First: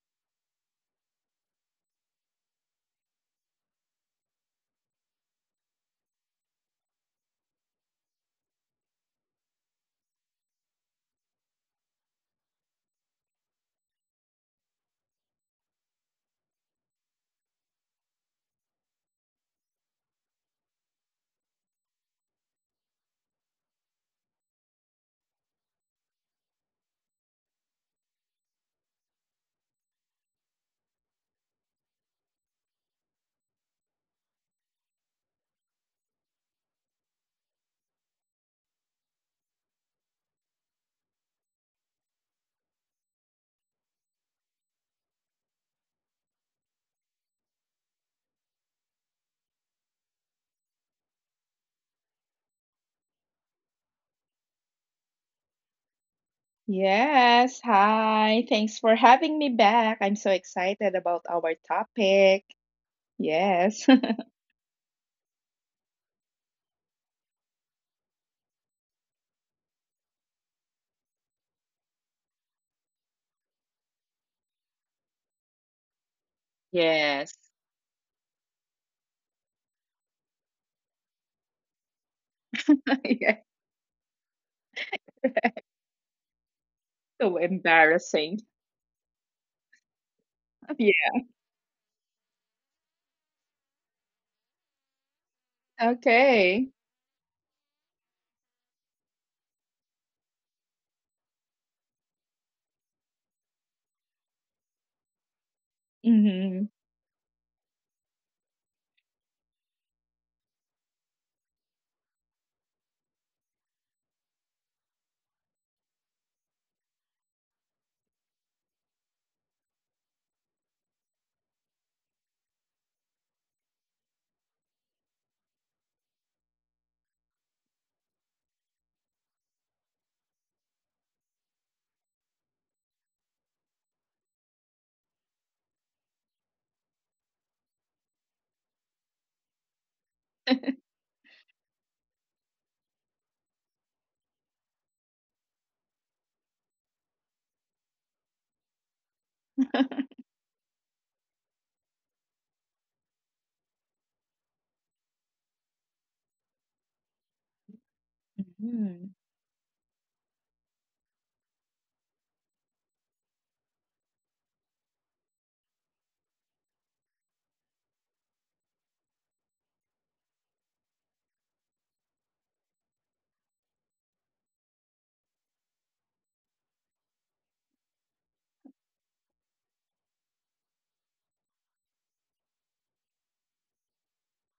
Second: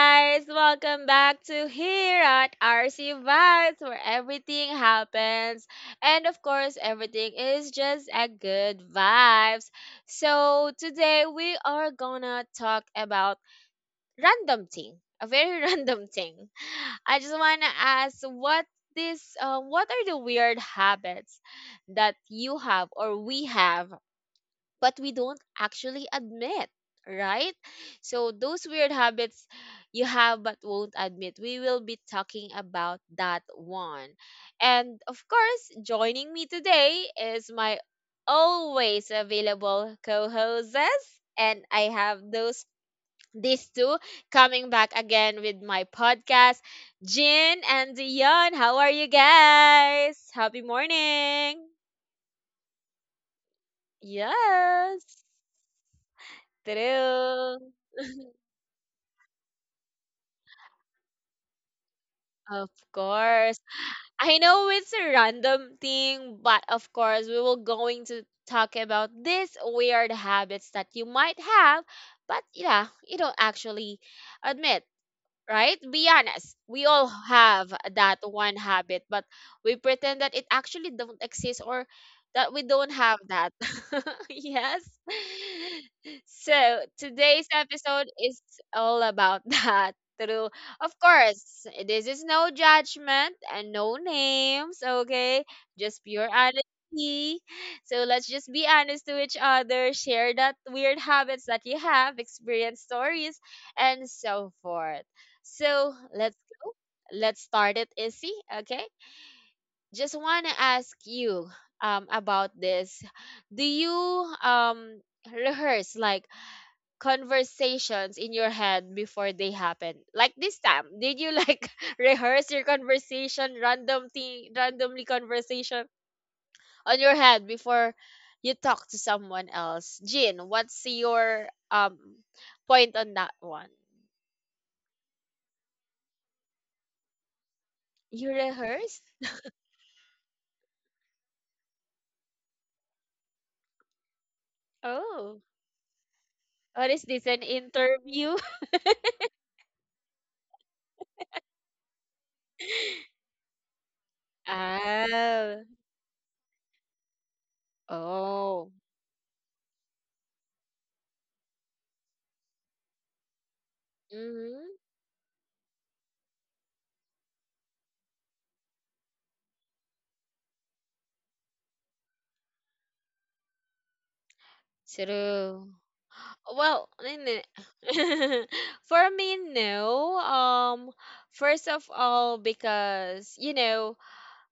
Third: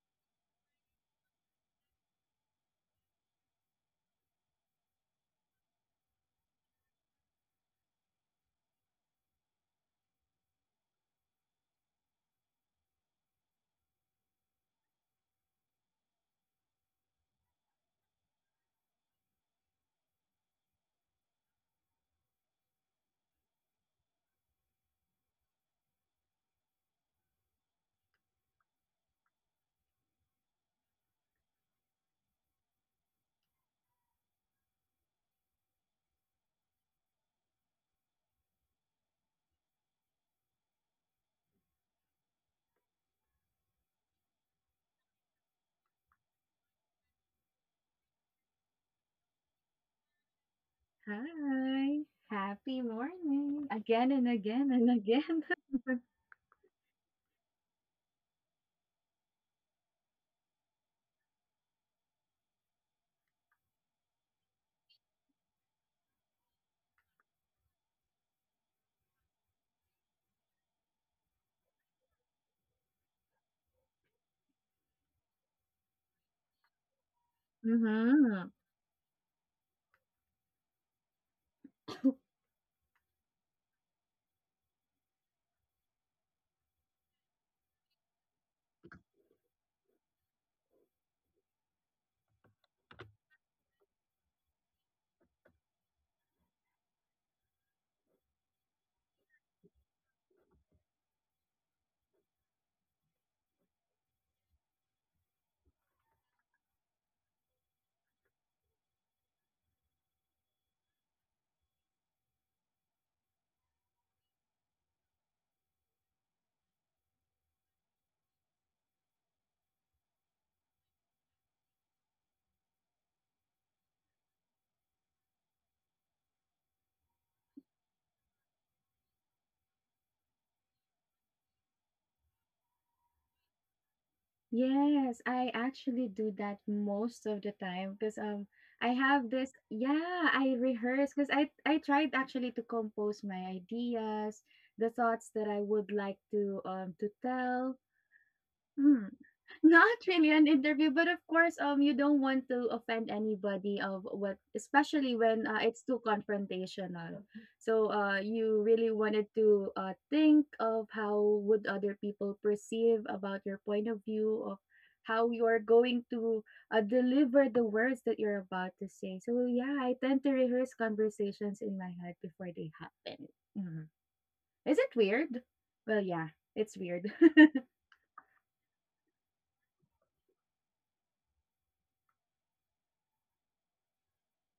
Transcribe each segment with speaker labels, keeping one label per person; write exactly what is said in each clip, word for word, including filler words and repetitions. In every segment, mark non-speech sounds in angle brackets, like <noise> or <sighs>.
Speaker 1: guys. Welcome back to here at R C Vibes, where everything happens, and of course, everything is just a good vibes. So today we are gonna talk about random thing, a very <laughs> random thing. I just wanna ask what this, uh, what are the weird habits that you have or we have? But we don't actually admit, right? So those weird habits you have but won't admit. We will be talking about that one. And of course, joining me today is my always available co-hosts and I have those these two coming back again with my podcast Jin and Dion. How are you guys? Happy morning.
Speaker 2: Hi. Happy morning. Again and again and
Speaker 1: Yes.
Speaker 2: again. <laughs>
Speaker 3: Yes,
Speaker 1: True.
Speaker 3: hi. Thanks for having me back. I'm so excited about our topic.
Speaker 1: Of course.
Speaker 3: Yes. <laughs>
Speaker 1: I know it's a random thing, but of course, we will going to talk about these weird habits that you might have, but yeah, you don't actually admit, right? Be honest. We all
Speaker 3: Yes.
Speaker 1: have that
Speaker 2: Mm-hmm.
Speaker 1: one habit, but we pretend that it actually don't exist or that we don't
Speaker 3: <laughs>
Speaker 1: have
Speaker 3: Yes.
Speaker 1: that. <laughs> Yes. So
Speaker 3: So
Speaker 1: today's episode
Speaker 3: embarrassing.
Speaker 1: is all about <laughs> that. Through,
Speaker 3: <laughs>
Speaker 1: of
Speaker 3: Yeah.
Speaker 1: course, this is no judgment and no names. Okay, just pure
Speaker 3: Okay.
Speaker 1: honesty. So let's just be honest to each other. Share that weird habits that you have, experience stories, and so forth. So let's
Speaker 3: Mm-hmm.
Speaker 1: go. Let's start it, Issy. Okay. Just wanna ask you um about this. Do you um rehearse like conversations in your head before they happen? Like this time, did you like <laughs> rehearse your conversation, random thing, randomly conversation on your head before you talk to someone else? Jin, what's your um point on that one?
Speaker 2: Yes, I actually do that most of the time because
Speaker 1: You
Speaker 2: um I
Speaker 1: rehearsed?
Speaker 2: have this yeah, I rehearse because I I tried actually to compose my ideas, the thoughts
Speaker 1: Oh.
Speaker 2: that I would like to
Speaker 1: What
Speaker 2: um
Speaker 1: is
Speaker 2: to
Speaker 1: this, an
Speaker 2: tell.
Speaker 1: interview? <laughs>
Speaker 2: Hmm. Not really an interview, but of course, um, you don't want to offend anybody of what, especially when uh,
Speaker 1: Ah,
Speaker 2: it's too confrontational. So, uh, you
Speaker 1: oh,
Speaker 2: really
Speaker 3: Mm-hmm.
Speaker 2: wanted to uh, think of how would other people perceive about your point of view of
Speaker 1: mm-hmm.
Speaker 2: how you're going to uh, deliver the words that you're about to say. So, yeah, I tend to rehearse conversations in my head before they happen. Mhm. Is it weird?
Speaker 1: True.
Speaker 2: Well, yeah, it's
Speaker 1: Well,
Speaker 2: weird. <laughs>
Speaker 1: in <laughs> for me, no. Um, first of all, because you know,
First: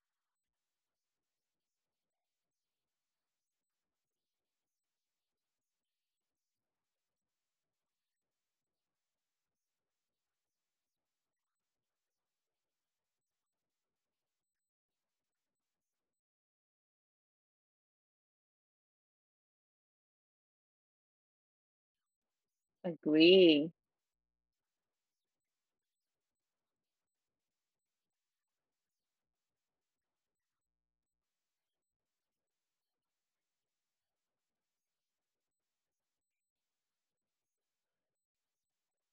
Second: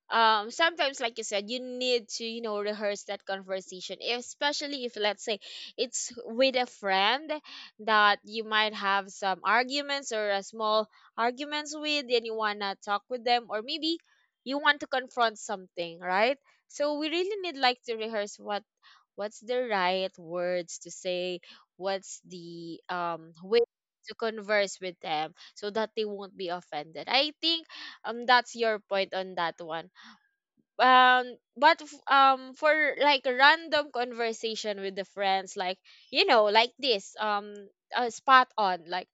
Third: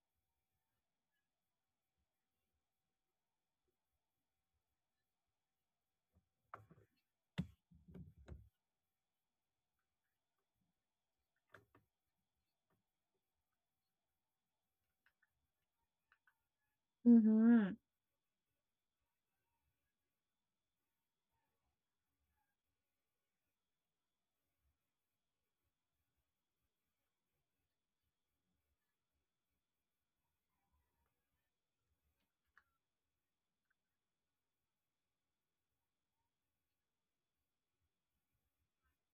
Speaker 1: um sometimes like you said you need to you know rehearse that conversation, especially if let's say it's with a friend that you might have some arguments or a small arguments with, and you want to talk with them or maybe you want to confront something, right? So we really need
Speaker 2: Mm-hmm.
Speaker 1: like to rehearse what what's the right words to say, what's the um way
Speaker 3: Agree.
Speaker 1: to converse with them so that they won't be offended. I think um that's your point on that one. um but f- um for like a random conversation with the friends, like you know like this um uh, spot on, like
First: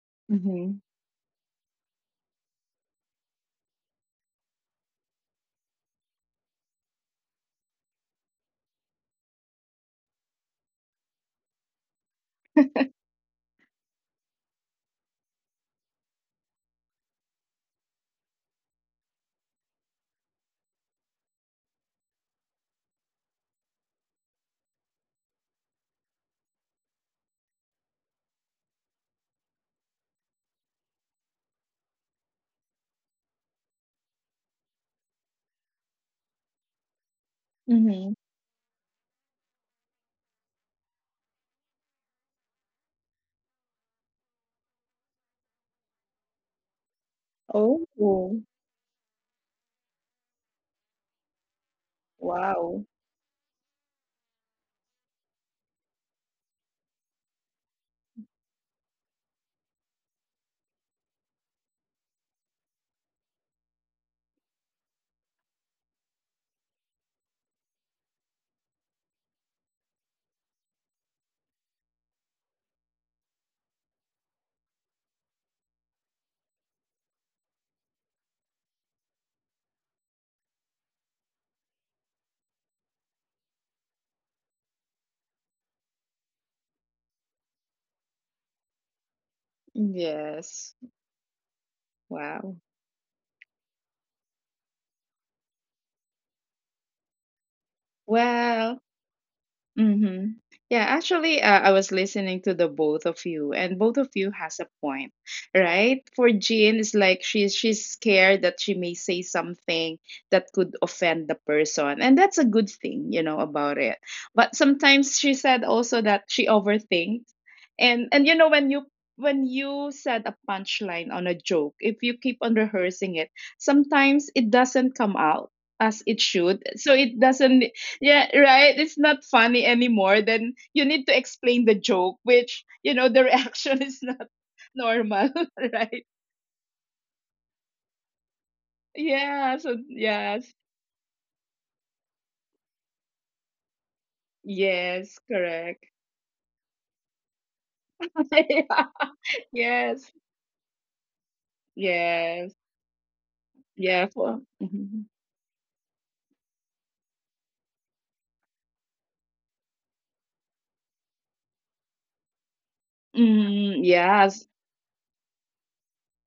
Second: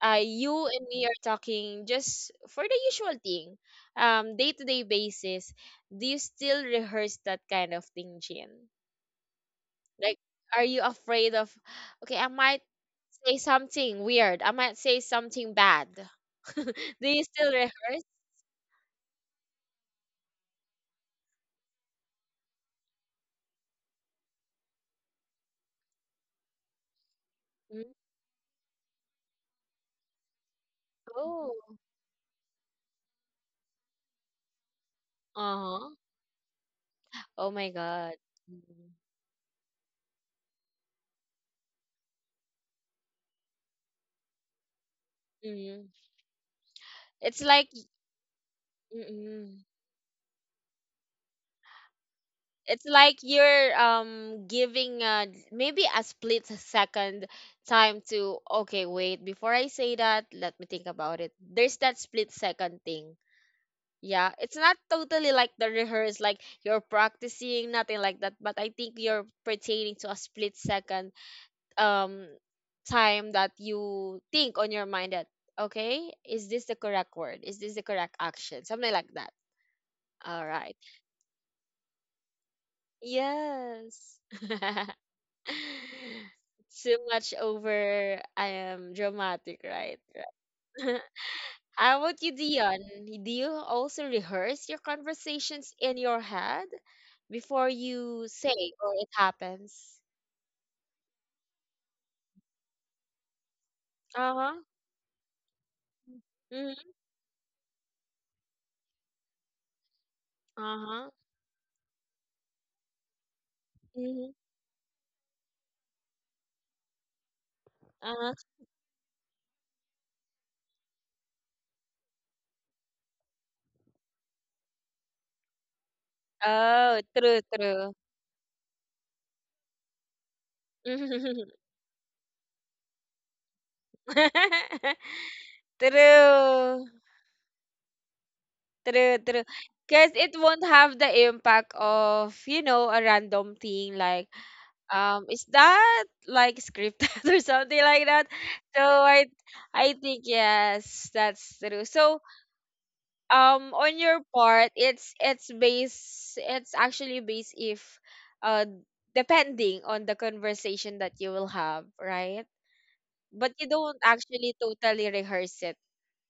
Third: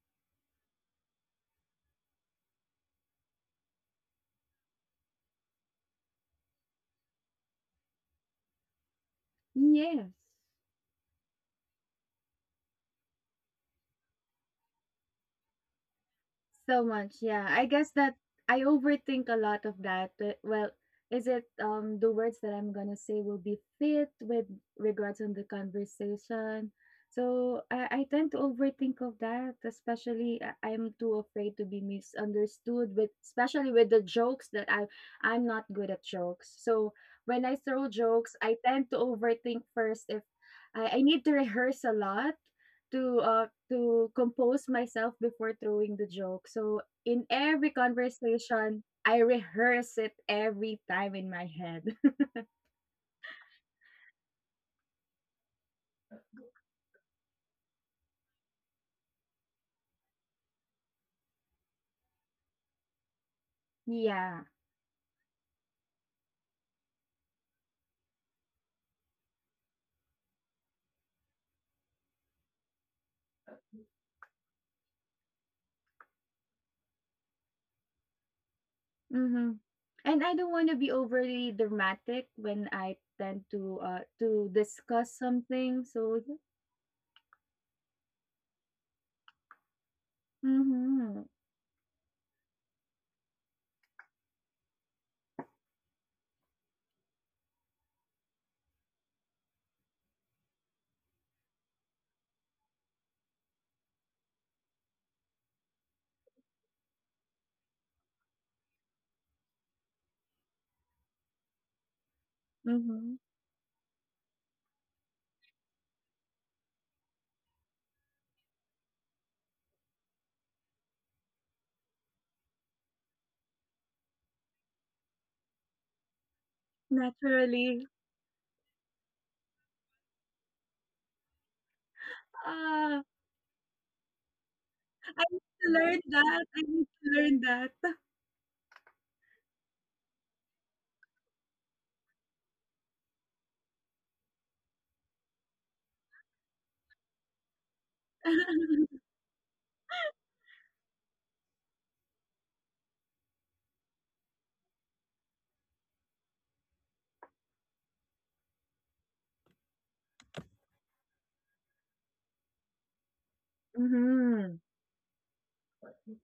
Speaker 1: uh you
Speaker 3: Mm-hmm.
Speaker 1: and me are talking just for the usual thing, um day-to-day basis, do you still rehearse that kind of thing, Jin?
Speaker 2: Yes.
Speaker 1: Like, are you afraid of, okay, I might say something weird, I might say something bad, <laughs> do
Speaker 2: So much,
Speaker 1: you
Speaker 2: yeah.
Speaker 1: still
Speaker 2: I
Speaker 1: rehearse?
Speaker 2: guess that I overthink a lot of that. Uh, Well, is it um the words that I'm gonna say will be fit with regards on the conversation? So I,
Speaker 1: Mm.
Speaker 2: I tend to overthink of that, especially I- I'm too
Speaker 1: Oh.
Speaker 2: afraid to be misunderstood with especially with the jokes that I I'm not
Speaker 1: Uh-huh.
Speaker 2: good at jokes. So when
Speaker 1: Oh
Speaker 2: I
Speaker 1: my
Speaker 2: throw
Speaker 1: god.
Speaker 3: Mm-hmm.
Speaker 2: jokes, I tend
Speaker 1: Mm.
Speaker 2: to overthink first if I, I need to rehearse a lot to uh to compose myself before
Speaker 1: Mm.
Speaker 2: throwing the joke. So in
Speaker 1: It's like
Speaker 2: every
Speaker 3: Oh,
Speaker 2: conversation, I
Speaker 1: mm.
Speaker 2: rehearse it every time in my head.
Speaker 3: wow.
Speaker 1: It's like you're um giving uh maybe a split second time to, okay, wait, before I say that, let me think about it. There's that split second thing.
Speaker 2: <laughs>
Speaker 1: Yeah,
Speaker 2: Yeah.
Speaker 1: it's not totally like the rehearse, like you're practicing, nothing like that, but I think you're pertaining to a split second um time that you think on your mind that, okay, is this the correct word? Is this the correct action? Something like that.
Speaker 2: Mhm. And I
Speaker 1: All
Speaker 2: don't
Speaker 1: right.
Speaker 2: want to be overly dramatic when I tend to uh
Speaker 1: Yes.
Speaker 2: to
Speaker 1: <laughs>
Speaker 2: discuss something. So
Speaker 1: Too much over I am dramatic, right? <laughs>
Speaker 3: Yes.
Speaker 1: Right.
Speaker 2: mhm.
Speaker 1: How about you,
Speaker 3: Wow.
Speaker 1: Dion? Do you also rehearse your conversations in your head before you say
Speaker 3: Well,
Speaker 1: or it happens?
Speaker 3: Mm-hmm. Yeah, actually, uh, I was listening to the both of you, and both of you
Speaker 1: Uh-huh.
Speaker 3: has a point, right? For Jean,
Speaker 1: Hmm.
Speaker 3: it's like she's she's scared that she may say something that could
Speaker 1: Uh-huh.
Speaker 3: offend the person, and that's a good thing,
Speaker 2: Mhm.
Speaker 3: you know, about it.
Speaker 1: Hmm.
Speaker 3: But sometimes she said also that she overthinks, and and
Speaker 1: Uh-huh.
Speaker 3: you know when you when you said a punchline on a joke, if you keep on rehearsing it, sometimes it doesn't come out as it should, so
Speaker 1: Oh,
Speaker 3: it
Speaker 1: true,
Speaker 3: doesn't.
Speaker 1: true.
Speaker 2: Naturally.
Speaker 3: Yeah, right. It's not funny anymore. Then you need to explain the joke, which, you
Speaker 2: Ah,
Speaker 3: know, the reaction <laughs> is not
Speaker 1: <laughs>
Speaker 2: I
Speaker 3: normal,
Speaker 2: need
Speaker 3: <laughs>
Speaker 2: to learn
Speaker 3: right?
Speaker 2: that. I
Speaker 1: True.
Speaker 2: need to learn that.
Speaker 1: True, true.
Speaker 3: Yeah, so
Speaker 1: Because it
Speaker 3: yes.
Speaker 1: won't have the impact of, you know, a random thing like,
Speaker 3: Yes,
Speaker 1: um, is
Speaker 3: correct.
Speaker 1: that like scripted <laughs> or something like that? So
Speaker 2: <laughs>
Speaker 3: <laughs> Yeah.
Speaker 1: I I
Speaker 3: Yes.
Speaker 1: think yes, that's true. So
Speaker 3: Yes.
Speaker 1: um on
Speaker 3: Yeah.
Speaker 1: your
Speaker 3: For,
Speaker 1: part
Speaker 3: Mhm.
Speaker 1: it's it's base it's actually based if uh depending on the conversation that you will have, right? But you
Speaker 3: Mm,
Speaker 1: don't
Speaker 3: yes.
Speaker 1: actually
Speaker 2: Mhm.
Speaker 1: totally rehearse it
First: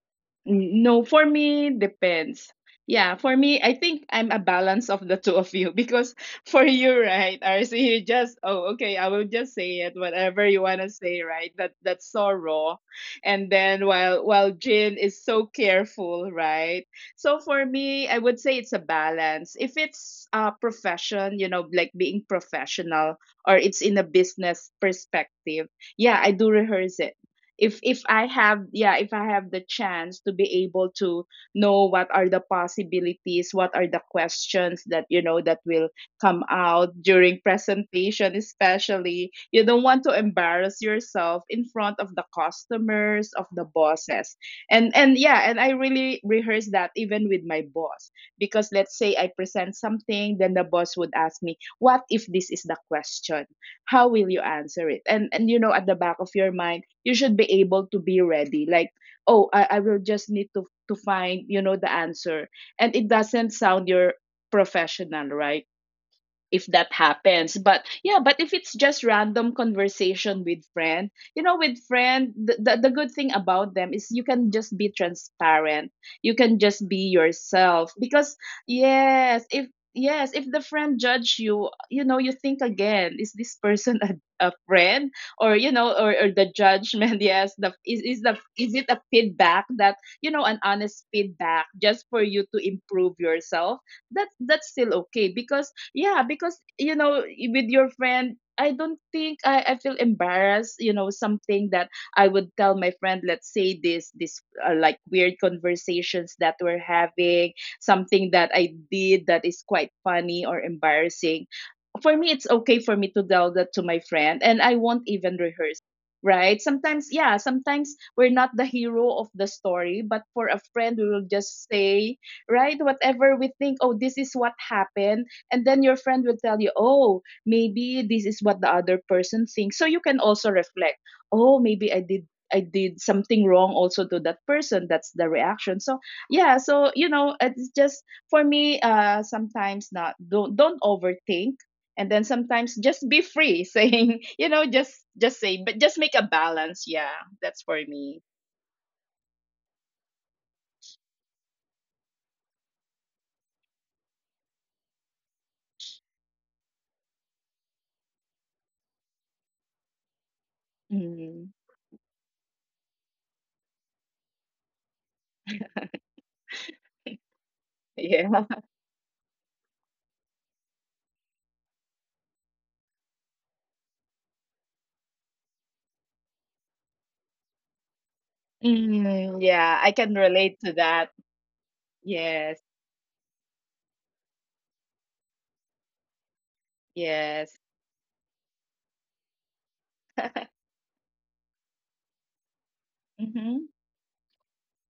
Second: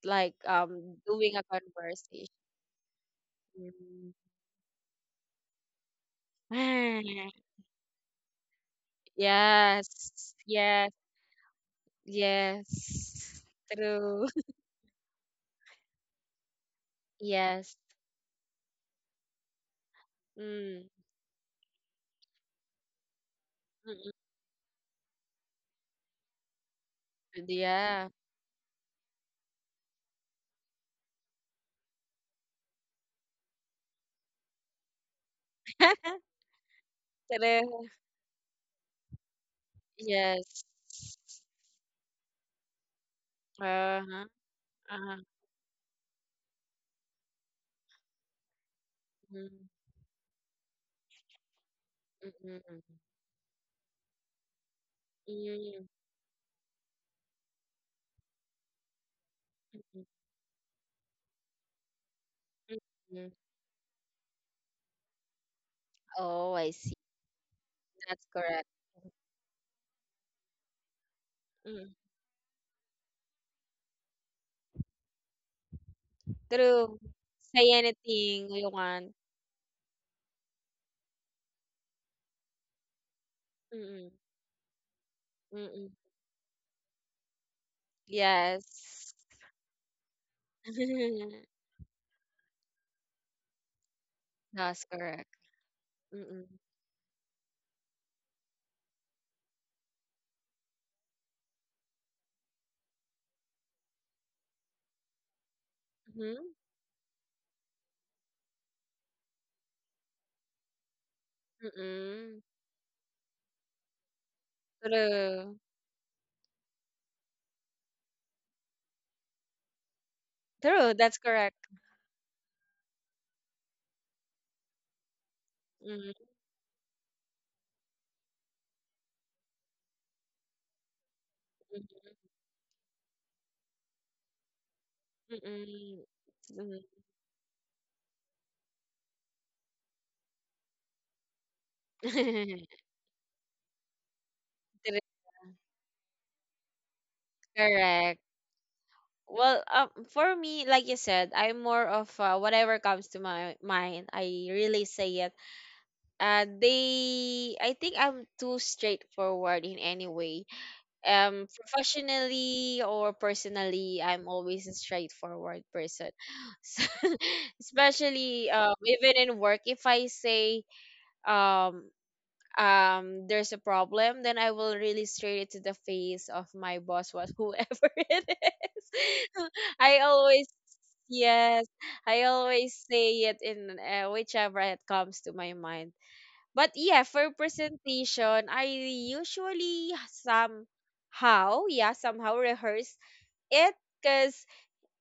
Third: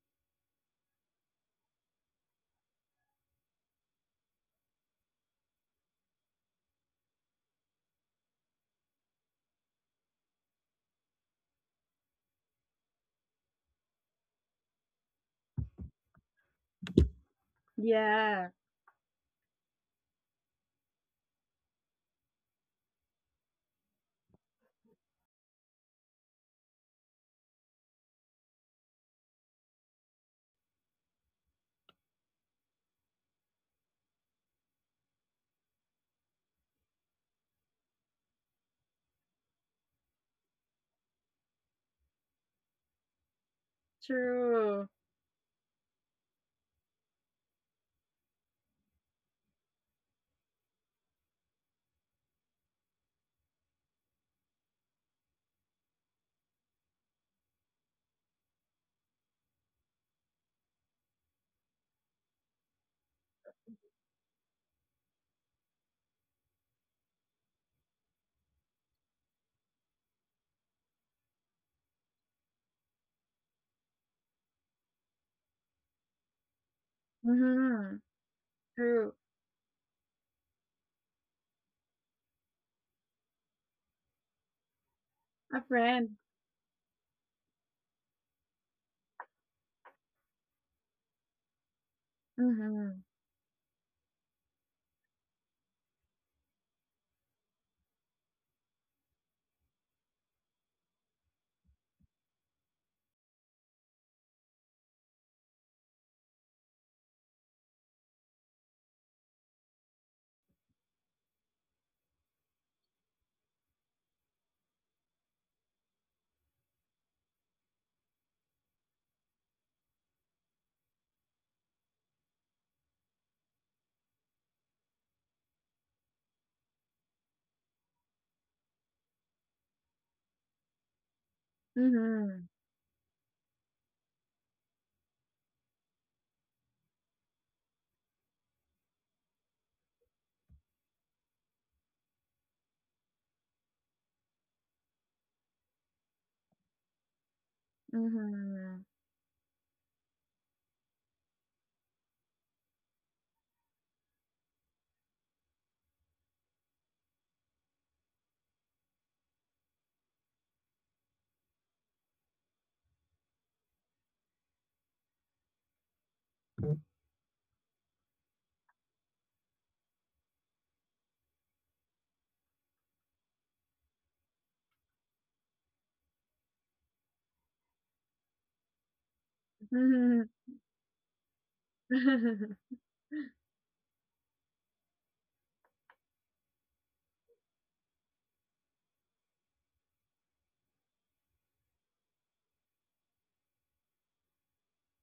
Speaker 1: like
Speaker 3: N-
Speaker 1: um
Speaker 3: No, for
Speaker 1: doing a
Speaker 3: me,
Speaker 1: conversation.
Speaker 3: depends. Yeah, for me, I think I'm
Speaker 1: <laughs>
Speaker 3: a balance of the two of you <laughs> because for you,
Speaker 1: Mm.
Speaker 3: right,
Speaker 1: <sighs>
Speaker 3: R C, you just, oh, okay, I will just say it,
Speaker 1: Yes.
Speaker 3: whatever you want to
Speaker 1: Yes.
Speaker 3: say, right? That that's so raw.
Speaker 1: Yes.
Speaker 3: And then while
Speaker 1: True.
Speaker 3: while Jin is so careful, right?
Speaker 1: <laughs>
Speaker 3: So for
Speaker 1: Yes.
Speaker 3: me, I would
Speaker 2: Yeah.
Speaker 3: say it's a balance. If it's a
Speaker 1: Mm.
Speaker 3: profession, you know, like being professional or it's in a
Speaker 1: Mm-mm.
Speaker 3: business perspective, yeah, I do rehearse it. if if
Speaker 1: Yeah.
Speaker 3: i have yeah if i have the chance to be able to know what are the possibilities, what are the questions that you know that will
Speaker 1: <laughs>
Speaker 3: come out during
Speaker 1: Pareho.
Speaker 3: presentation, especially you don't want to
Speaker 1: Yes.
Speaker 3: embarrass yourself in front of the customers of the
Speaker 1: Uh-huh.
Speaker 3: bosses.
Speaker 2: True.
Speaker 3: and
Speaker 1: Uh-huh.
Speaker 3: and yeah and i really rehearse that, even with my boss. Because let's say I
Speaker 1: Mm,
Speaker 3: present something, then the boss would ask me, what if
Speaker 1: mm,
Speaker 3: this
Speaker 1: mm,
Speaker 3: is the
Speaker 1: mm,
Speaker 3: question, how will you answer it? And and you know,
Speaker 1: mm,
Speaker 3: at the back of your mind, you should be able to be ready, like, oh, i, I will
Speaker 1: mm,
Speaker 3: just need to to find, you know, the answer,
Speaker 1: mm.
Speaker 3: and it
Speaker 1: Mm.
Speaker 3: doesn't sound your professional, right,
Speaker 1: Oh,
Speaker 3: if
Speaker 1: I see.
Speaker 3: that happens. But yeah,
Speaker 1: That's
Speaker 3: but if
Speaker 1: correct.
Speaker 3: it's just random conversation with friend, you know, with
Speaker 1: Mm.
Speaker 3: friend the, the, the good thing about them is you can just be transparent, you can just
Speaker 1: True.
Speaker 3: be
Speaker 1: Say
Speaker 3: yourself
Speaker 2: Mhm.
Speaker 3: because
Speaker 1: anything you
Speaker 2: True.
Speaker 1: want.
Speaker 3: yes if yes if the friend judge you, you know, you think again, is this person
Speaker 1: Mm,
Speaker 3: a, a friend, or
Speaker 2: A
Speaker 1: mm,
Speaker 3: you know,
Speaker 1: mm.
Speaker 3: or,
Speaker 2: friend.
Speaker 3: or the judgment <laughs> yes, the is, is the is it a
Speaker 1: Yes.
Speaker 3: feedback that, you know, an honest
Speaker 1: <laughs>
Speaker 3: feedback, just for you to
Speaker 2: Mhm.
Speaker 3: improve yourself, that that's
Speaker 1: That's
Speaker 3: still
Speaker 1: correct.
Speaker 3: okay. Because yeah,
Speaker 1: Mm-mm.
Speaker 3: because you know, with your friend, I don't think I, I feel embarrassed, you know, something that I would tell my friend, let's say this this uh, like weird conversations
Speaker 1: Mm-hmm.
Speaker 3: that we're having, something that I did that is quite funny or embarrassing. For me,
Speaker 1: Mm-mm.
Speaker 3: it's okay for me to tell that to my friend and I won't even
Speaker 1: True.
Speaker 3: rehearse, right? Sometimes, yeah, sometimes we're not the hero of the story, but for a
Speaker 1: True.
Speaker 3: friend, we
Speaker 1: That's
Speaker 3: will
Speaker 1: correct.
Speaker 3: just say, right, whatever we think, oh, this is what happened. And then your
Speaker 1: Mm-mm.
Speaker 3: friend will tell you, oh, maybe this is what the other person thinks, so you can also reflect, oh, maybe i did
Speaker 2: Mhm.
Speaker 3: i did something wrong also to that person. That's the reaction. So
Speaker 1: Mm-mm.
Speaker 3: yeah,
Speaker 1: Mm-mm.
Speaker 3: so you know, it's just for me, uh sometimes, not, don't don't overthink. And then sometimes just be free, <laughs> saying, you know, just
Speaker 1: <laughs>
Speaker 3: just say, but just make a balance, yeah, that's for me.
Speaker 1: Correct.
Speaker 2: Mhm.
Speaker 1: Well, um, for me, like you said, I'm more of uh, whatever comes to my mind. I really say it. Uh, they, I think I'm too straightforward in any way. Um,
Speaker 3: Mm,
Speaker 1: professionally or personally, I'm always a straightforward person. <laughs> So <laughs> especially
Speaker 3: yeah. <laughs>
Speaker 1: um, even in work, if I say um. Um, there's a problem, then I will really straight it to the face of my boss, what whoever <laughs> it is. <laughs>
Speaker 3: Mm,
Speaker 1: I
Speaker 3: yeah, I
Speaker 2: Mhm.
Speaker 3: can
Speaker 1: always.
Speaker 3: relate to that.
Speaker 1: Yes, I
Speaker 2: Mhm. <laughs>
Speaker 1: always
Speaker 3: Yes.
Speaker 1: say it in uh, whichever it comes to my mind. But yeah, for
Speaker 3: Yes.
Speaker 1: presentation, I usually somehow, yeah, somehow rehearse
Speaker 3: Mm-hmm,
Speaker 1: it because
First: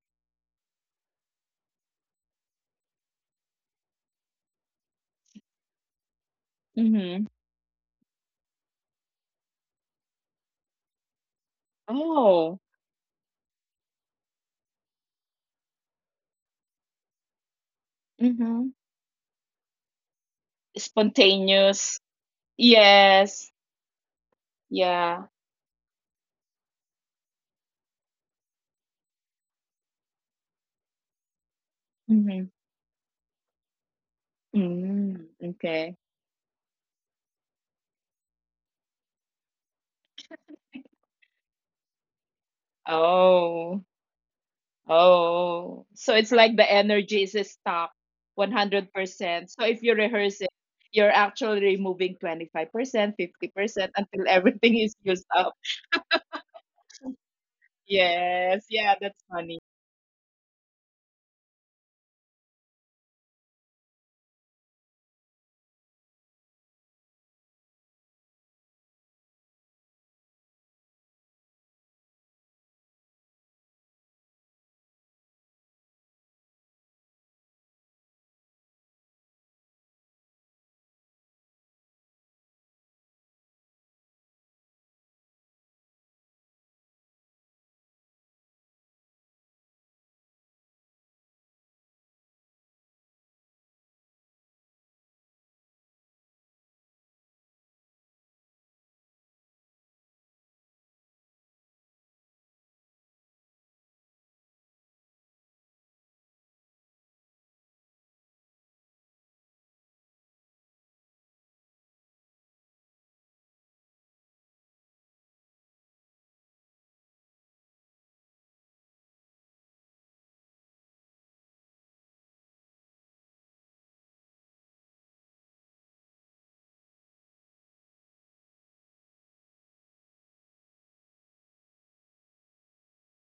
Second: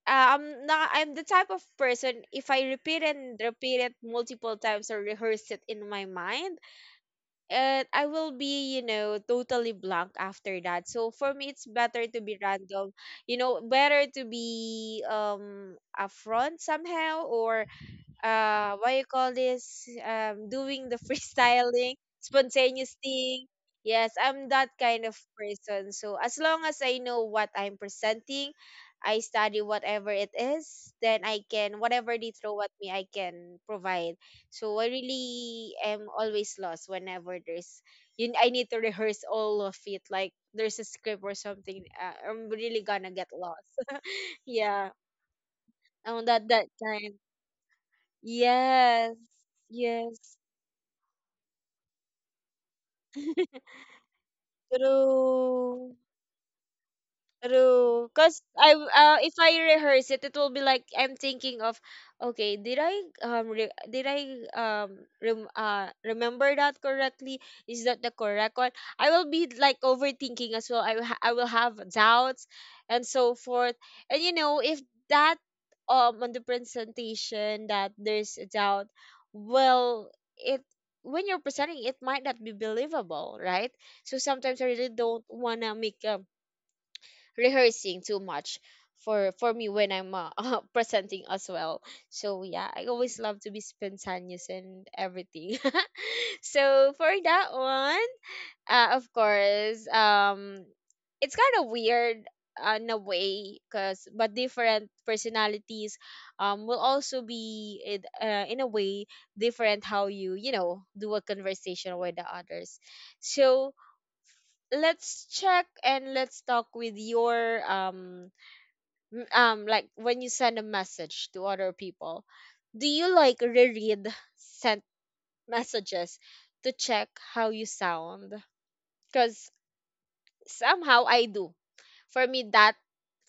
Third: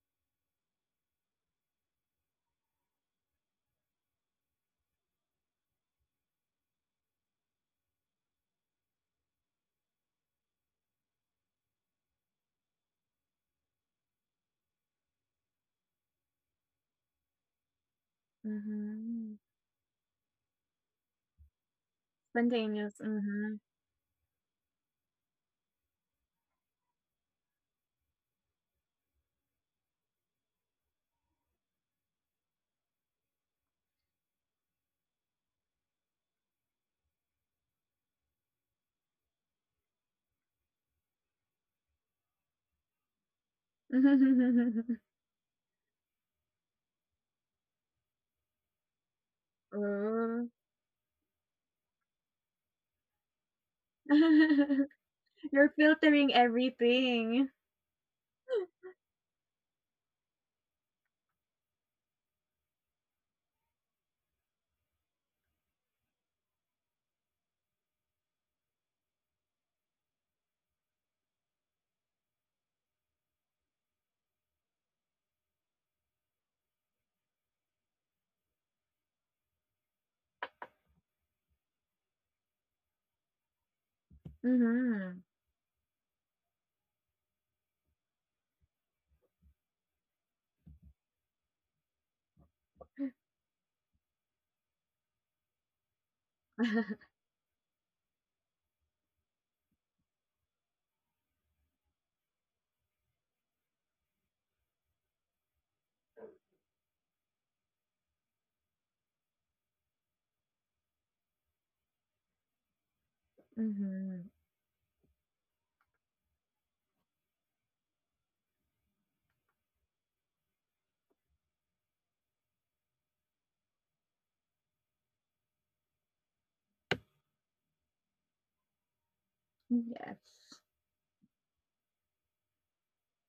Speaker 1: uh, I'm not, I'm the type of person, if I repeat and repeat it multiple times or rehearse it in my mind,
Speaker 3: mm-hmm.
Speaker 1: and I will be, you know, totally blank after that. So for me, it's better to be
Speaker 3: Oh.
Speaker 1: random, you know, better to be um upfront somehow or
Speaker 3: Mm-hmm.
Speaker 1: uh what you call this um doing the <laughs> freestyling
Speaker 3: Spontaneous.
Speaker 1: spontaneous
Speaker 2: Spontaneous.
Speaker 1: thing.
Speaker 3: Yes.
Speaker 2: Mhm.
Speaker 1: Yes, I'm that kind of
Speaker 3: Yeah.
Speaker 1: person, so as long as I know what I'm presenting, I study whatever it is, then I can, whatever they
Speaker 3: Mm-hmm.
Speaker 1: throw at me, I can provide. So I
Speaker 3: Mm,
Speaker 1: really
Speaker 3: okay.
Speaker 1: am always lost whenever there's, you, I need to rehearse all of it like there's a script or something. uh, I'm really gonna get lost.
Speaker 3: Oh.
Speaker 1: <laughs> Yeah.
Speaker 2: <laughs>
Speaker 3: Oh, so
Speaker 1: i'm
Speaker 3: it's
Speaker 1: that
Speaker 3: like the
Speaker 1: that kind.
Speaker 3: energy is stuck
Speaker 1: Yes.
Speaker 3: one hundred percent. So if you rehearse
Speaker 1: Yes.
Speaker 3: it,
Speaker 2: Oh.
Speaker 3: you're actually removing twenty-five percent,
Speaker 1: <laughs>
Speaker 3: fifty percent until <laughs> everything is used up.
Speaker 2: <laughs> You're
Speaker 1: True.
Speaker 2: filtering everything.
Speaker 1: True. Cause
Speaker 3: Yes,
Speaker 1: I
Speaker 3: yeah, that's
Speaker 1: uh, if
Speaker 3: funny.
Speaker 1: I rehearse it, it will be like I'm thinking of, okay, did I um re- did I um rem- uh remember that correctly? Is that the correct one? I will be like overthinking as well. I will ha- I will have doubts, and so forth. And you know, if that um on the presentation that there's a doubt, well, it, when you're presenting, it might not be believable, right? So sometimes I really
Speaker 2: Mhm.
Speaker 1: don't wanna make a rehearsing too much for for me when I'm uh, <laughs> presenting as well. So yeah, I always love to be spontaneous and everything. <laughs> So for that one, uh, of course, um, it's kind of weird uh, in a way, cause but different personalities, um, will also be in, uh, in a way different how you, you know, do a conversation with the others. So
Speaker 2: Mhm.
Speaker 1: let's check and let's talk with your um m- um like, when you send a message to other people, do you like reread sent messages to check how you sound? Because
Speaker 2: Yes.
Speaker 1: somehow I do. For me, that,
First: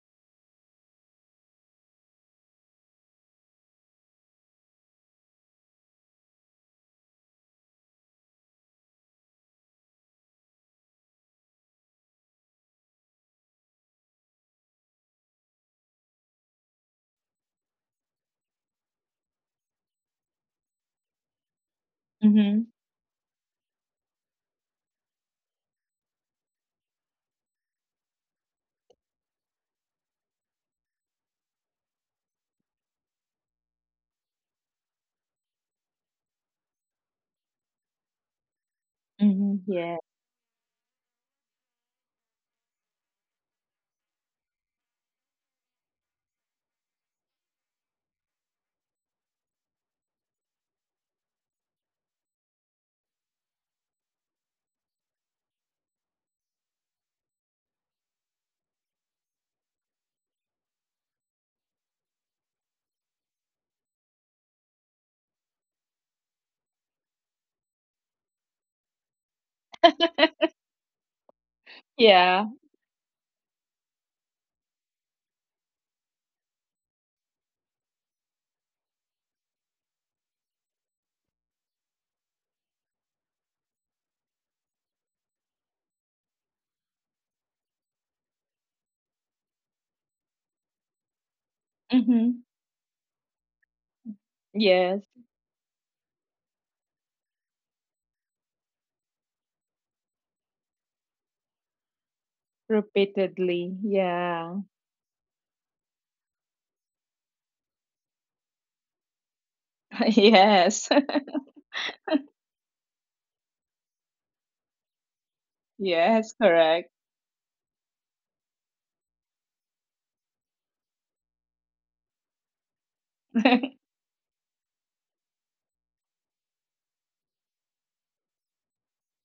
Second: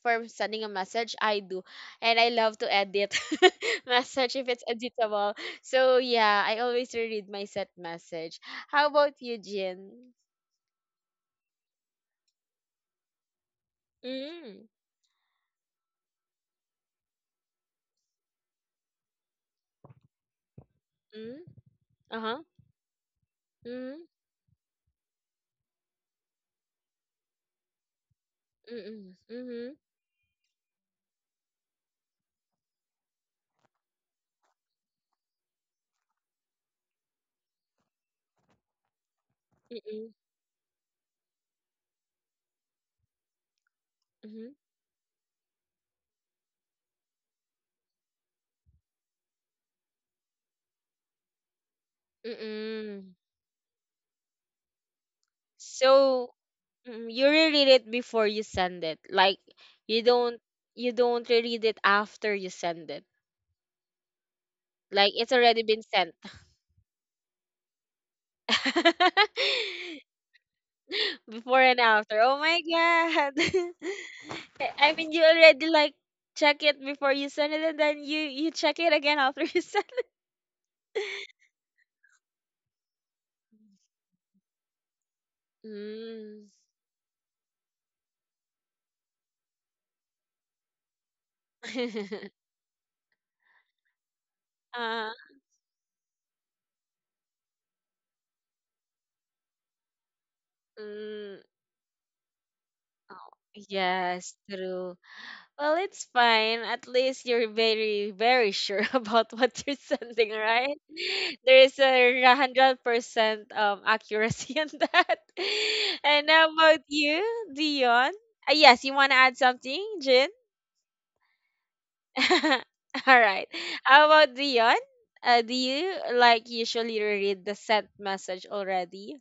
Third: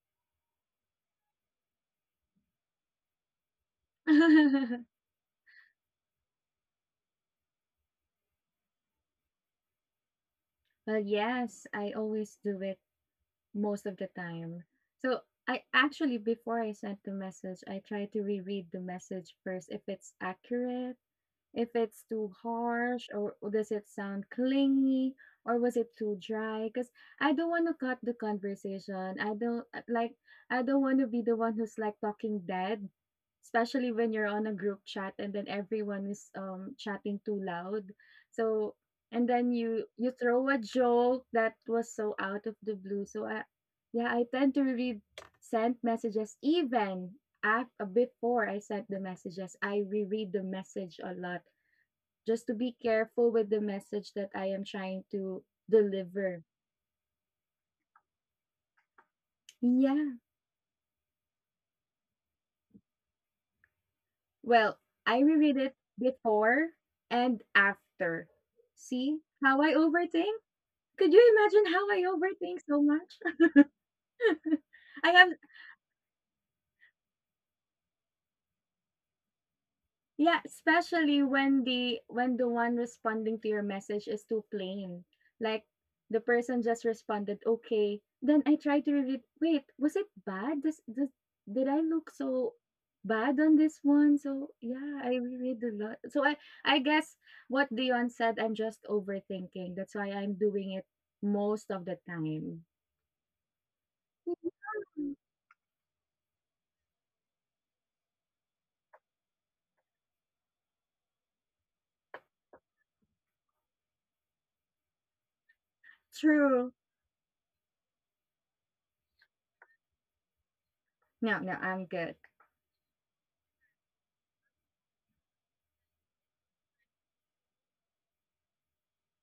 Speaker 1: for sending a message I do, and I love to edit <laughs> message if it's
Speaker 2: <laughs>
Speaker 1: editable. So yeah, I always reread my sent message. How about you, Jin?
Speaker 2: Well, yes, I always do it most of the time.
Speaker 1: Mm.
Speaker 2: So I actually, before I sent the message, I try to reread the message first if it's accurate.
Speaker 1: Mm.
Speaker 2: If it's too
Speaker 1: Uh-huh.
Speaker 3: Mm-hmm.
Speaker 2: harsh or does it
Speaker 1: Mm.
Speaker 2: sound clingy or was it too dry? Because I don't want to cut the
Speaker 1: Mm.
Speaker 2: conversation. I don't
Speaker 1: Mm.
Speaker 2: uh, like, I don't want to be the one who's like talking dead, especially when you're on a group chat and then everyone is um chatting too loud. So, and then
Speaker 3: Mm-hmm.
Speaker 2: you
Speaker 3: Yeah.
Speaker 1: Mm.
Speaker 2: you throw a joke that was so out of the blue. So I, yeah, I
Speaker 1: Mm.
Speaker 2: tend to read sent messages even af uh, before I sent the messages, I reread the message a lot
Speaker 1: Mm.
Speaker 2: just to be
Speaker 1: Mm. Mm.
Speaker 2: careful with the message that I am trying to
Speaker 1: So
Speaker 2: deliver.
Speaker 1: mm, you reread it before you send it. Like, you
Speaker 2: Yeah.
Speaker 1: don't, you don't reread it after you send it.
Speaker 2: Well,
Speaker 1: Like,
Speaker 2: I
Speaker 1: it's
Speaker 2: reread
Speaker 1: already
Speaker 2: it
Speaker 1: been sent.
Speaker 2: before and after. See how I
Speaker 1: <laughs>
Speaker 2: overthink? Could you
Speaker 1: Before
Speaker 2: imagine
Speaker 1: and
Speaker 2: how I
Speaker 1: after. Oh
Speaker 3: Yeah.
Speaker 2: overthink
Speaker 1: my
Speaker 2: so
Speaker 1: god.
Speaker 2: much?
Speaker 1: <laughs> I I
Speaker 2: <laughs> I
Speaker 1: mean you
Speaker 2: have
Speaker 1: already like check it before you send it and then you you check it again after you <laughs> send it.
Speaker 2: Yeah, especially when the when the one responding to your message is too plain. Like the
Speaker 1: Mm.
Speaker 2: person just responded, "Okay." Then I try to read it. Wait, was it bad? Does, does did I look
Speaker 3: Mm-hmm.
Speaker 1: <laughs>
Speaker 2: so bad on this one? So
Speaker 3: Yes.
Speaker 2: yeah,
Speaker 1: Uh,
Speaker 2: I reread a lot. So I I guess what Dion said, I'm just overthinking. That's why I'm doing it
Speaker 1: mm,
Speaker 2: most of the time.
Speaker 1: oh,
Speaker 3: Repeatedly.
Speaker 1: yes,
Speaker 3: Yeah.
Speaker 1: true.
Speaker 2: Mhm.
Speaker 1: Well, it's fine. At least you're very, very sure <laughs> about what you're
Speaker 3: <laughs>
Speaker 1: sending, right?
Speaker 3: Yes. <laughs>
Speaker 1: <laughs> There is a hundred percent um accuracy in that. <laughs>
Speaker 3: Yes,
Speaker 1: And how
Speaker 2: True.
Speaker 1: about
Speaker 3: correct.
Speaker 1: you, Dion? Uh, yes, you want to add something, Jin?
Speaker 2: No, no, I'm good.
Speaker 1: <laughs> All right.
Speaker 3: <laughs>
Speaker 1: How about Dion? Uh, do you like usually read the sent message already?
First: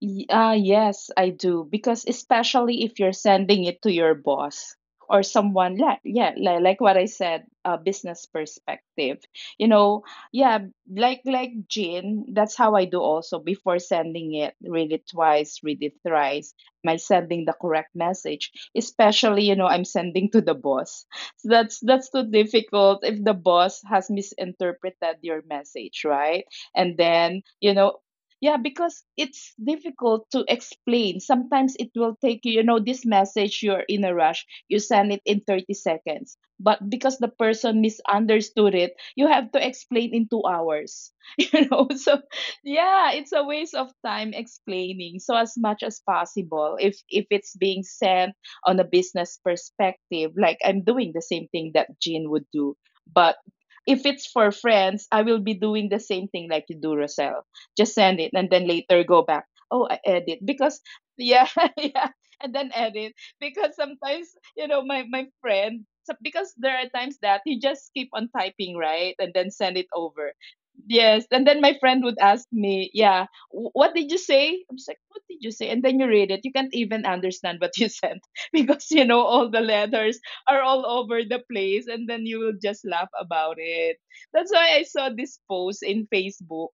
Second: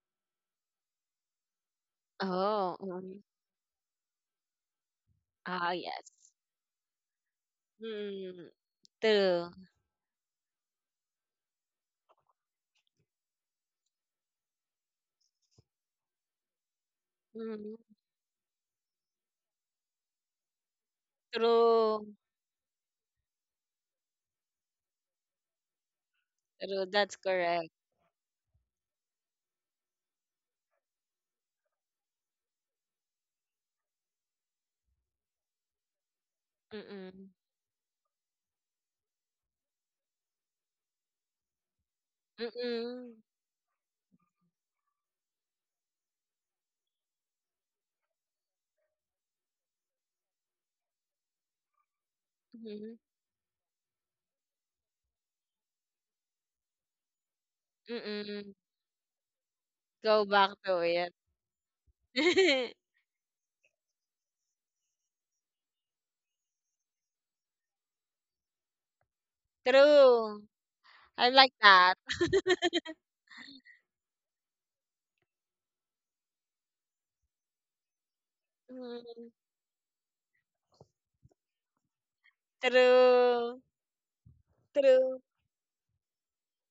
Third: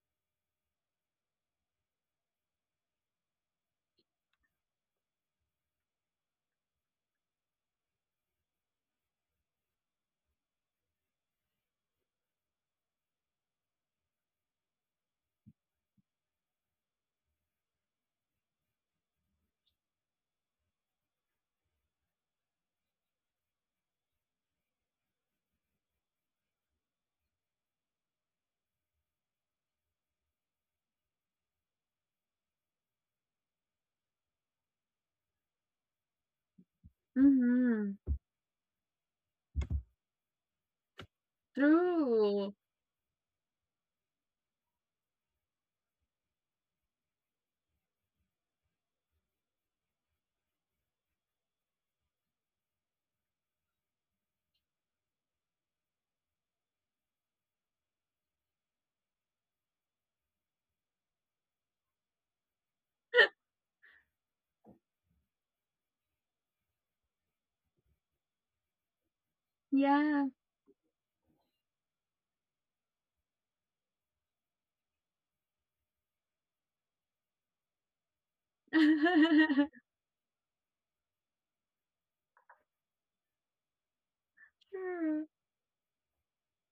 Speaker 3: Y- Uh, yes, I do. Because
Speaker 1: Oh,
Speaker 3: especially if you're
Speaker 1: mm.
Speaker 3: sending it to your boss or
Speaker 1: Ah,
Speaker 3: someone, like,
Speaker 1: yes.
Speaker 3: yeah, like, like what I said, a business
Speaker 1: Mm,
Speaker 3: perspective.
Speaker 1: true.
Speaker 3: You know, yeah, like like Jean, that's how I do also before sending it. Read it twice, read it thrice. Am I sending the
Speaker 1: Mm,
Speaker 3: correct message? Especially, you know, I'm sending to the boss. So that's
Speaker 1: true.
Speaker 3: that's too difficult if the boss has misinterpreted your message, right?
Speaker 1: True.
Speaker 3: And
Speaker 1: That's
Speaker 3: then
Speaker 1: correct.
Speaker 3: you know, yeah, because it's difficult to explain. Sometimes it will take you, you know, this message, you're in a rush, you send it in thirty seconds. But because the
Speaker 1: Mm.
Speaker 3: person
Speaker 2: Mm-hmm.
Speaker 3: misunderstood it, you have to explain in two hours, <laughs> you know. So,
Speaker 2: True.
Speaker 3: yeah,
Speaker 1: Mm.
Speaker 3: it's a waste of time explaining. So, as much as possible, if if it's being sent on a business perspective, like I'm doing the same thing that Jean would do,
Speaker 1: Mhm.
Speaker 3: but if it's for friends, I will be doing the same thing like you do, Rosel. Just send it and
Speaker 1: Mm.
Speaker 3: then later go back, oh, I
Speaker 1: Go
Speaker 3: edit
Speaker 1: back to
Speaker 3: because
Speaker 1: it.
Speaker 3: yeah, <laughs> yeah, and then
Speaker 1: <laughs>
Speaker 3: edit
Speaker 2: <laughs>
Speaker 3: because sometimes, you know, my my friend, so- because there are times that you just keep on typing, right, and then send it
Speaker 2: Yeah.
Speaker 3: over.
Speaker 1: True.
Speaker 3: Yes,
Speaker 1: I
Speaker 3: and
Speaker 1: like
Speaker 3: then my
Speaker 1: that.
Speaker 3: friend would ask me, yeah, "Wh- what did you say?" I'm just like, what did you say? And then you read it, you can't even understand what you sent, <laughs> because you know
Speaker 1: Mm.
Speaker 3: all the
Speaker 2: <laughs>
Speaker 3: letters are all over the place, and then you will just laugh about
Speaker 1: True.
Speaker 3: it. That's why I saw
Speaker 1: True.
Speaker 2: True,
Speaker 3: this post in Facebook.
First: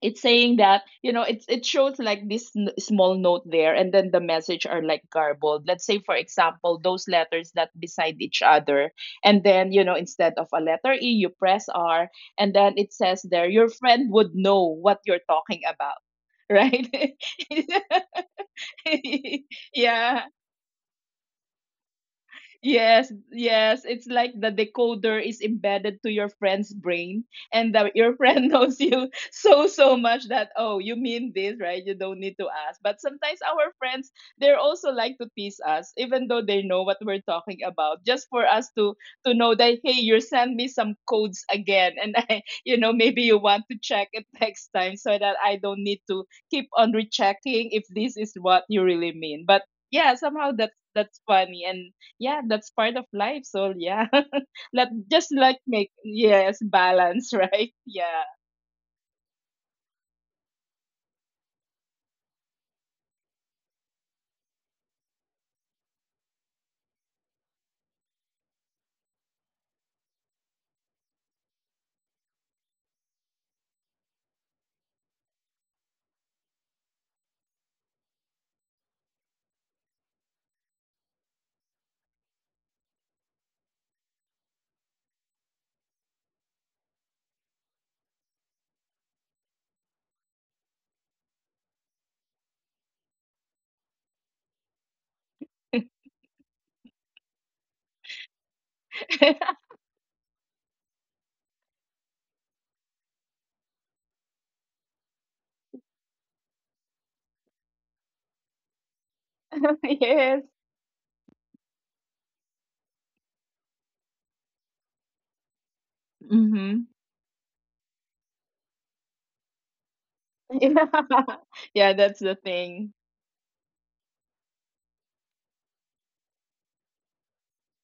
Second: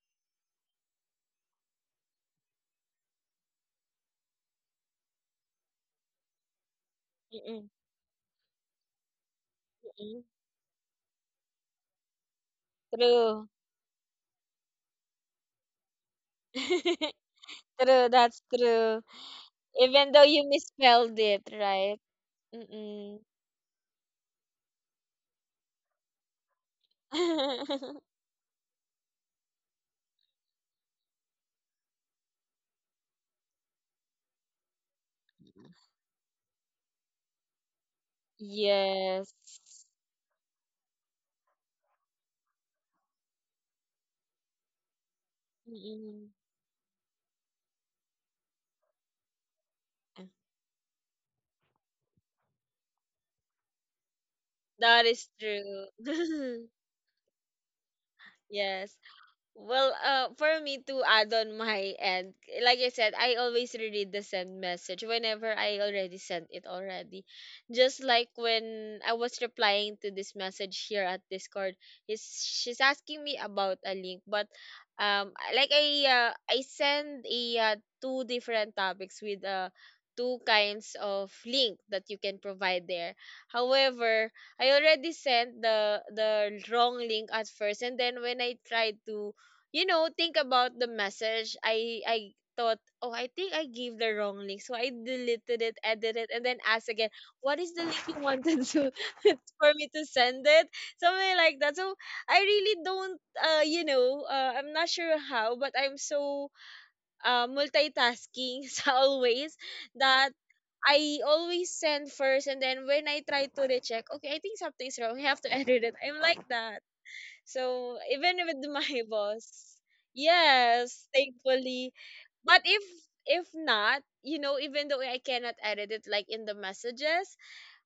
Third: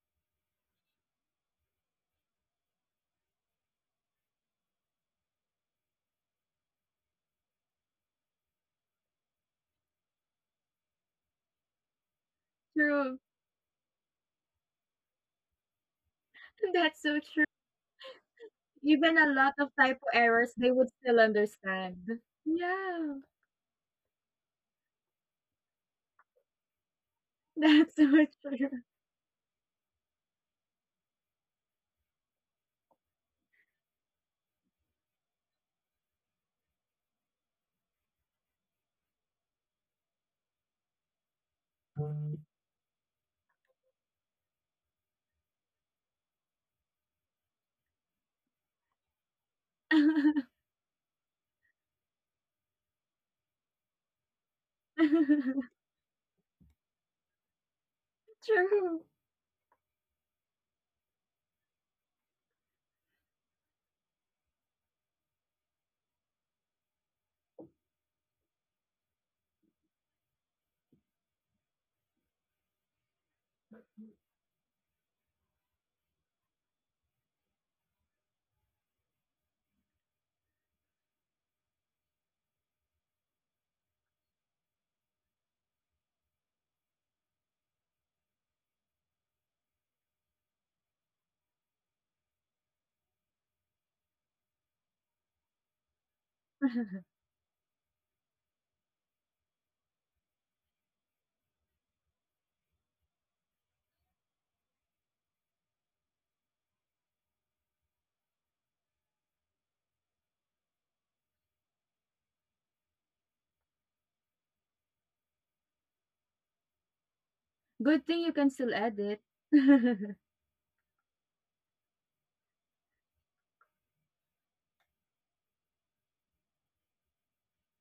Speaker 3: It's saying that, you know, it's it shows like this n- small note there, and then the message are like garbled. Let's say, for example, those letters that
Speaker 1: Mm.
Speaker 3: beside each other, and then you know,
Speaker 1: Mm.
Speaker 3: instead of a letter E, you press R, and then it
Speaker 2: true.
Speaker 3: says
Speaker 1: True.
Speaker 3: there, your friend would know what you're talking about. <laughs> Right.
Speaker 2: That's
Speaker 1: <laughs>
Speaker 2: so true.
Speaker 3: <laughs>
Speaker 1: True. That's true.
Speaker 2: Even a lot of typo
Speaker 1: Even though
Speaker 3: Yeah.
Speaker 1: you
Speaker 2: errors, they would
Speaker 1: misspelled
Speaker 2: still
Speaker 1: it, right?
Speaker 2: understand.
Speaker 3: Yes,
Speaker 2: Yeah,
Speaker 1: Mm.
Speaker 3: yes. It's like the decoder is embedded to your friend's brain,
Speaker 2: <laughs>
Speaker 3: and the,
Speaker 2: that's so
Speaker 3: your
Speaker 1: <laughs>
Speaker 3: friend <laughs>
Speaker 2: true.
Speaker 3: knows you so, so much that, oh, you mean this, right? You don't need to ask. But sometimes our friends, they're also like to tease us, even though they know what we're talking about, just for us to
Speaker 1: Yes.
Speaker 3: to know that, hey, you send me some codes again, and <laughs> I, you know, maybe you want to check it <laughs> next time so that I don't need to
Speaker 1: Mm.
Speaker 3: keep on rechecking if this is what you really mean. But yeah, somehow
Speaker 2: <laughs>
Speaker 3: that's that's funny, and yeah, that's part of life. So yeah, <laughs> let
Speaker 1: That is
Speaker 3: just like
Speaker 1: true.
Speaker 3: make, yes,
Speaker 1: <laughs>
Speaker 3: balance, right? Yeah,
Speaker 1: Yes.
Speaker 2: True.
Speaker 1: Well, uh, for me to add on my end, like I said, I always reread the send message whenever I already sent it already. Just like when I was replying to this message here at Discord, he's, she's asking me about a link, but um, I- like I uh, I send a uh, two different topics with uh two kinds of link that you can provide there. However, I already sent the the wrong link at first, and then when I tried to, you know, think about the message. I I thought, oh, I think I gave the wrong link, so I deleted it, edited it, and then asked again, what is the link you wanted to <laughs>
Speaker 3: <laughs>
Speaker 1: for me to send it? Something like that. So I really don't, uh, you know, uh, I'm not sure how, but I'm so uh, multitasking <laughs> as always that.
Speaker 3: yes.
Speaker 1: I always send first, and then when I try to recheck, okay, I think something's wrong. I have to <laughs> edit it. I'm like that.
Speaker 3: Mm-hmm. <laughs>
Speaker 1: So
Speaker 2: Good thing
Speaker 1: even
Speaker 2: you can
Speaker 1: with
Speaker 2: still
Speaker 1: my <laughs>
Speaker 2: edit.
Speaker 1: boss,
Speaker 3: Yeah.
Speaker 1: yes, thankfully.
Speaker 3: Yeah, that's the
Speaker 1: But if
Speaker 3: thing.
Speaker 1: if not, you know, even though I cannot edit it like in the messages,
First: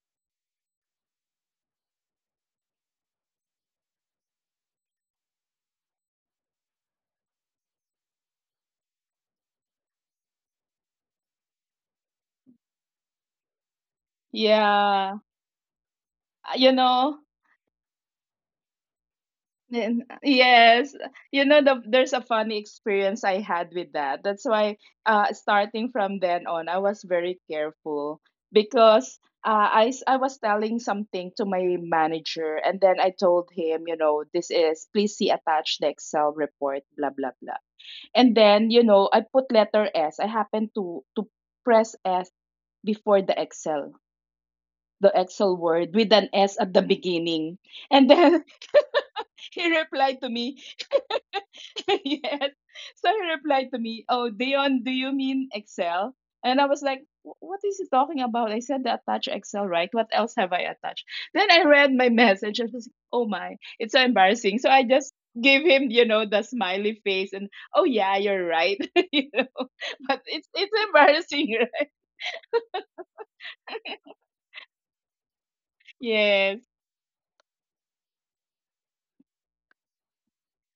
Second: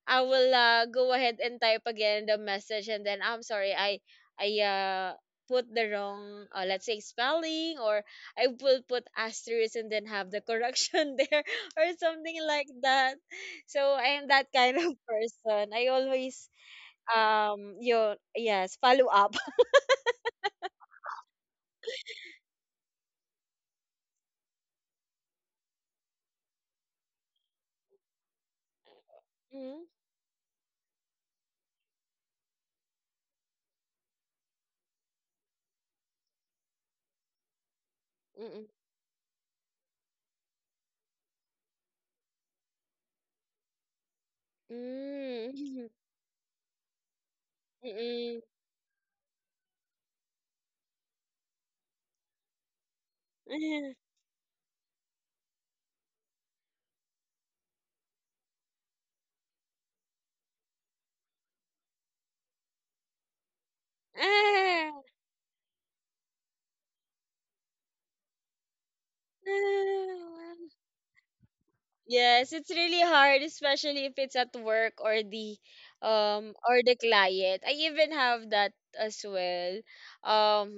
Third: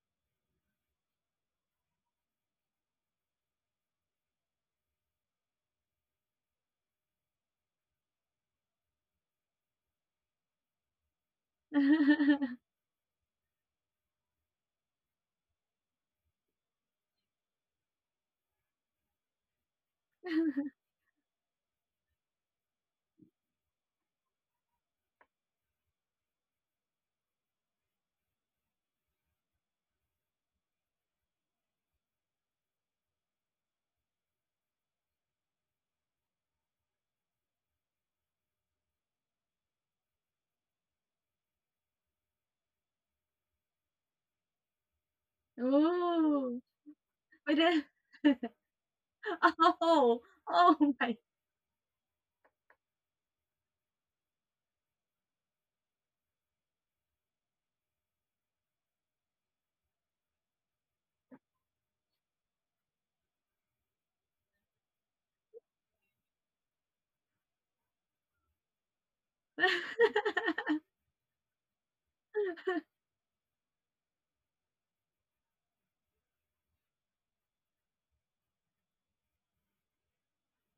Speaker 1: I will uh, go ahead and type again the message and then I'm sorry, I I uh put the wrong uh, let's say spelling, or I will put asterisk and then have the correction <laughs> there or something
Speaker 2: <laughs>
Speaker 1: like that. So I am that kind of <laughs>
Speaker 3: Yeah,
Speaker 1: person. I always
Speaker 3: you know,
Speaker 1: um you yes, follow up.
Speaker 3: then yes, you know, the, there's a funny experience I had with that. That's why, uh starting from then on, I was very careful because, uh, I
Speaker 1: <laughs>
Speaker 3: s- I was telling something to my manager and then I told him, you know, this is, please see attached the Excel report, blah blah blah. And
Speaker 1: Mm-hmm.
Speaker 3: then, you know, I put letter S. I happened to to press S before the Excel, the Excel
Speaker 1: Mm,
Speaker 3: word with an S
Speaker 2: Oh,
Speaker 3: at the
Speaker 2: but
Speaker 3: beginning.
Speaker 1: <laughs>
Speaker 2: then
Speaker 3: And
Speaker 1: mm, mm.
Speaker 3: then
Speaker 2: <laughs>
Speaker 3: <laughs> he
Speaker 2: oh,
Speaker 3: replied to me,
Speaker 2: oh my.
Speaker 3: <laughs> yes. So he replied to me,
Speaker 1: <laughs>
Speaker 3: "Oh, Dion, do you mean Excel?" And I was like, "Wh- What is he talking about? I said the attach Excel, right? What else have I attached?" Then I read my message. I was like, oh my, it's so embarrassing. So I
Speaker 1: Ah,
Speaker 3: just gave him, you know, the smiley face and, oh, yeah, you're right. <laughs> You know, but it's,
Speaker 1: ah.
Speaker 3: it's embarrassing, <laughs> right?
Speaker 1: Yes, it's really hard, especially if it's at work or the um
Speaker 3: Yes.
Speaker 1: or the client. I even have that as well. Um,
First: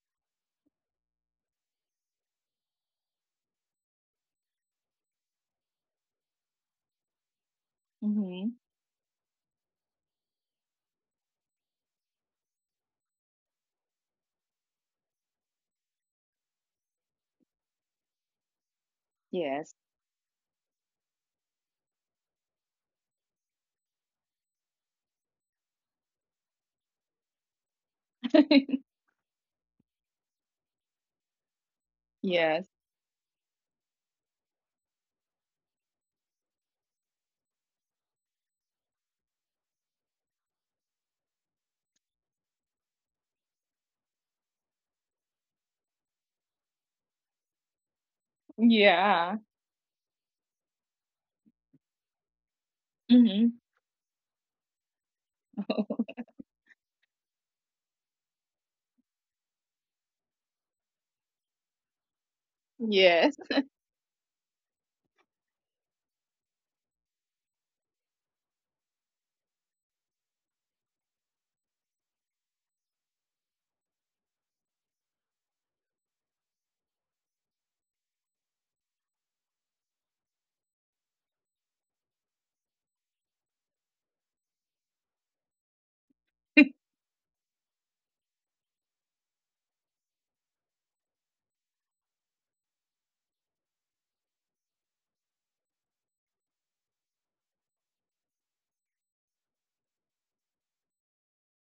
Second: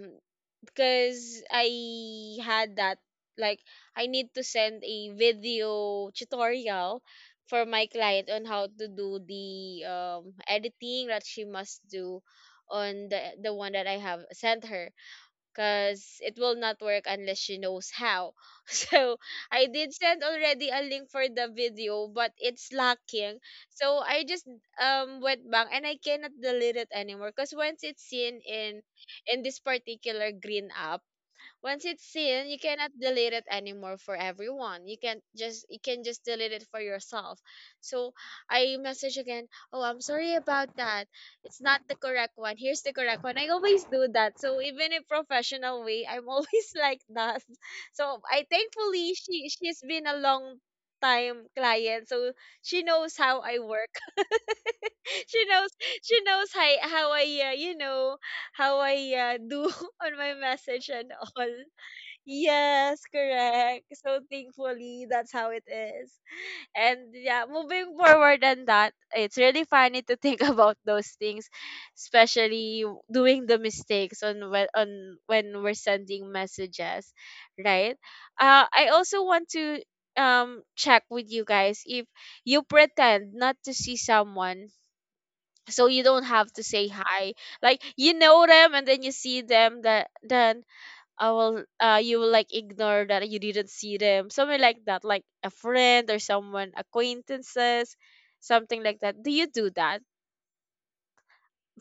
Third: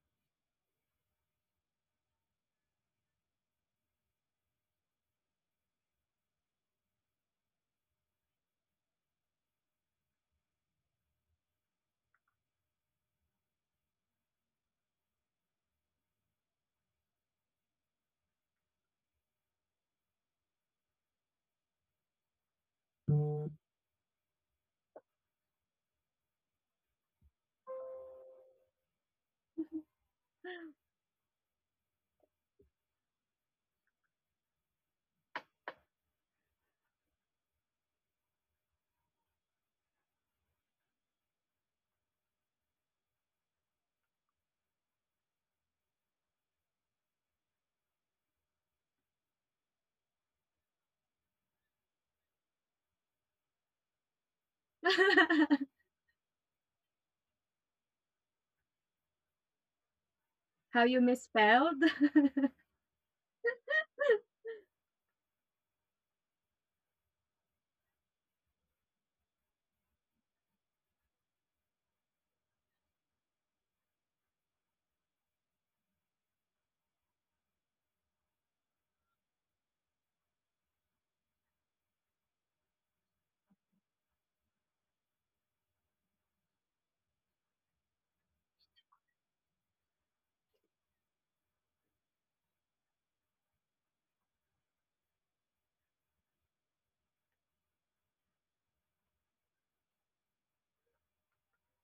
Speaker 1: because I had that, like, I need to send a video tutorial for my client on
Speaker 3: Mm-hmm.
Speaker 1: how to do the um editing that she must do on the the one that I have sent her, because it will not work unless she knows how. <laughs> So I
Speaker 3: Yes.
Speaker 1: did send already a link for the video, but it's lacking. So I just um went back, and I cannot delete it anymore because once it's seen in
Speaker 3: <laughs>
Speaker 1: in this particular green app, once it's seen, you
Speaker 3: Yes.
Speaker 1: cannot delete it anymore for everyone. You can just you can just delete it for yourself. So I message again, "Oh, I'm sorry about that. It's not the correct one. Here's the correct one." I always do that. So even in professional way, I'm always <laughs> like that. So I thankfully she
Speaker 3: Yeah.
Speaker 1: she's been a long time client, so she knows how I
Speaker 3: Mm-hmm.
Speaker 1: work. <laughs> She
Speaker 2: <laughs>
Speaker 1: knows,
Speaker 2: <laughs>
Speaker 1: she
Speaker 3: <laughs>
Speaker 1: knows how, how I uh, you know how I uh, do <laughs> on my
Speaker 2: How
Speaker 1: message
Speaker 2: you
Speaker 1: and all.
Speaker 2: misspelled? <laughs>
Speaker 1: Yes,
Speaker 3: Yes.
Speaker 1: correct. So thankfully, that's how it is. And yeah, moving forward on that, it's really funny to think <laughs> about those things, especially w- doing the mistakes on when on when we're sending messages, right? Uh, I also want to um check with you guys if you pretend not to see someone so you don't have to say
Speaker 3: <laughs>
Speaker 1: hi, like you know them, and then you see them that then I will uh you will, like, ignore that you didn't see them. Something like that, like a friend or someone, acquaintances, something like that. Do you do that?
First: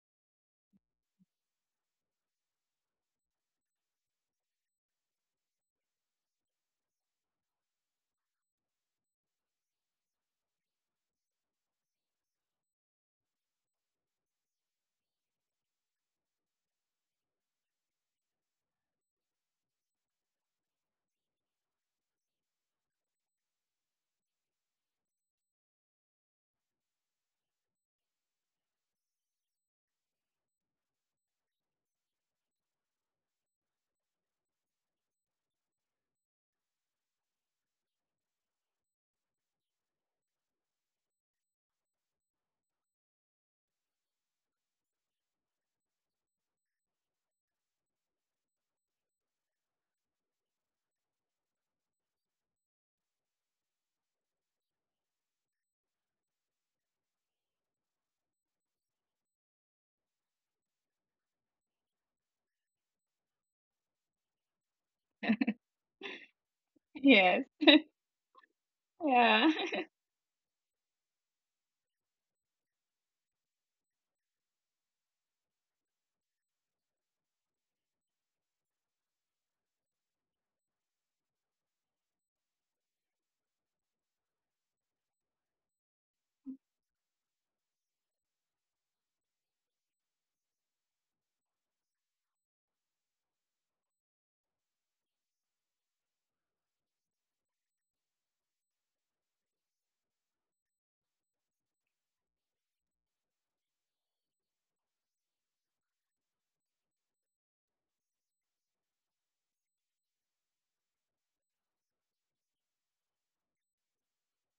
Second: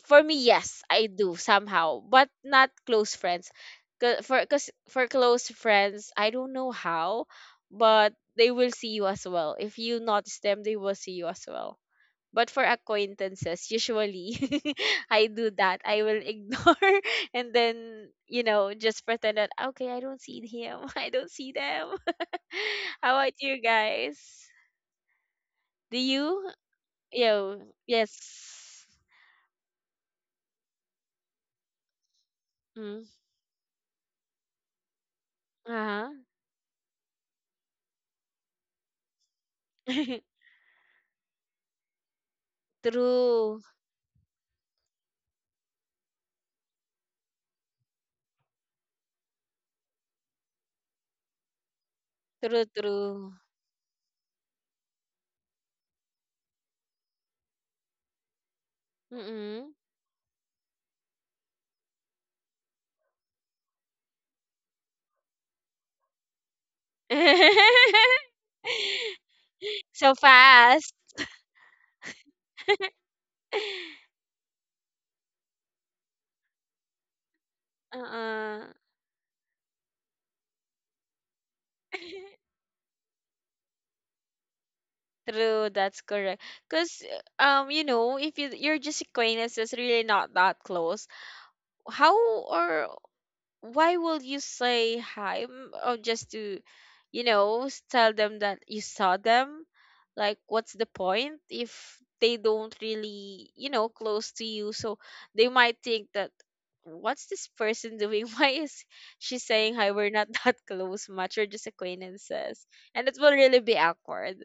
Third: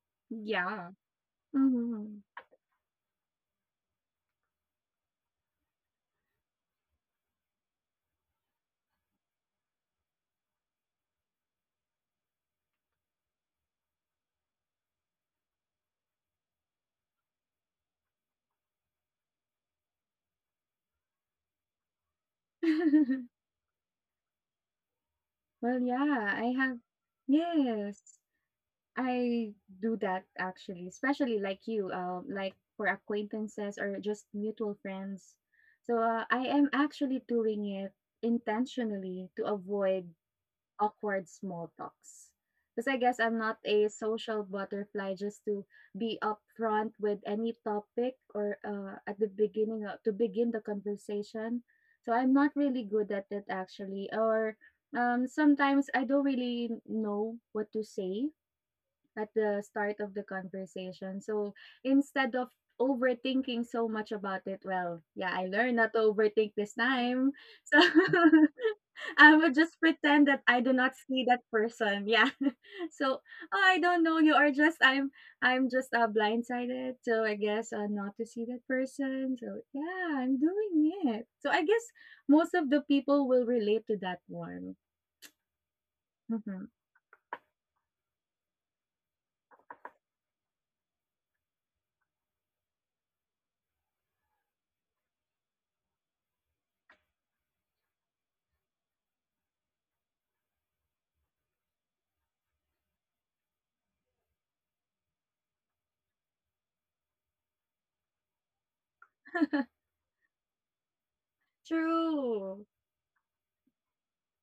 Speaker 1: For me, yes,
Speaker 2: Yeah.
Speaker 1: I do somehow,
Speaker 2: Mhm.
Speaker 1: but not close friends. 'Cause- For cause for close friends, I don't know how, but they will see you as well. If you notice them, they will see you as well. But for acquaintances, usually <laughs> I do that. I will ignore <laughs> and then, you know, just pretend that, okay, I don't see him. <laughs> I don't see them. <laughs> How about
Speaker 2: <laughs>
Speaker 1: you guys?
Speaker 2: Well,
Speaker 1: Do
Speaker 2: yeah, I
Speaker 1: you?
Speaker 2: have
Speaker 1: Yo,
Speaker 2: yes,
Speaker 1: yes.
Speaker 2: I do that actually, especially like you, uh, like for
Speaker 1: Mm,
Speaker 2: acquaintances or just mutual friends. So,
Speaker 1: uh-huh.
Speaker 2: uh, I am actually doing it intentionally to avoid
Speaker 1: <laughs>
Speaker 2: awkward small talks. Because I guess I'm not
Speaker 1: True.
Speaker 2: a social butterfly just to be upfront with any topic or uh, at the beginning of, to begin the conversation. So I'm not
Speaker 1: True,
Speaker 2: really good at
Speaker 1: true.
Speaker 2: it actually. Or um, sometimes I don't really know what to say at the
Speaker 1: Mm-mm.
Speaker 2: start of the conversation. So instead of overthinking so much about it, well, yeah, I learned not to overthink this
Speaker 3: Yes.
Speaker 2: time. <laughs> So
Speaker 1: <laughs>
Speaker 3: Yeah.
Speaker 2: I would just
Speaker 1: So
Speaker 2: pretend that I do
Speaker 1: fast.
Speaker 2: not see that person. Yeah.
Speaker 1: <laughs>
Speaker 2: <laughs> So, "Oh, I don't know. You are just I'm I'm just, uh, blindsided, so I guess, uh, not to see that
Speaker 1: Uh-uh.
Speaker 2: person." So, yeah, I'm doing it. So, I guess
Speaker 1: <laughs>
Speaker 2: most of the people will relate to that one.
Speaker 1: True, that's correct.
Speaker 2: Mhm.
Speaker 1: Because, um, you know, if you, you're just acquaintances, really not that close, how or why will you say hi? Mm. Or just to, you know, s- tell them that you saw them, like, what's the point if they don't really, you know, close to you, so they might think that, what's this person doing, <laughs> why is she saying
Speaker 2: <laughs>
Speaker 1: hi, we're not <laughs> that close much, we're just acquaintances,
Speaker 2: True.
Speaker 1: and it will really be awkward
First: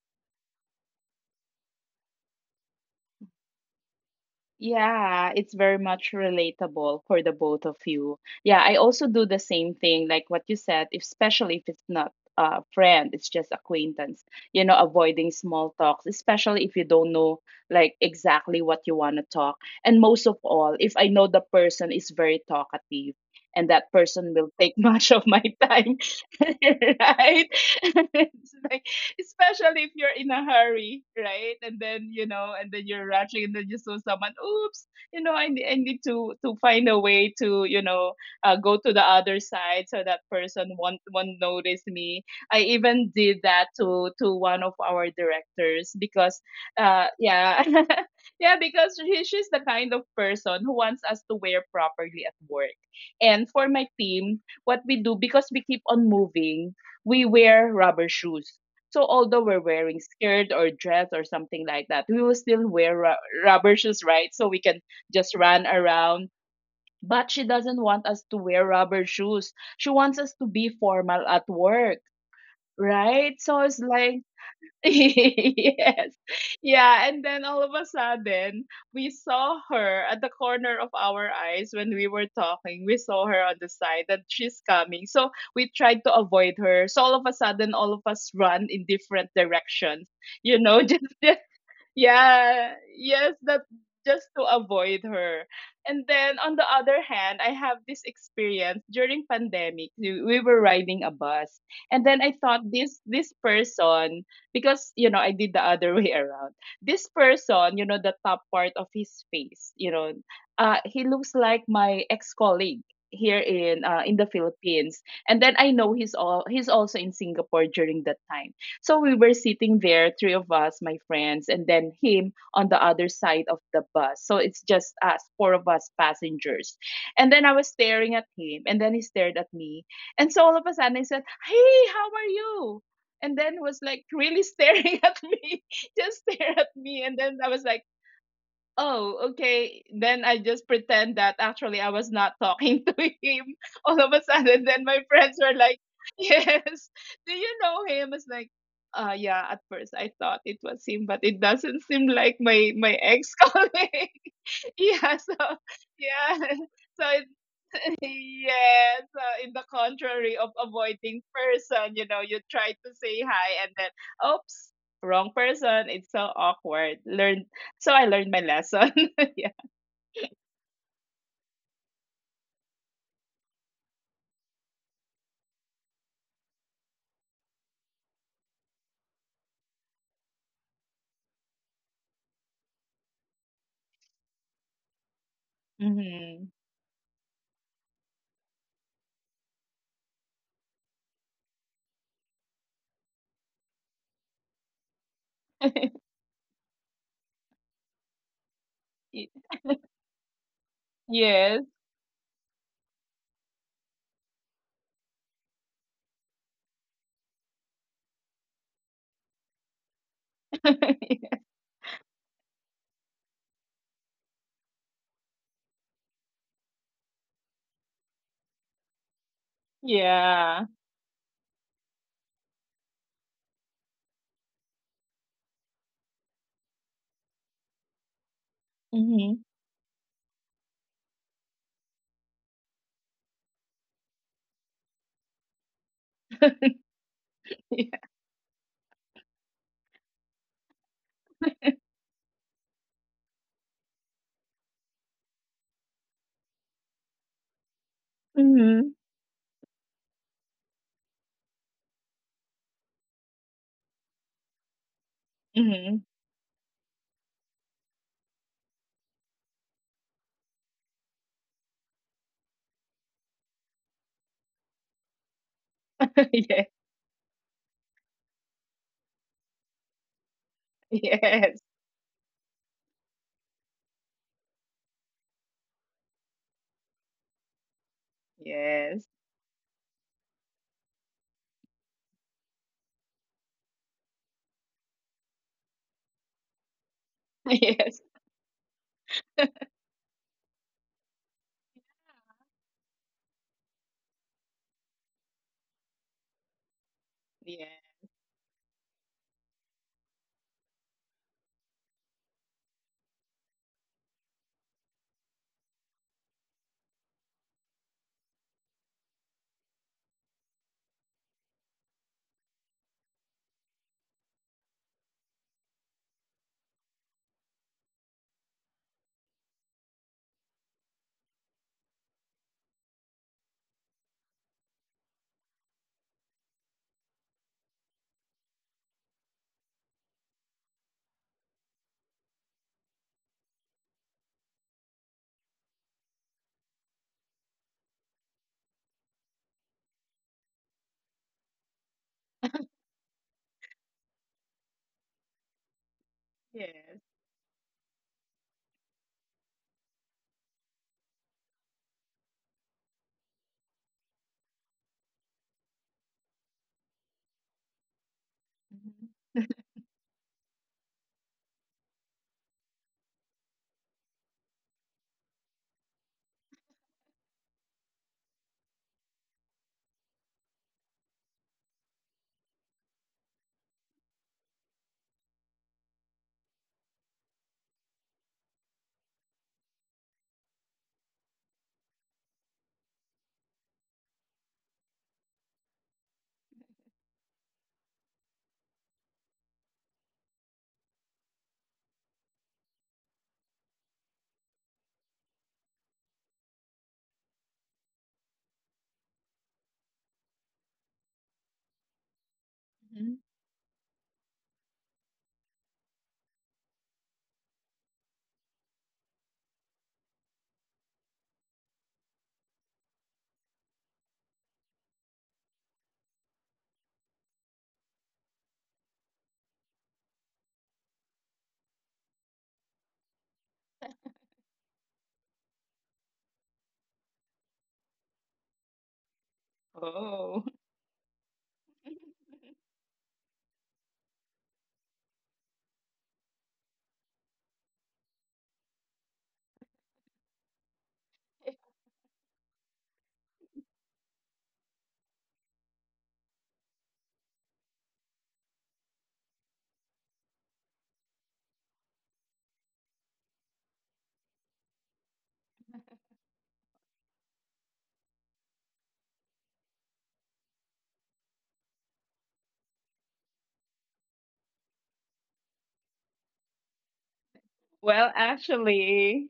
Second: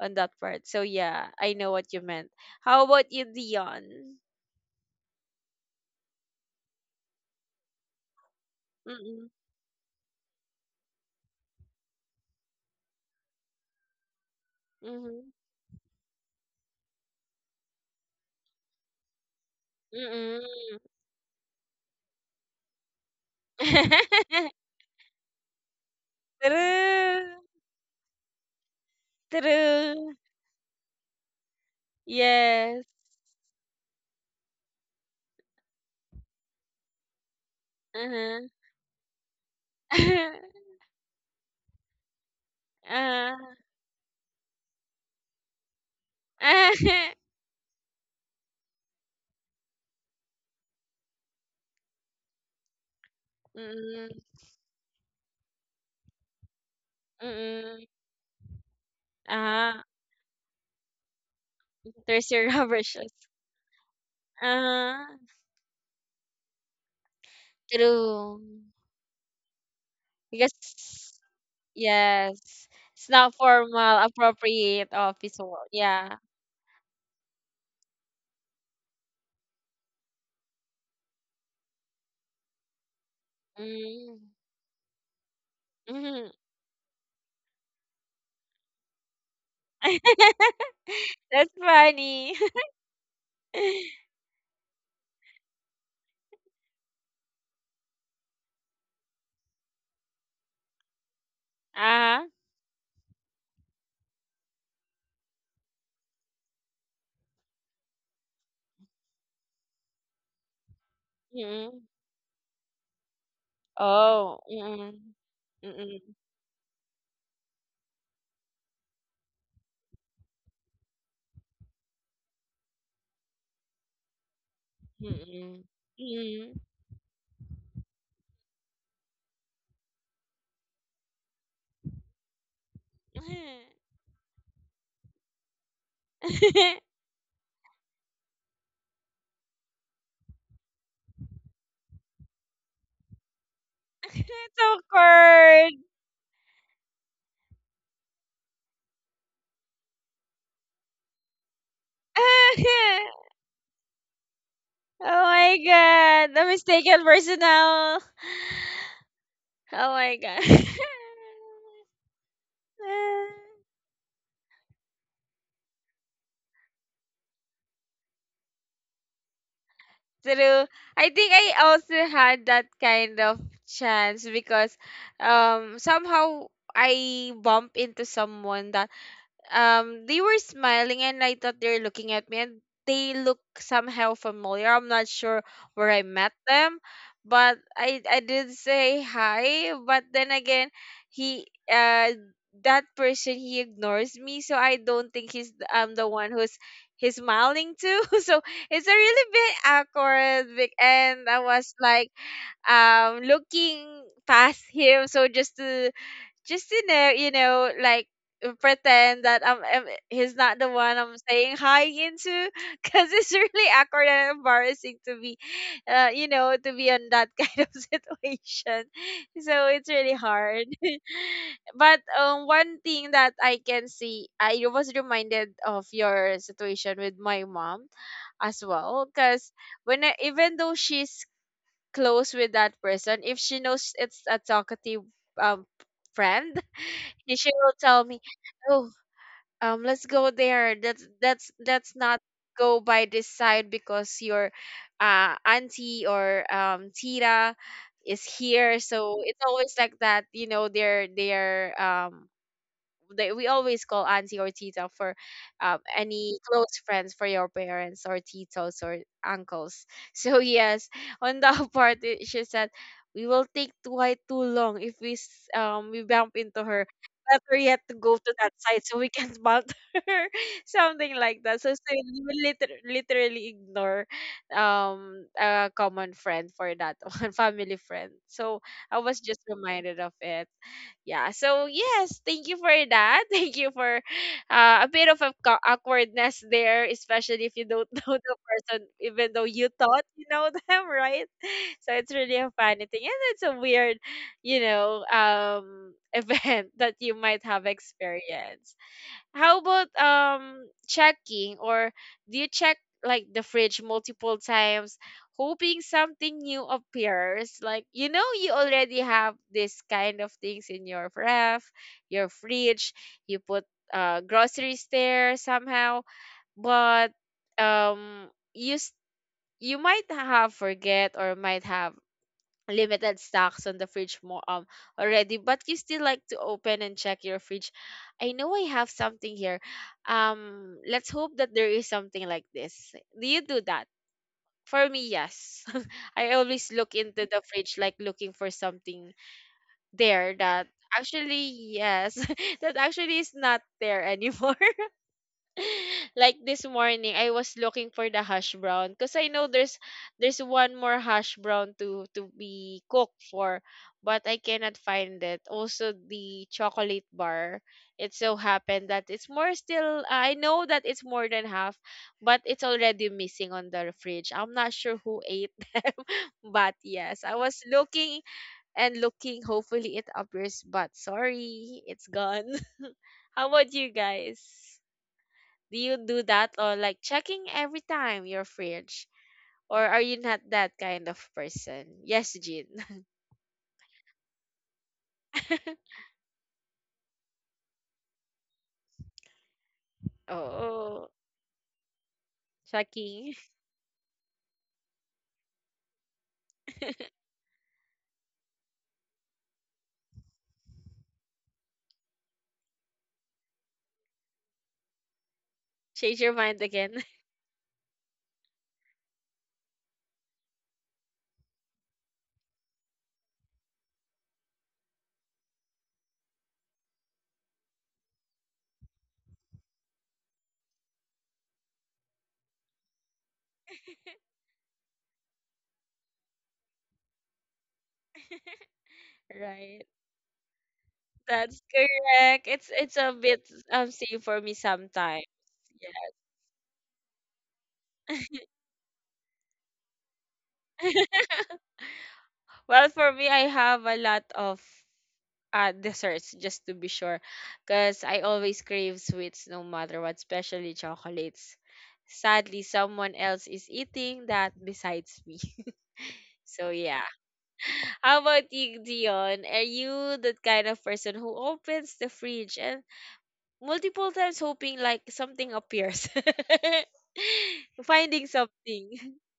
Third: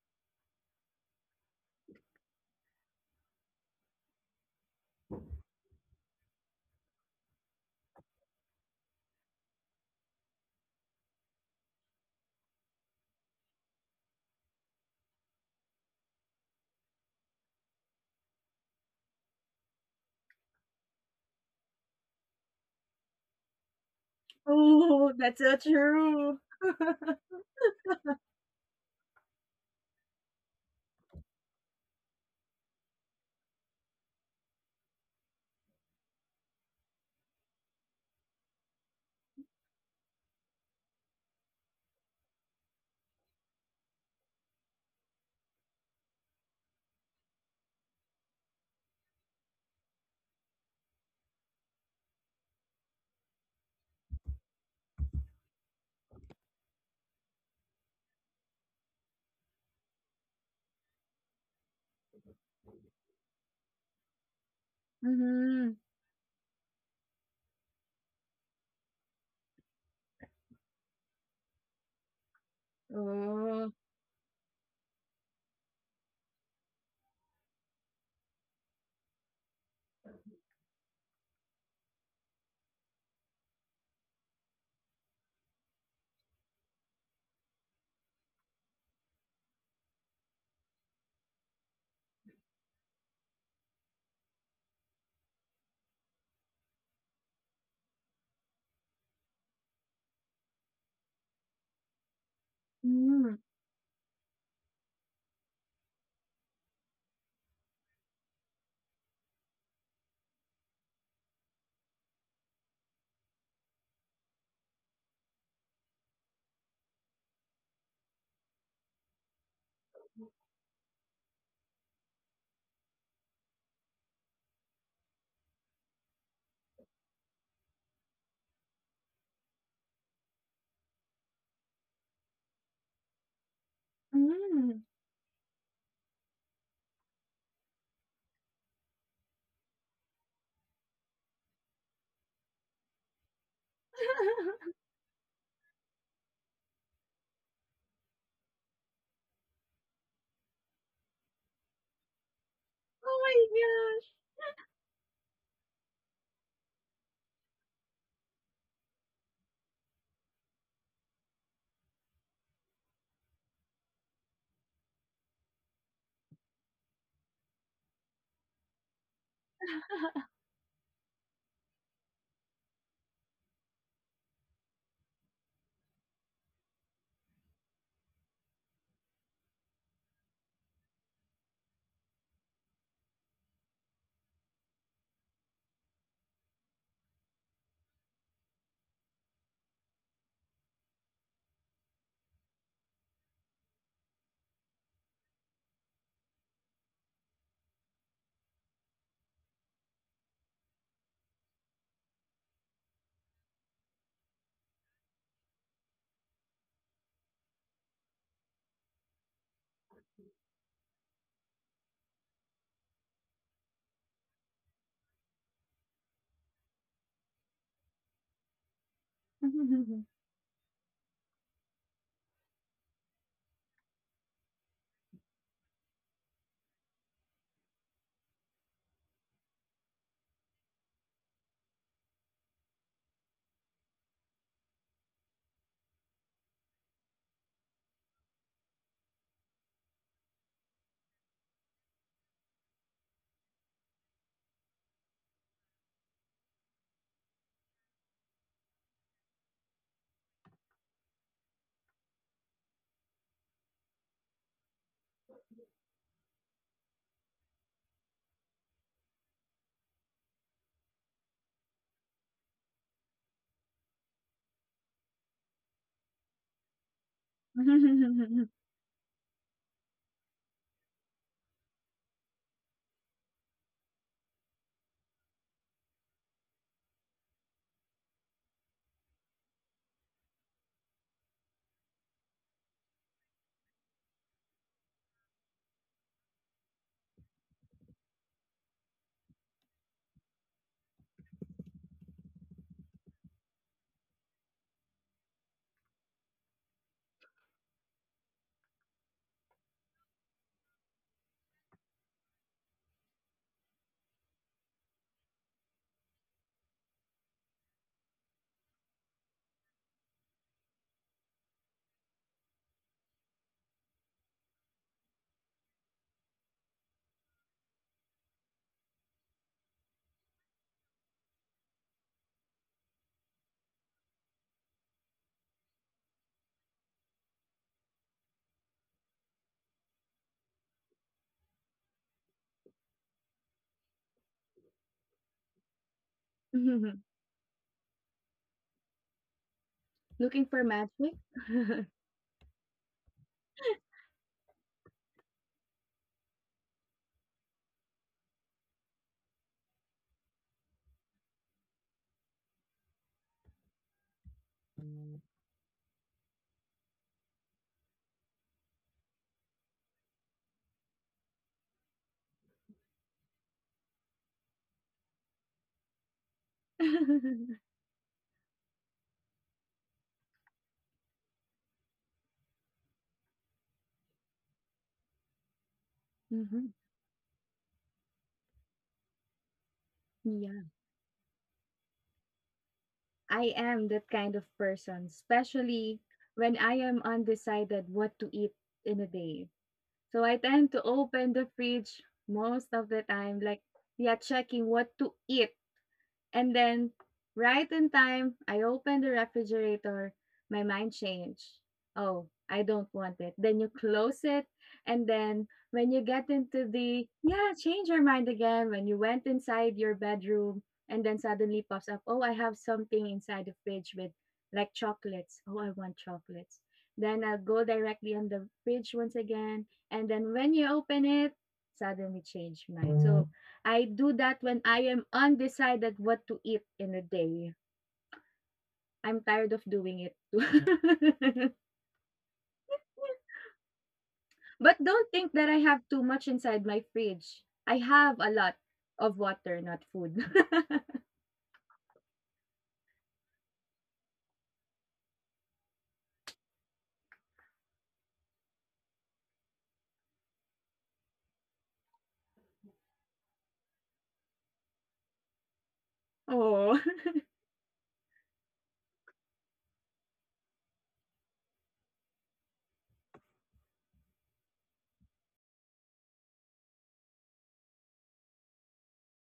Speaker 1: on that part. So yeah, I know what you meant. How about you, Dion?
Speaker 3: Yeah, it's very much relatable for the both of you. Yeah, I also do
Speaker 1: Mm-mm,
Speaker 3: the same thing, like what you said, especially if it's not a friend, it's just acquaintance, you know,
Speaker 1: mm-hmm,
Speaker 3: avoiding small talks, especially if you don't know like exactly what you want to talk. And most of
Speaker 1: mm-mm.
Speaker 3: all, if I know the person is very talkative and that person will
Speaker 1: <laughs>
Speaker 3: take <laughs>
Speaker 2: Oh,
Speaker 3: much of
Speaker 2: that's
Speaker 3: my
Speaker 2: so
Speaker 3: time,
Speaker 2: true.
Speaker 3: <laughs> right?
Speaker 1: True,
Speaker 3: <laughs> It's like, <laughs> especially if
Speaker 1: true.
Speaker 3: you're in a hurry, right? And then you know, and
Speaker 1: Yes.
Speaker 3: then you're rushing, and then you saw someone. Oops, you know, I, ne- I need to to find a way to, you know,
Speaker 1: Uh-huh.
Speaker 3: uh, go to the other side so that
Speaker 1: <laughs>
Speaker 3: person won't won't notice me. I even did
Speaker 1: Uh-huh.
Speaker 3: that to to one of our directors because, uh,
Speaker 1: <laughs>
Speaker 3: yeah. <laughs> Yeah, because she, she's the kind of person who wants us to wear properly at work. And for my
Speaker 1: Mm,
Speaker 3: team, what we do, because we keep on moving, we wear
Speaker 1: mm.
Speaker 3: rubber shoes. So although we're
Speaker 1: Ah,
Speaker 3: wearing skirt or dress or something like that, we
Speaker 1: there's
Speaker 3: will
Speaker 1: your <laughs>
Speaker 3: still
Speaker 1: rubber
Speaker 3: wear
Speaker 1: shoes.
Speaker 3: ru- rubber shoes, right? So we can
Speaker 1: Uh,
Speaker 3: just run
Speaker 2: Mhm.
Speaker 3: around. But she doesn't want us to
Speaker 1: true.
Speaker 3: wear rubber shoes. She wants us to be
Speaker 1: Because
Speaker 3: formal at work,
Speaker 1: yes, it's not
Speaker 3: right? So
Speaker 2: Oh.
Speaker 3: it's
Speaker 1: formal,
Speaker 3: like <laughs>
Speaker 1: appropriate office work.
Speaker 3: yes.
Speaker 1: Yeah.
Speaker 3: Yeah, and then all of a sudden, we saw her at the corner of our eyes when we were talking. We saw her on the side
Speaker 1: Mm.
Speaker 3: that she's coming. So we tried to
Speaker 1: Mm.
Speaker 3: avoid her. So all of a sudden, all of us run in different directions. You
Speaker 1: <laughs>
Speaker 3: know, <laughs> just
Speaker 1: That's funny.
Speaker 3: yeah, yes, that
Speaker 1: <laughs>
Speaker 3: just to avoid her. And then on the other hand, I have this experience during pandemic. We we were riding a bus, and
Speaker 1: Ah.
Speaker 3: then I thought this
Speaker 2: Mm,
Speaker 3: this person because you know I did the other <laughs> way around. This person, you know, the top part of his face, you know, uh, he looks like
Speaker 1: Mm.
Speaker 3: my ex colleague here in uh, in the
Speaker 1: Oh. Mm.
Speaker 3: Philippines. And then I know
Speaker 1: Mm.
Speaker 3: he's all he's also in Singapore during that time. So we were sitting there, three of us, my friends, and then him on the other side of the bus. So it's just us, four
Speaker 1: Mm.
Speaker 3: of us
Speaker 1: Mm.
Speaker 3: passengers. And then I was staring at him, and then he stared at me. And so all of a sudden I said, Hey, how are you?
Speaker 1: <laughs>
Speaker 3: And
Speaker 1: It's
Speaker 3: then was like really
Speaker 2: mm.
Speaker 3: staring <laughs> at me, just stare at me. And then I was like, Oh, okay. Then I just pretend that actually I was not talking <laughs> to him. All of a sudden,
Speaker 2: <laughs>
Speaker 3: then my friends
Speaker 1: awkward.
Speaker 3: were
Speaker 1: <laughs>
Speaker 3: like, Yes, <laughs> do you know him? It's like, uh, yeah, at first I thought it was him, but it doesn't seem like my, my ex
Speaker 2: Oh
Speaker 3: colleague. <laughs>
Speaker 1: Oh
Speaker 3: yeah, so,
Speaker 1: my god,
Speaker 3: yeah.
Speaker 1: the
Speaker 3: <laughs>
Speaker 1: mistaken
Speaker 3: So,
Speaker 1: personnel.
Speaker 3: it,
Speaker 1: <laughs>
Speaker 3: <laughs> yeah, so in the
Speaker 1: Oh my god.
Speaker 3: contrary of
Speaker 1: <laughs>
Speaker 3: avoiding person, you know, you try to say hi and then, oops, wrong person. It's so awkward. Learn. So I learned my lesson. <laughs> Yeah.
Speaker 1: True. I think I also had that kind of chance because um somehow I bump into someone that um they were smiling and I thought they were looking at me, and they look somehow familiar. I'm not sure where I met
Speaker 3: Mhm.
Speaker 1: them, but I I did say hi, but then again, he uh that person he ignores me, so I don't think he's th- I'm the one who's he's smiling to. <laughs> So it's a really
Speaker 3: Y
Speaker 1: bit
Speaker 3: <laughs>
Speaker 1: awkward bec- and I
Speaker 3: yes.
Speaker 1: was like um looking past him, so just to just to know, you know, like, uh, pretend that I'm, I'm he's not the one I'm
Speaker 3: <laughs>
Speaker 1: saying hi into, <laughs> because it's really awkward and embarrassing to be, uh, you know, to be on that <laughs> kind of situation. So it's
Speaker 2: my
Speaker 1: really hard.
Speaker 3: Yeah.
Speaker 1: <laughs> But um, one thing that I can see, I was reminded of your situation with my mom as well, because
Speaker 3: Mhm.
Speaker 1: when I, even though she's close with that person, if she knows it's a talkative um friend, and she will
Speaker 3: Yeah.
Speaker 1: tell me, "Oh, um, let's go there. That's that's that's not go by this side because your uh auntie or um Tira is here."
Speaker 3: Mhm.
Speaker 1: So it's always like that, you know. They're they're um they, we always call auntie or tita for um,
Speaker 3: Mhm.
Speaker 1: any close friends for your parents, or titos or uncles. <laughs> So yes, on that <laughs> part, it, she said, we will take too high, too long, if we s- um we bump into
Speaker 3: Yes.
Speaker 1: her. Better yet to go to
Speaker 2: gosh.
Speaker 1: that side so we can bump <laughs> her, something like that.
Speaker 3: <laughs>
Speaker 1: So, so you will liter- literally ignore um a common friend for that <laughs> one, family friend. So I
Speaker 3: Yes. Yes.
Speaker 1: was just reminded of it. Yeah, so yes, thank you for that. <laughs> Thank you for uh, a bit of a co- awkwardness there, especially if
Speaker 3: <laughs>
Speaker 1: you don't <laughs>
Speaker 3: Yes.
Speaker 1: know the person even though you
Speaker 3: <laughs>
Speaker 1: thought you know them, <laughs> right? So it's really a funny thing, and it's a weird, you know, um <laughs> event that you might have
Speaker 3: Yeah.
Speaker 1: experienced. How about um checking, or do you check, like, the fridge multiple times, hoping something new appears? Like, you know, you already have this kind of things in your ref, your fridge, you put uh groceries there somehow, but um you s- you might have forget or might have limited stocks on the fridge more um already, but you still like to open and check your fridge. I know I have something here, um let's hope that there is something like this. Do you do that? For me, yes. <laughs> I always look
Speaker 2: <laughs>
Speaker 1: into the fridge, like looking for something there
Speaker 2: Looking for
Speaker 1: that,
Speaker 2: magic?
Speaker 1: actually,
Speaker 2: <laughs>
Speaker 1: yes, <laughs> that actually is not there <laughs> anymore. <laughs> Like this
Speaker 3: Yes.
Speaker 1: morning I was looking for the hash brown because I know there's there's one more hash brown to to be cooked for, but I cannot find it. Also the chocolate bar, it so happened that it's
Speaker 3: Mhm.
Speaker 1: more, still I know that it's more than half, but it's already missing on the fridge. I'm not sure who ate <laughs> them, but yes, I was looking and looking, hopefully it appears, but sorry, it's gone. <laughs> How about you guys? Do you do that,
Speaker 2: Mhm.
Speaker 1: or like checking every time your fridge? Or are you not
Speaker 2: Yeah,
Speaker 1: that kind of person? Yes, Jean.
Speaker 2: I am that kind of person,
Speaker 1: <laughs>
Speaker 2: especially when I am undecided what to eat in a day. So I tend to
Speaker 1: Oh,
Speaker 2: open the fridge most of the
Speaker 1: checking.
Speaker 2: time, like, yeah, checking what to eat. And then, right in time, I open the refrigerator. My mind changed. Oh, I don't want
Speaker 3: Mhm.
Speaker 2: it. Then you close it. And then, when
Speaker 1: <laughs>
Speaker 2: you
Speaker 1: Change
Speaker 2: get
Speaker 1: your mind
Speaker 2: into
Speaker 1: again.
Speaker 2: the, yeah, change your mind again. When you went inside your bedroom, and then suddenly pops up, oh, I have something inside the fridge with like chocolates. Oh, I want chocolates. Then I'll go directly on the fridge once again. And then, when you open it, suddenly change mind. So, I do that when I am undecided what to eat in a day. I'm
Speaker 1: <laughs>
Speaker 2: tired of
Speaker 1: Right.
Speaker 2: doing it. too.
Speaker 3: Oh.
Speaker 2: <laughs>
Speaker 1: That's correct. It's
Speaker 3: <laughs>
Speaker 1: it's a bit um same for me
Speaker 2: But don't
Speaker 1: sometimes.
Speaker 2: think that I have
Speaker 1: Yeah.
Speaker 2: too much inside my fridge. I have a lot of water, not food.
Speaker 1: <laughs> Well, for me, I have a lot of uh, desserts just to be sure, because I always crave sweets no matter what, especially chocolates. Sadly, someone else is eating that besides me. <laughs>
Speaker 2: <laughs>
Speaker 1: So
Speaker 2: Oh.
Speaker 1: yeah.
Speaker 2: <laughs>
Speaker 1: How about you, Dion? Are you that kind of person who opens the fridge and multiple times hoping like something appears? <laughs>
Speaker 3: Well,
Speaker 1: Finding something.
Speaker 3: actually,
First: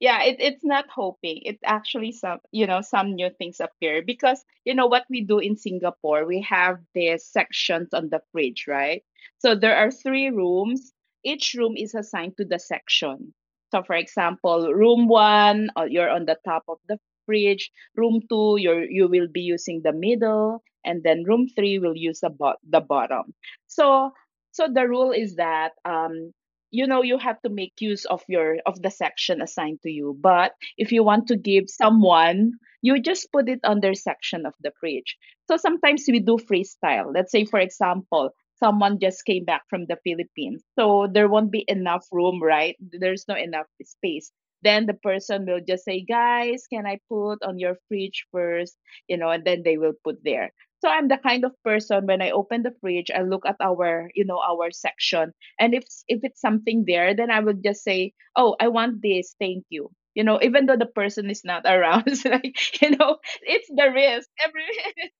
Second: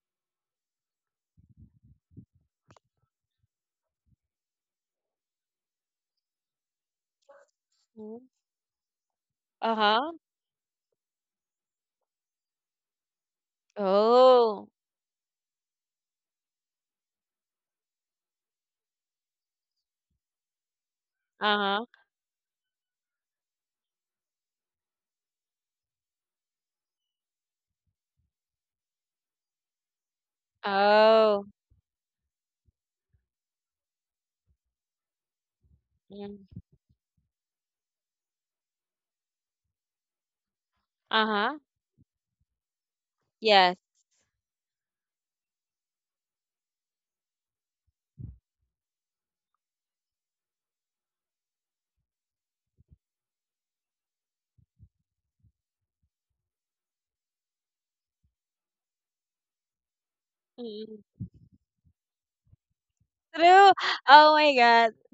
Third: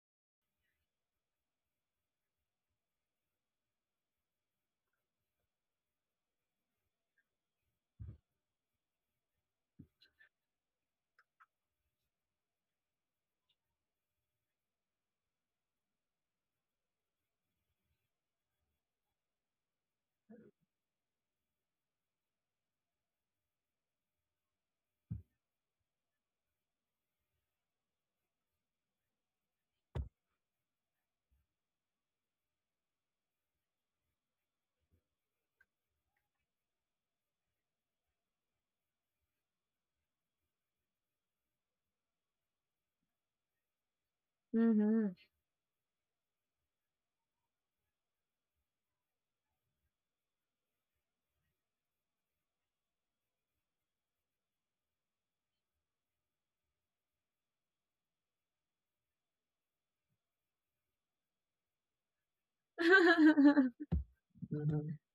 Speaker 3: yeah it, it's not hoping. It's actually some, you know, some new things appear, because you know what we do in Singapore, we have the sections on the fridge, right? So
Speaker 1: Uh
Speaker 3: there are
Speaker 1: huh.
Speaker 3: three rooms. Each room is assigned to the section. So for
Speaker 1: Oh.
Speaker 3: example, room one, uh, you're on the top of the fridge, room two you're, you will be using the middle, and then room three
Speaker 1: Uh
Speaker 3: will
Speaker 1: huh.
Speaker 3: use the, bo- the bottom. So so the rule is that um you know you have to make use of your of the section assigned to you. But if you want to
Speaker 1: Oh.
Speaker 3: give someone, you just put it on their section of the preach. So sometimes we do
Speaker 1: Mm.
Speaker 3: freestyle. Let's say for example, someone just came back from the Philippines, so there won't be
Speaker 1: Uh-huh.
Speaker 3: enough room, right? There's no enough
Speaker 1: Yes.
Speaker 3: space. Then the
Speaker 2: Mhm.
Speaker 3: person will just say, guys, can I put on your fridge first? You know, and then they will put there. So I'm the kind of person, when I open the fridge, I look at our, you know, our section. And if if it's something there, then I would just say, oh, I want this, thank you. You know, even though the
Speaker 1: Mm.
Speaker 3: person is not around, <laughs> it's like, you know, it's
Speaker 1: True.
Speaker 3: the risk
Speaker 1: Oh my
Speaker 3: every
Speaker 1: God.
Speaker 3: <laughs>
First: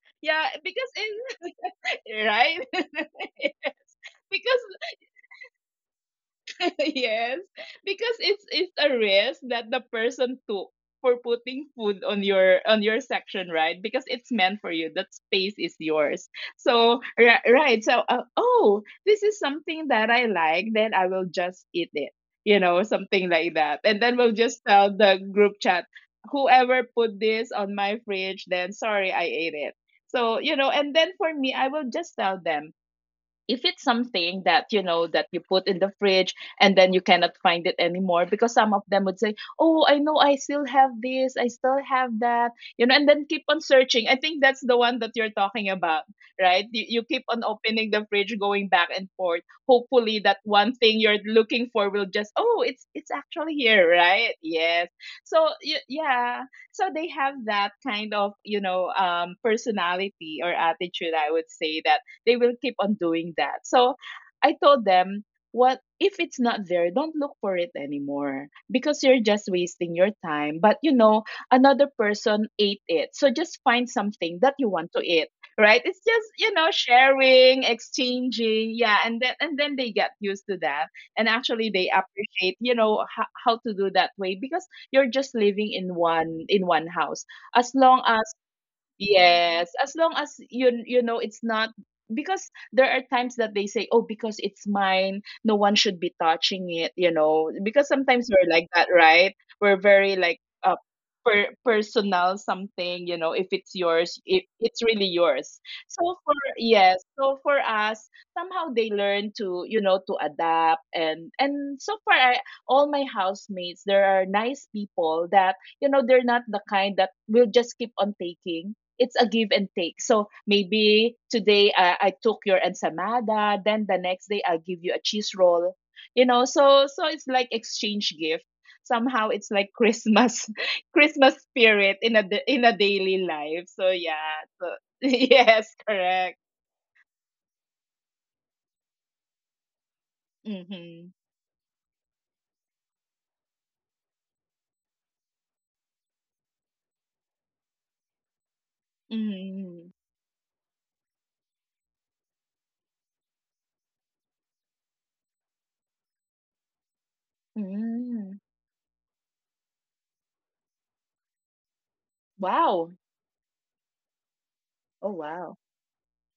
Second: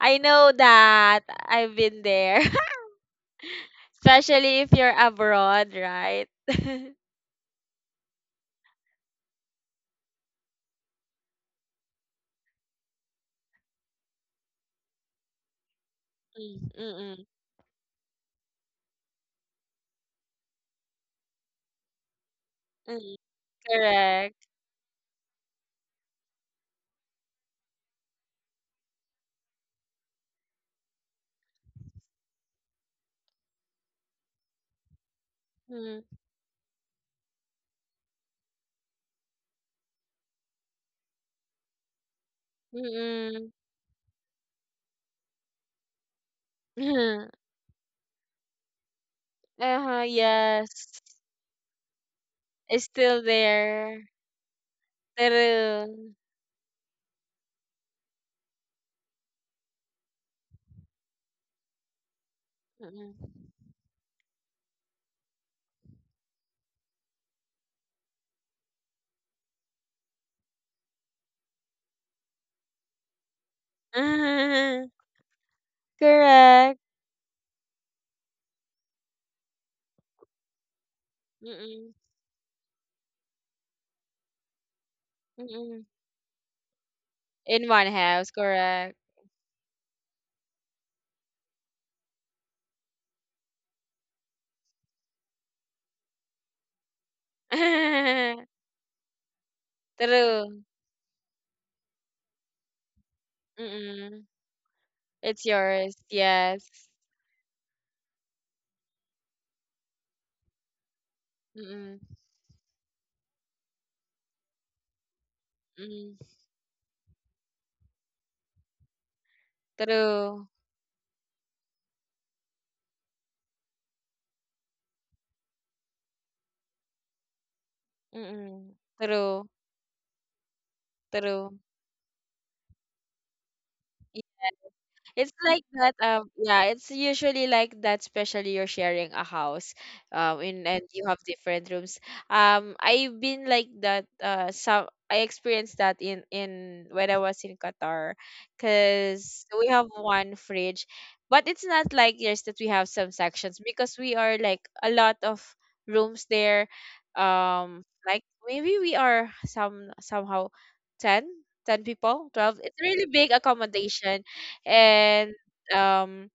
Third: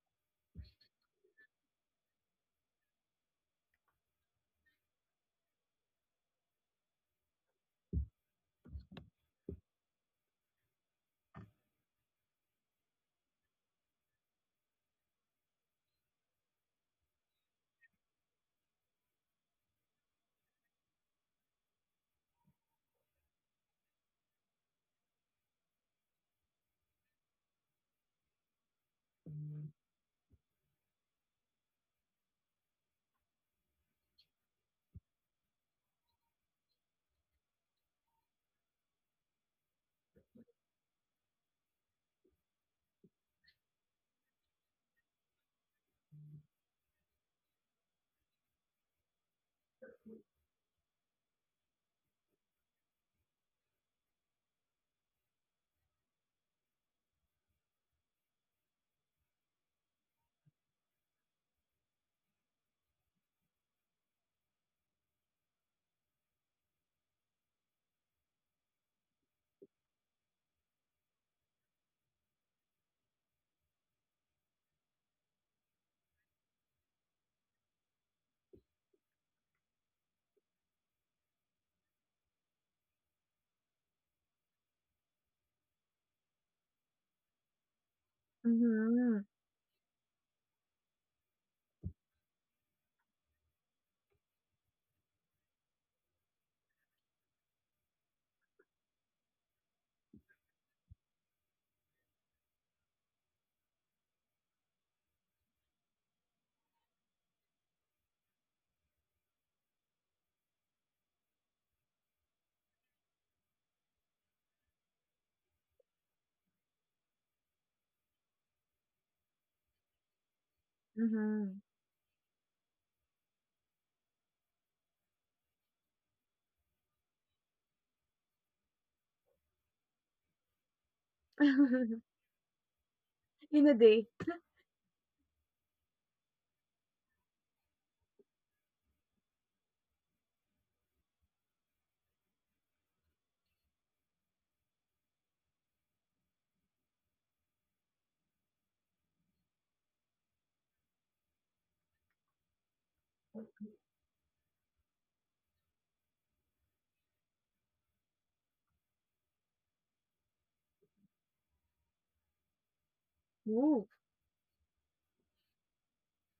Speaker 1: I
Speaker 3: yeah,
Speaker 1: know that.
Speaker 3: because
Speaker 1: I've been
Speaker 3: in <laughs>
Speaker 1: there.
Speaker 3: right
Speaker 1: <laughs>
Speaker 3: <laughs>
Speaker 1: Especially
Speaker 3: because
Speaker 1: if you're abroad, right? <laughs>
Speaker 3: <laughs> yes, because it's it's a risk that the person took for putting food on your on your section, right? Because it's meant for you. That space is yours.
Speaker 1: Mm,
Speaker 3: So
Speaker 1: mm-mm.
Speaker 3: ri- right. So uh, oh, this is something that I like. Then I will just eat it. You know,
Speaker 1: Mm-mm.
Speaker 3: something like that. And then we'll
Speaker 1: Correct.
Speaker 3: just tell the group chat, whoever put this on my fridge, then sorry, I ate it. So you know, and then for me, I will just tell them, if it's something that you know that you put in the
Speaker 1: Mm,
Speaker 3: fridge, and then you cannot find it anymore, because some of them would say, oh, I know I still have this, I still have that, you know, and then keep
Speaker 1: mm-mm.
Speaker 3: on searching. I think that's the one that you're talking about, right? You, you keep on
Speaker 1: <laughs>
Speaker 3: opening the fridge going back and forth,
Speaker 1: Uh-huh.
Speaker 3: hopefully that one thing
Speaker 1: Yes.
Speaker 3: you're looking for will just, oh,
Speaker 1: It's
Speaker 3: it's it's
Speaker 1: still
Speaker 3: actually here,
Speaker 1: there.
Speaker 3: right? Yes. So y-
Speaker 1: True.
Speaker 3: yeah, so they have that kind of, you know, um personality or attitude, I would say, that they will keep
Speaker 1: <laughs>
Speaker 3: on
Speaker 1: Mm-mm.
Speaker 3: doing that. So I told them, what if it's not there, don't look for it anymore, because you're just wasting your time. But you know, another person ate it. So just find something that you
Speaker 1: Uh-huh.
Speaker 3: want to eat, right? It's just, you know,
Speaker 1: Correct.
Speaker 3: sharing, exchanging. Yeah, and then, and then they get used to that. And actually they
Speaker 1: Mm-mm.
Speaker 3: appreciate, you know, how, how to do that way, because you're just living
Speaker 1: Mm-mm.
Speaker 3: in one, in one house.
Speaker 1: In
Speaker 3: As
Speaker 1: one
Speaker 3: long as,
Speaker 1: house, correct.
Speaker 2: Mhm.
Speaker 3: yes, as long as you, you know, it's not, because there are times that they say, "Oh, because it's mine, no one should be touching it," you know. Because sometimes we're
Speaker 1: <laughs>
Speaker 3: like that, right? We're very like
Speaker 1: True.
Speaker 3: uh per personal something, you know, if it's yours,
Speaker 1: Mm-mm.
Speaker 3: it, it's really
Speaker 1: It's
Speaker 3: yours.
Speaker 1: yours.
Speaker 3: So for
Speaker 1: Yes.
Speaker 3: yes, so for us, somehow they learn to, you know, to adapt. and and so
Speaker 1: Mm-mm.
Speaker 3: far I, all my housemates, there are nice people, that you know
Speaker 1: Mm.
Speaker 3: they're not the kind that will just keep on taking. It's a give and take. So
Speaker 1: True.
Speaker 3: maybe
Speaker 2: Mhm.
Speaker 3: today, uh, I took your ensamada, then the next day I'll give you a cheese roll. You know, so so it's like exchange gift.
Speaker 1: Mm-mm.
Speaker 3: Somehow
Speaker 1: True.
Speaker 3: it's like Christmas, <laughs> Christmas
Speaker 1: True.
Speaker 3: spirit
Speaker 2: <laughs>
Speaker 3: in a da- in a daily
Speaker 2: <laughs> in
Speaker 3: life.
Speaker 2: a
Speaker 3: So
Speaker 2: day.
Speaker 3: yeah, so <laughs>
Speaker 1: It's like
Speaker 3: yes,
Speaker 1: that. Um,
Speaker 3: correct.
Speaker 1: yeah, it's usually like that. Especially you're sharing a house, um, in and
Speaker 3: Mm-hmm.
Speaker 1: you have different rooms. Um, I've been like that. Uh, some I experienced that in in when I was in Qatar, cause we have
Speaker 3: Mm-hmm.
Speaker 1: one fridge, but it's not like yours that we have some sections because we are like a lot of rooms there. Um, like
Speaker 3: Mm.
Speaker 1: maybe we are some somehow ten. 10 people twelve, it's
Speaker 3: Wow.
Speaker 1: really big
Speaker 2: Ooh.
Speaker 1: accommodation,
Speaker 3: Oh
Speaker 1: and
Speaker 3: wow.
Speaker 1: um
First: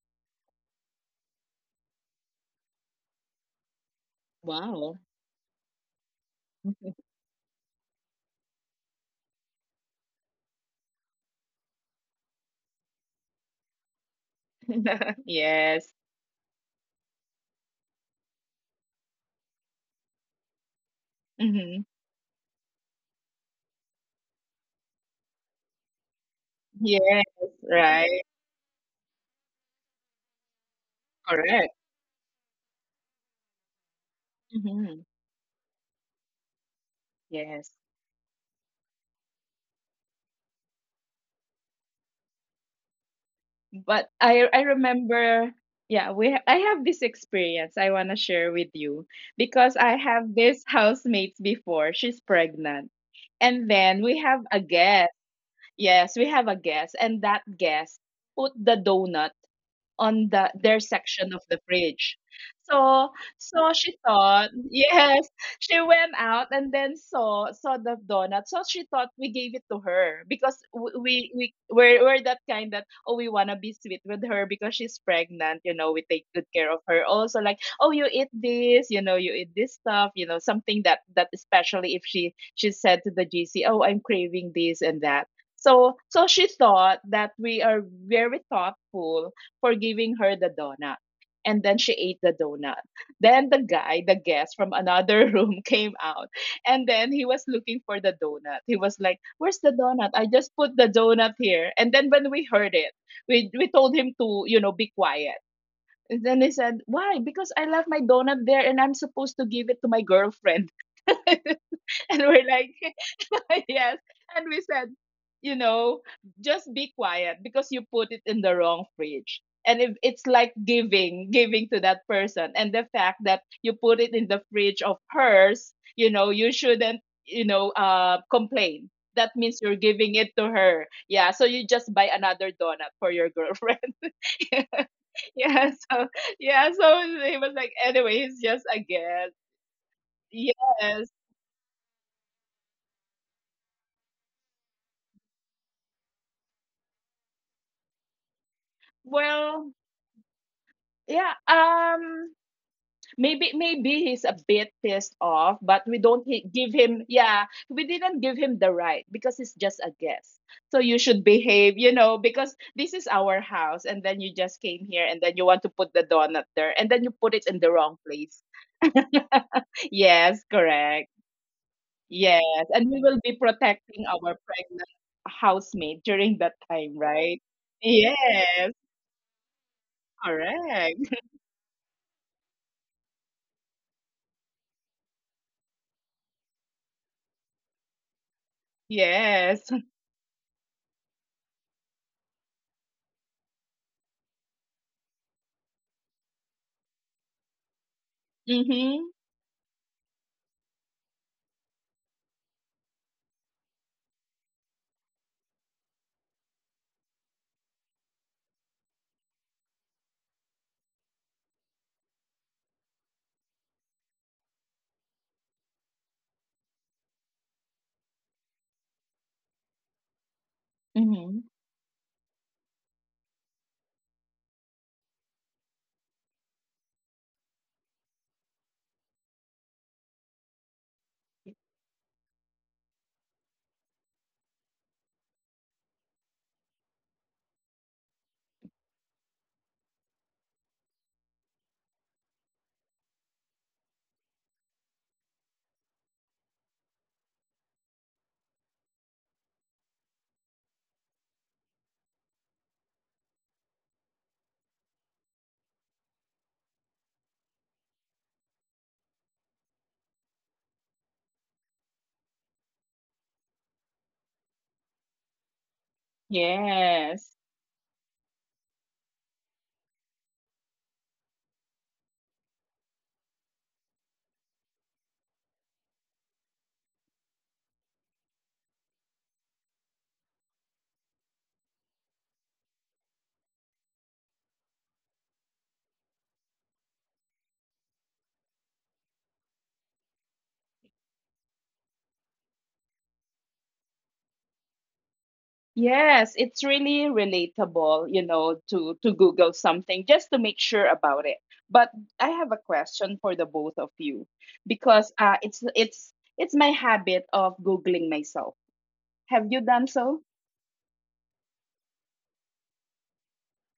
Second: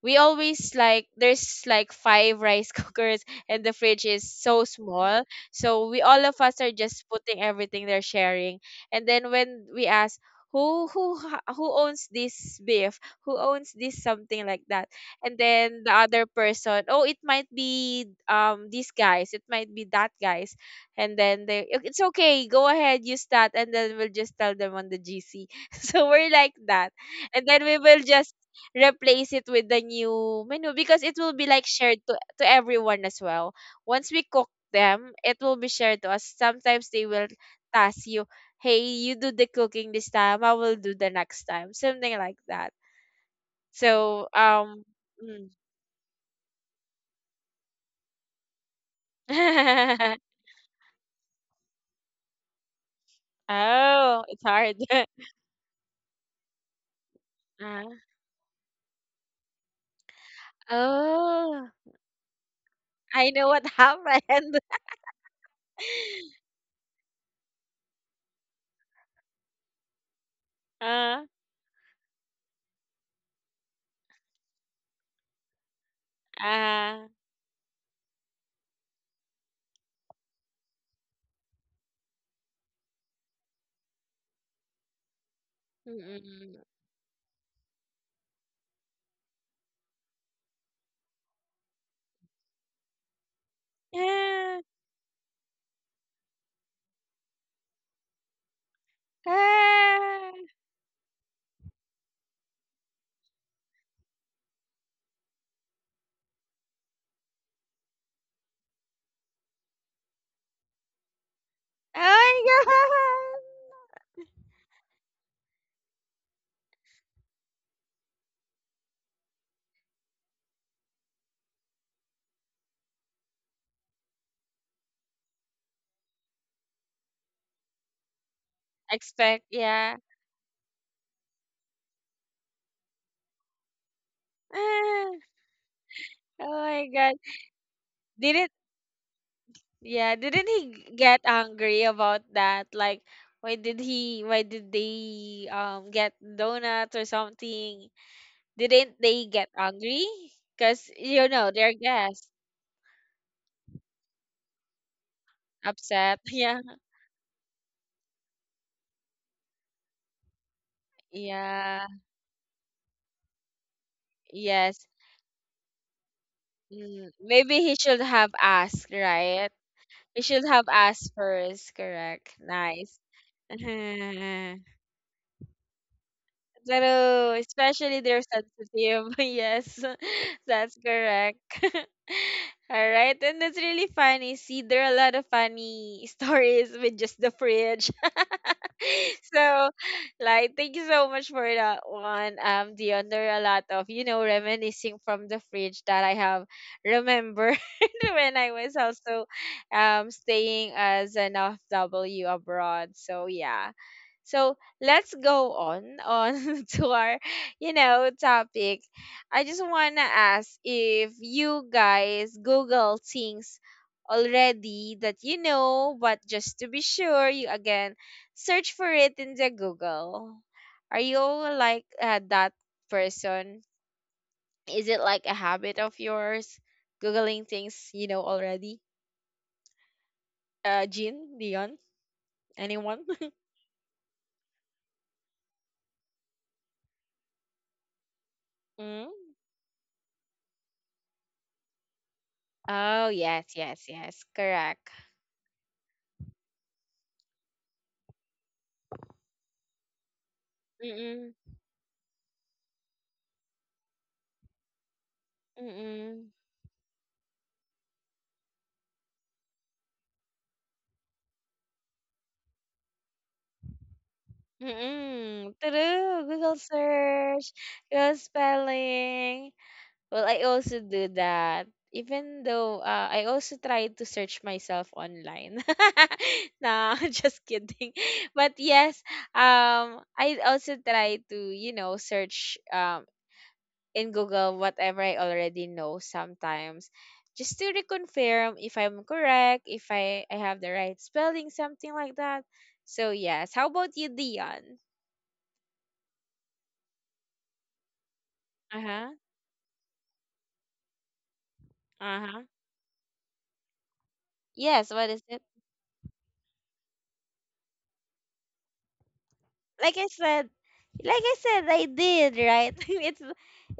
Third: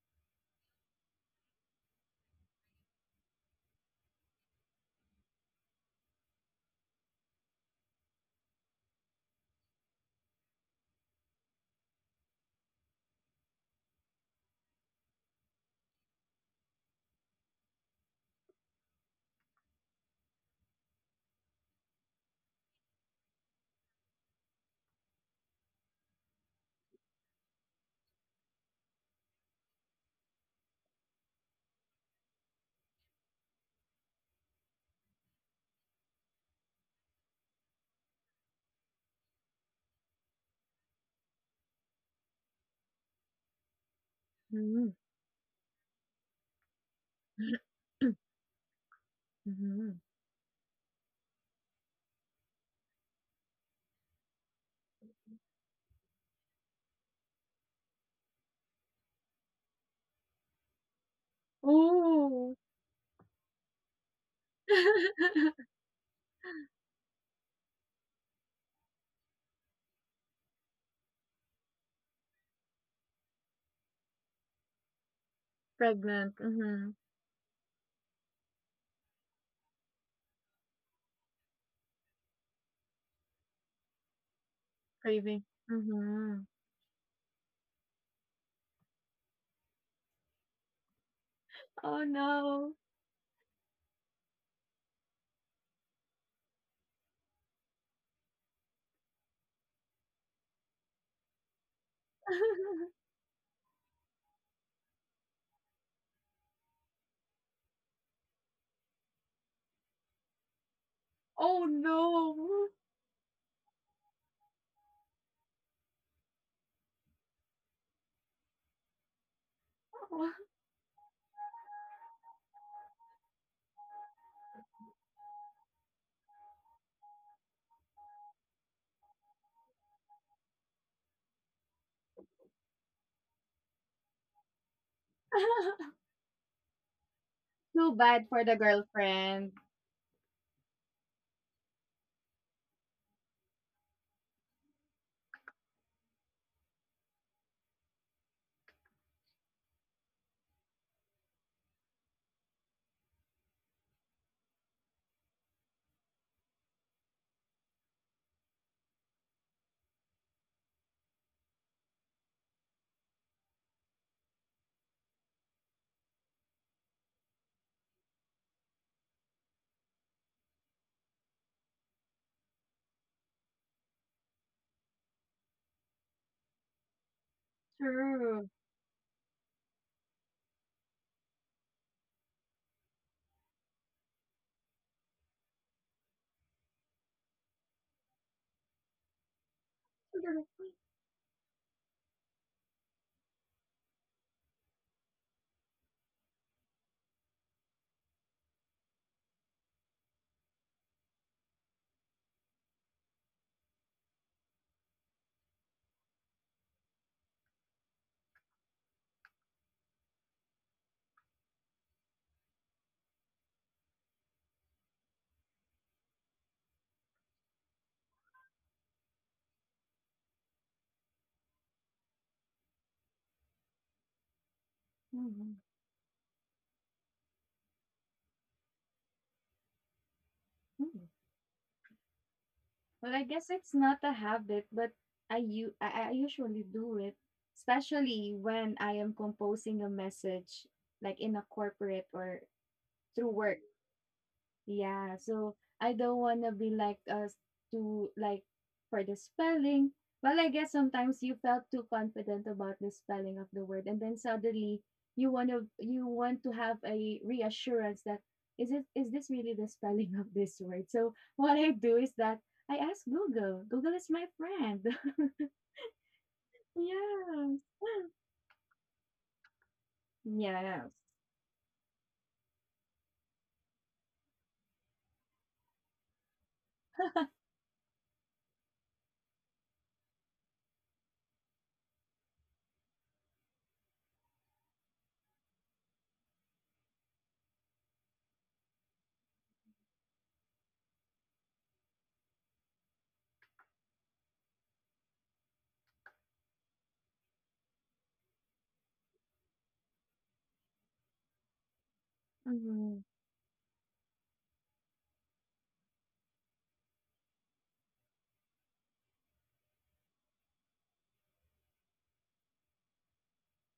Speaker 1: we always, like, there's like five rice <laughs> cookers and the fridge is so
Speaker 3: Wow.
Speaker 1: small, so we all of us are just putting everything they're sharing. And then when we ask, who who ha- who owns this beef, who owns this, something like that.
Speaker 3: <laughs>
Speaker 1: And then
Speaker 3: yes.
Speaker 1: the other person, oh, it might be, um these guys, it might be that guys, and then they, "Oh,
Speaker 3: Mm-hmm.
Speaker 1: it's okay, go ahead, use that, and then we'll just tell them on the gc." <laughs> So we're like that,
Speaker 3: Yes.
Speaker 1: and then we will
Speaker 3: Right.
Speaker 1: just replace it with the new menu because it will be like
Speaker 3: Correct.
Speaker 1: shared to to everyone as well. Once we cook
Speaker 3: Mm-hmm.
Speaker 1: them, it will be shared to us. Sometimes they will
Speaker 3: Yes.
Speaker 1: task you, "Hey, you do the cooking this time. I will do the next time." Something like that.
Speaker 3: But
Speaker 1: So,
Speaker 3: I I
Speaker 1: um
Speaker 2: Mhm.
Speaker 1: mm.
Speaker 3: remember, yeah, we ha- I have this experience I want to share with you, because I
Speaker 2: Mhm.
Speaker 3: have
Speaker 1: <laughs>
Speaker 3: this <laughs> housemates before, she's pregnant, and then we
Speaker 1: Oh,
Speaker 3: have
Speaker 1: it's
Speaker 3: a
Speaker 1: hard. <laughs>
Speaker 3: guest, yes, we have a guest, and that
Speaker 1: Ah.
Speaker 3: guest put the donut on the their section of the
Speaker 1: Oh,
Speaker 3: bridge.
Speaker 2: Ooh.
Speaker 3: So
Speaker 1: I know what
Speaker 3: so she thought,
Speaker 1: happened.
Speaker 3: <laughs>
Speaker 1: <laughs>
Speaker 3: yes,
Speaker 2: <clears throat> <laughs>
Speaker 3: she went out and then saw saw the donut. So she thought we gave it to her, because w-
Speaker 1: Ah,
Speaker 3: we we we're, we're that kind that, oh, we wanna be sweet with her because she's pregnant. You know, we take
Speaker 2: Pregnant.
Speaker 3: good care of
Speaker 2: Mhm.
Speaker 3: her.
Speaker 1: ah.
Speaker 3: Also like, oh, you eat this, you know, you eat this stuff. You know, something that, that especially if she she said to the G C, oh, I'm craving this and that.
Speaker 2: Craving.
Speaker 3: So so
Speaker 2: Mhm.
Speaker 3: she
Speaker 1: Mm-mm. <laughs>
Speaker 3: thought that we are very thoughtful for giving her the donut. And then she
Speaker 2: Oh
Speaker 3: ate the
Speaker 2: no.
Speaker 3: donut. Then the guy, the guest
Speaker 1: Ah,
Speaker 3: from another <laughs> room came out. And then he was looking for the donut. He was like, Where's the donut? I
Speaker 1: ah.
Speaker 3: just put the donut here. And then when we
Speaker 2: <laughs>
Speaker 3: heard it, we, we told him to, you know, be quiet. And then he said, Why? Because I left my donut there and I'm supposed to give it to my girlfriend. <laughs> and
Speaker 2: Oh
Speaker 3: we're
Speaker 2: no.
Speaker 1: Oh
Speaker 3: like,
Speaker 1: my <laughs>
Speaker 3: <laughs>
Speaker 1: God.
Speaker 3: yes. And we said, you know, just be quiet because you put it in the wrong fridge. And if it's like giving, giving to that person. And the fact that you put it in the fridge of hers, you know, you shouldn't, you know, uh, complain. That
Speaker 1: Expect,
Speaker 3: means you're
Speaker 1: yeah.
Speaker 3: giving it to her. Yeah. So you just buy another donut for your girlfriend. <laughs>
Speaker 1: <sighs>
Speaker 3: yeah.
Speaker 2: <laughs>
Speaker 3: So,
Speaker 1: Ah, oh
Speaker 3: yeah.
Speaker 1: my
Speaker 3: So
Speaker 1: god.
Speaker 3: he was like,
Speaker 2: Too
Speaker 3: anyway,
Speaker 2: bad
Speaker 3: it's
Speaker 2: for
Speaker 1: Didn't
Speaker 2: the
Speaker 3: just a guess.
Speaker 2: girlfriend.
Speaker 1: yeah, didn't he g-
Speaker 3: Yes.
Speaker 1: get angry about that? Like why did he why did they um get donuts or something? Didn't they get
Speaker 3: Well,
Speaker 1: angry? Cuz you
Speaker 3: yeah.
Speaker 1: know, they're guests.
Speaker 3: Um, Maybe maybe he's a bit pissed off, but we
Speaker 1: Upset.
Speaker 3: don't
Speaker 1: <laughs>
Speaker 3: hi-
Speaker 1: Yeah.
Speaker 3: give him, yeah, we didn't give him the right because it's just a guest. So you should behave,
Speaker 1: Yeah.
Speaker 3: you know, because this is our house, and then you just came
Speaker 1: Yes.
Speaker 3: here and then you want to put the donut there and then you
Speaker 1: Mm,
Speaker 3: put it
Speaker 1: maybe
Speaker 3: in the
Speaker 1: he
Speaker 3: wrong
Speaker 1: should have
Speaker 3: place.
Speaker 1: asked, right?
Speaker 3: <laughs>
Speaker 1: He
Speaker 3: yes,
Speaker 1: should have asked
Speaker 3: correct.
Speaker 1: first, correct.
Speaker 3: Yes, and
Speaker 1: Nice.
Speaker 3: we will be
Speaker 1: <laughs>
Speaker 3: protecting our pregnant housemate during that time,
Speaker 1: True,
Speaker 3: right?
Speaker 1: especially they're
Speaker 2: True.
Speaker 3: Yes,
Speaker 1: sensitive. <laughs> Yes, <laughs> that's
Speaker 3: correct.
Speaker 1: correct. <laughs> All right, and that's really funny. See, there are a lot of funny <laughs> stories with just the fridge. <laughs> so,
Speaker 3: Yes. <laughs>
Speaker 1: like, thank you so much for that one, um, Dion. There are a lot of you know reminiscing from the fridge that I have remembered <laughs> when I was
Speaker 3: Mhm.
Speaker 1: also um staying as an F W abroad. So yeah, so let's go on on <laughs> to our, you know, topic. I just wanna ask if you guys Google things already that you know, but just to be sure, you again search for it in the Google. Are you
Speaker 3: Mhm.
Speaker 1: like uh, that person? Is it like a
Speaker 2: Mhm,
Speaker 1: habit of yours, googling things you know already? Uh,
Speaker 2: mhm.
Speaker 1: Jean, Dion, anyone?
Speaker 2: Well, I
Speaker 1: <laughs>
Speaker 2: guess it's not a habit, but I u I I usually do it, especially when I
Speaker 1: Mm?
Speaker 2: am composing a message, like in a corporate or
Speaker 1: Oh
Speaker 2: through
Speaker 1: yes,
Speaker 2: work.
Speaker 1: yes, yes, correct.
Speaker 2: Yeah, so I don't want to be like us to like for the spelling. Well, I guess sometimes
Speaker 1: Mm,
Speaker 2: you felt too confident about the spelling of the word, and then suddenly you want to you
Speaker 1: mm,
Speaker 2: want to have a reassurance that is it is this really the spelling of this word? So what I do is that I ask Google. Google is my friend. <laughs>
Speaker 1: mm. True. Google
Speaker 3: Yes.
Speaker 1: search,
Speaker 2: Yeah.
Speaker 1: Google spelling. Well, I also
Speaker 2: Yes.
Speaker 1: do that. Even though uh, I also try to search myself online. <laughs> nah, <laughs> just kidding. But yes, um, I also try to you know search um in Google whatever I already know sometimes just to reconfirm if I'm correct, if I, I have the right spelling, something like that. So yes. How about you, Dion?
Speaker 3: Yes, it's really relatable, you know, to
Speaker 1: Uh-huh.
Speaker 3: to Google something just to make sure about it. But I
Speaker 1: Uh-huh.
Speaker 3: have a
Speaker 2: Mhm.
Speaker 3: question for the both of you,
Speaker 1: Yes, what
Speaker 3: because
Speaker 1: is
Speaker 3: uh
Speaker 1: it?
Speaker 3: it's it's it's my habit of Googling myself. Have you done
Speaker 1: Like I
Speaker 3: so?
Speaker 1: said, like I said, I did, right? <laughs> it's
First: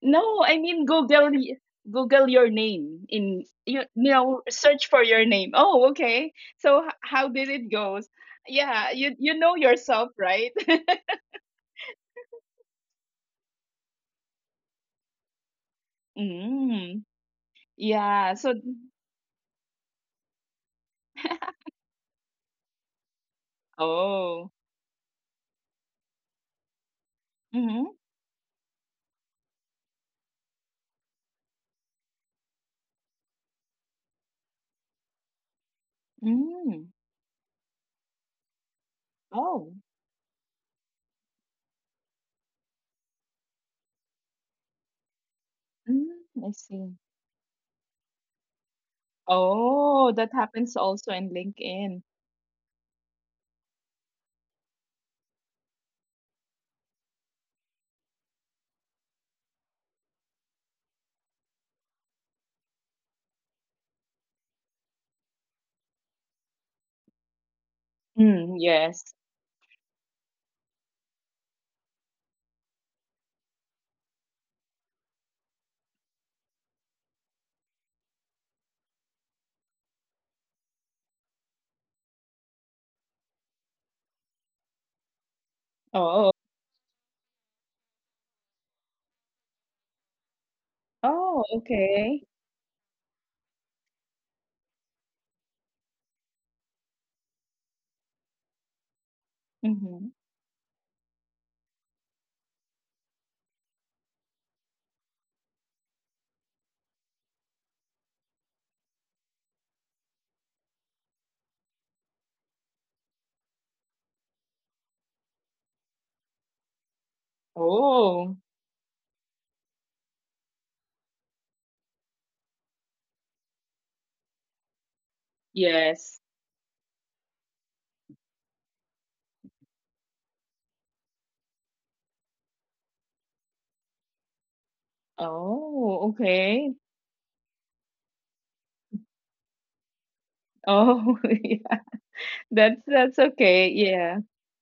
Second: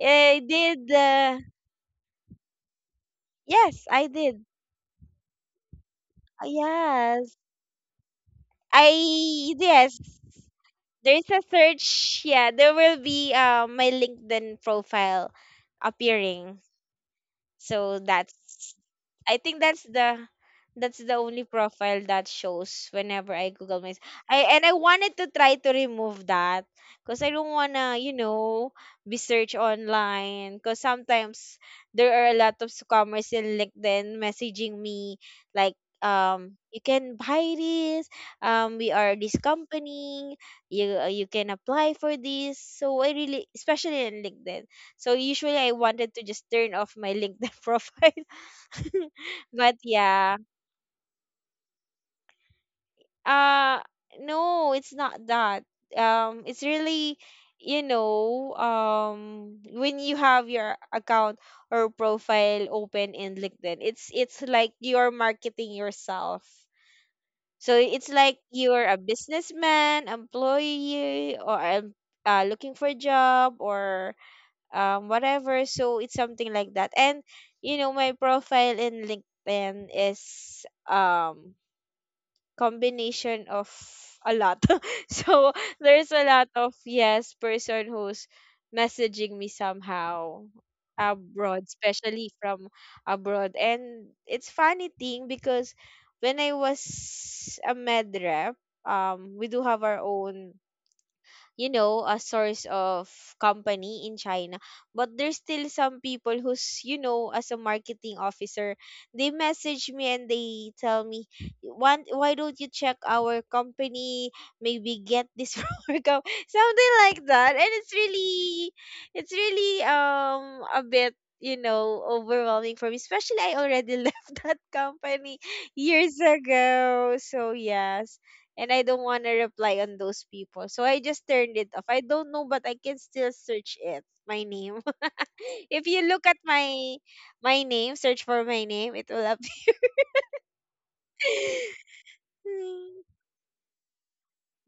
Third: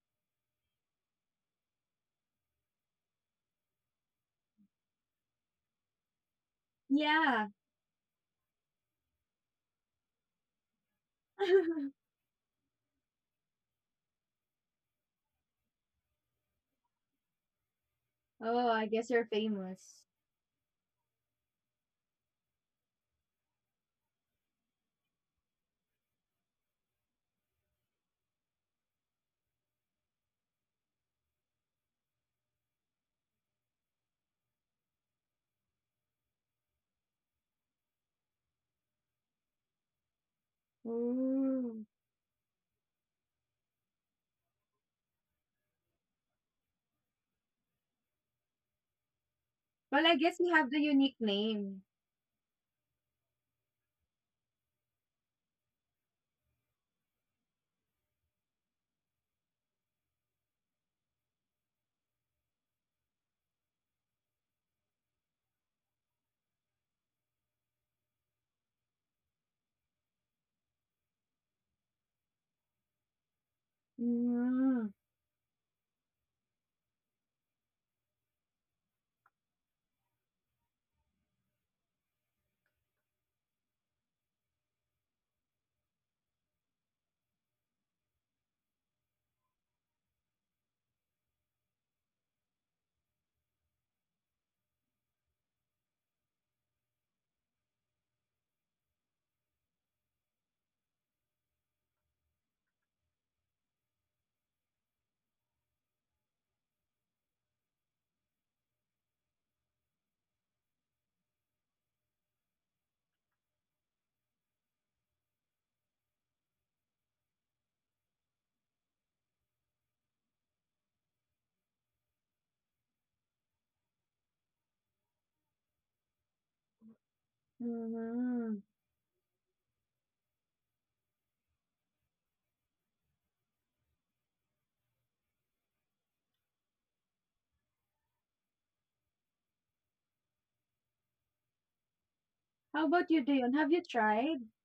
Speaker 1: I
Speaker 3: No, I mean
Speaker 1: did
Speaker 3: Google
Speaker 1: uh,
Speaker 3: y- Google your name, in, you,
Speaker 1: yes, I
Speaker 3: you know,
Speaker 1: did.
Speaker 3: search for your name. Oh, okay. So h- how
Speaker 1: Yes.
Speaker 3: did
Speaker 2: Yeah.
Speaker 3: it goes? Yeah, you you
Speaker 1: I
Speaker 3: know
Speaker 1: yes.
Speaker 3: yourself, right?
Speaker 1: There's a
Speaker 2: <laughs>
Speaker 1: search, yeah, there will be uh, my LinkedIn profile
Speaker 3: <laughs>
Speaker 1: appearing.
Speaker 3: mm,
Speaker 1: So
Speaker 3: yeah. So
Speaker 2: Oh,
Speaker 1: that's
Speaker 2: I guess you're
Speaker 1: I think that's
Speaker 2: famous.
Speaker 1: the that's the only profile that shows whenever I Google myself.
Speaker 3: oh.
Speaker 1: I and I wanted to try to remove that because I don't wanna,
Speaker 3: Mm-hmm.
Speaker 1: you know, be searched online. Because sometimes there are a lot of scammers in LinkedIn messaging me like, um, you
Speaker 3: Mm.
Speaker 1: can buy this. Um, we are this
Speaker 3: Oh.
Speaker 1: company. You you can
Speaker 2: Ooh.
Speaker 1: apply for this. So I really, especially in LinkedIn. So usually I
Speaker 3: Mm,
Speaker 1: wanted to just
Speaker 3: I
Speaker 1: turn
Speaker 3: see.
Speaker 1: off my LinkedIn <laughs> profile. <laughs> but
Speaker 2: Well,
Speaker 3: Oh,
Speaker 2: I
Speaker 3: that
Speaker 2: guess
Speaker 1: yeah.
Speaker 2: you have
Speaker 3: happens
Speaker 2: the
Speaker 3: also
Speaker 2: unique
Speaker 3: in
Speaker 2: name.
Speaker 3: LinkedIn.
Speaker 1: Uh no, it's not that. Um it's really you know, um when you have your account or profile open in LinkedIn, it's it's like you're marketing yourself. So it's like
Speaker 3: Mm,
Speaker 1: you're a
Speaker 3: yes.
Speaker 1: businessman, employee or um, uh, looking for a job or
Speaker 2: Mhm,
Speaker 1: um whatever, so it's something like that. And you know my profile in LinkedIn is um combination of a lot. <laughs> So there's a
Speaker 3: Oh.
Speaker 1: lot of yes person who's messaging me somehow
Speaker 3: Oh,
Speaker 1: abroad
Speaker 3: okay.
Speaker 1: especially from abroad. And it's funny thing because when I was a med rep, um we do have our
Speaker 3: Mm-hmm.
Speaker 1: own, you know, a source of company in China, but there's still some people who's you know as a marketing officer, they message me and they tell me, "Want? Why don't you check our company, maybe get this <laughs> from our com-" something like that. And it's
Speaker 3: Oh,
Speaker 1: really, it's really um a bit, you know, overwhelming for me, especially I already <laughs> left that company years
Speaker 3: yes.
Speaker 1: ago. So yes,
Speaker 2: mhm.
Speaker 1: and I don't want to reply on those people. So I just turned it off. I don't know, but I can still search it. My name. <laughs> If
Speaker 3: Oh,
Speaker 1: you look at
Speaker 3: okay.
Speaker 1: my my name, search for my name, it will appear.
Speaker 3: Oh, <laughs> yeah. That's
Speaker 2: How about
Speaker 3: that's
Speaker 2: you, Dion?
Speaker 3: okay.
Speaker 2: Have you
Speaker 3: Yeah.
Speaker 2: tried?
Speaker 1: <laughs>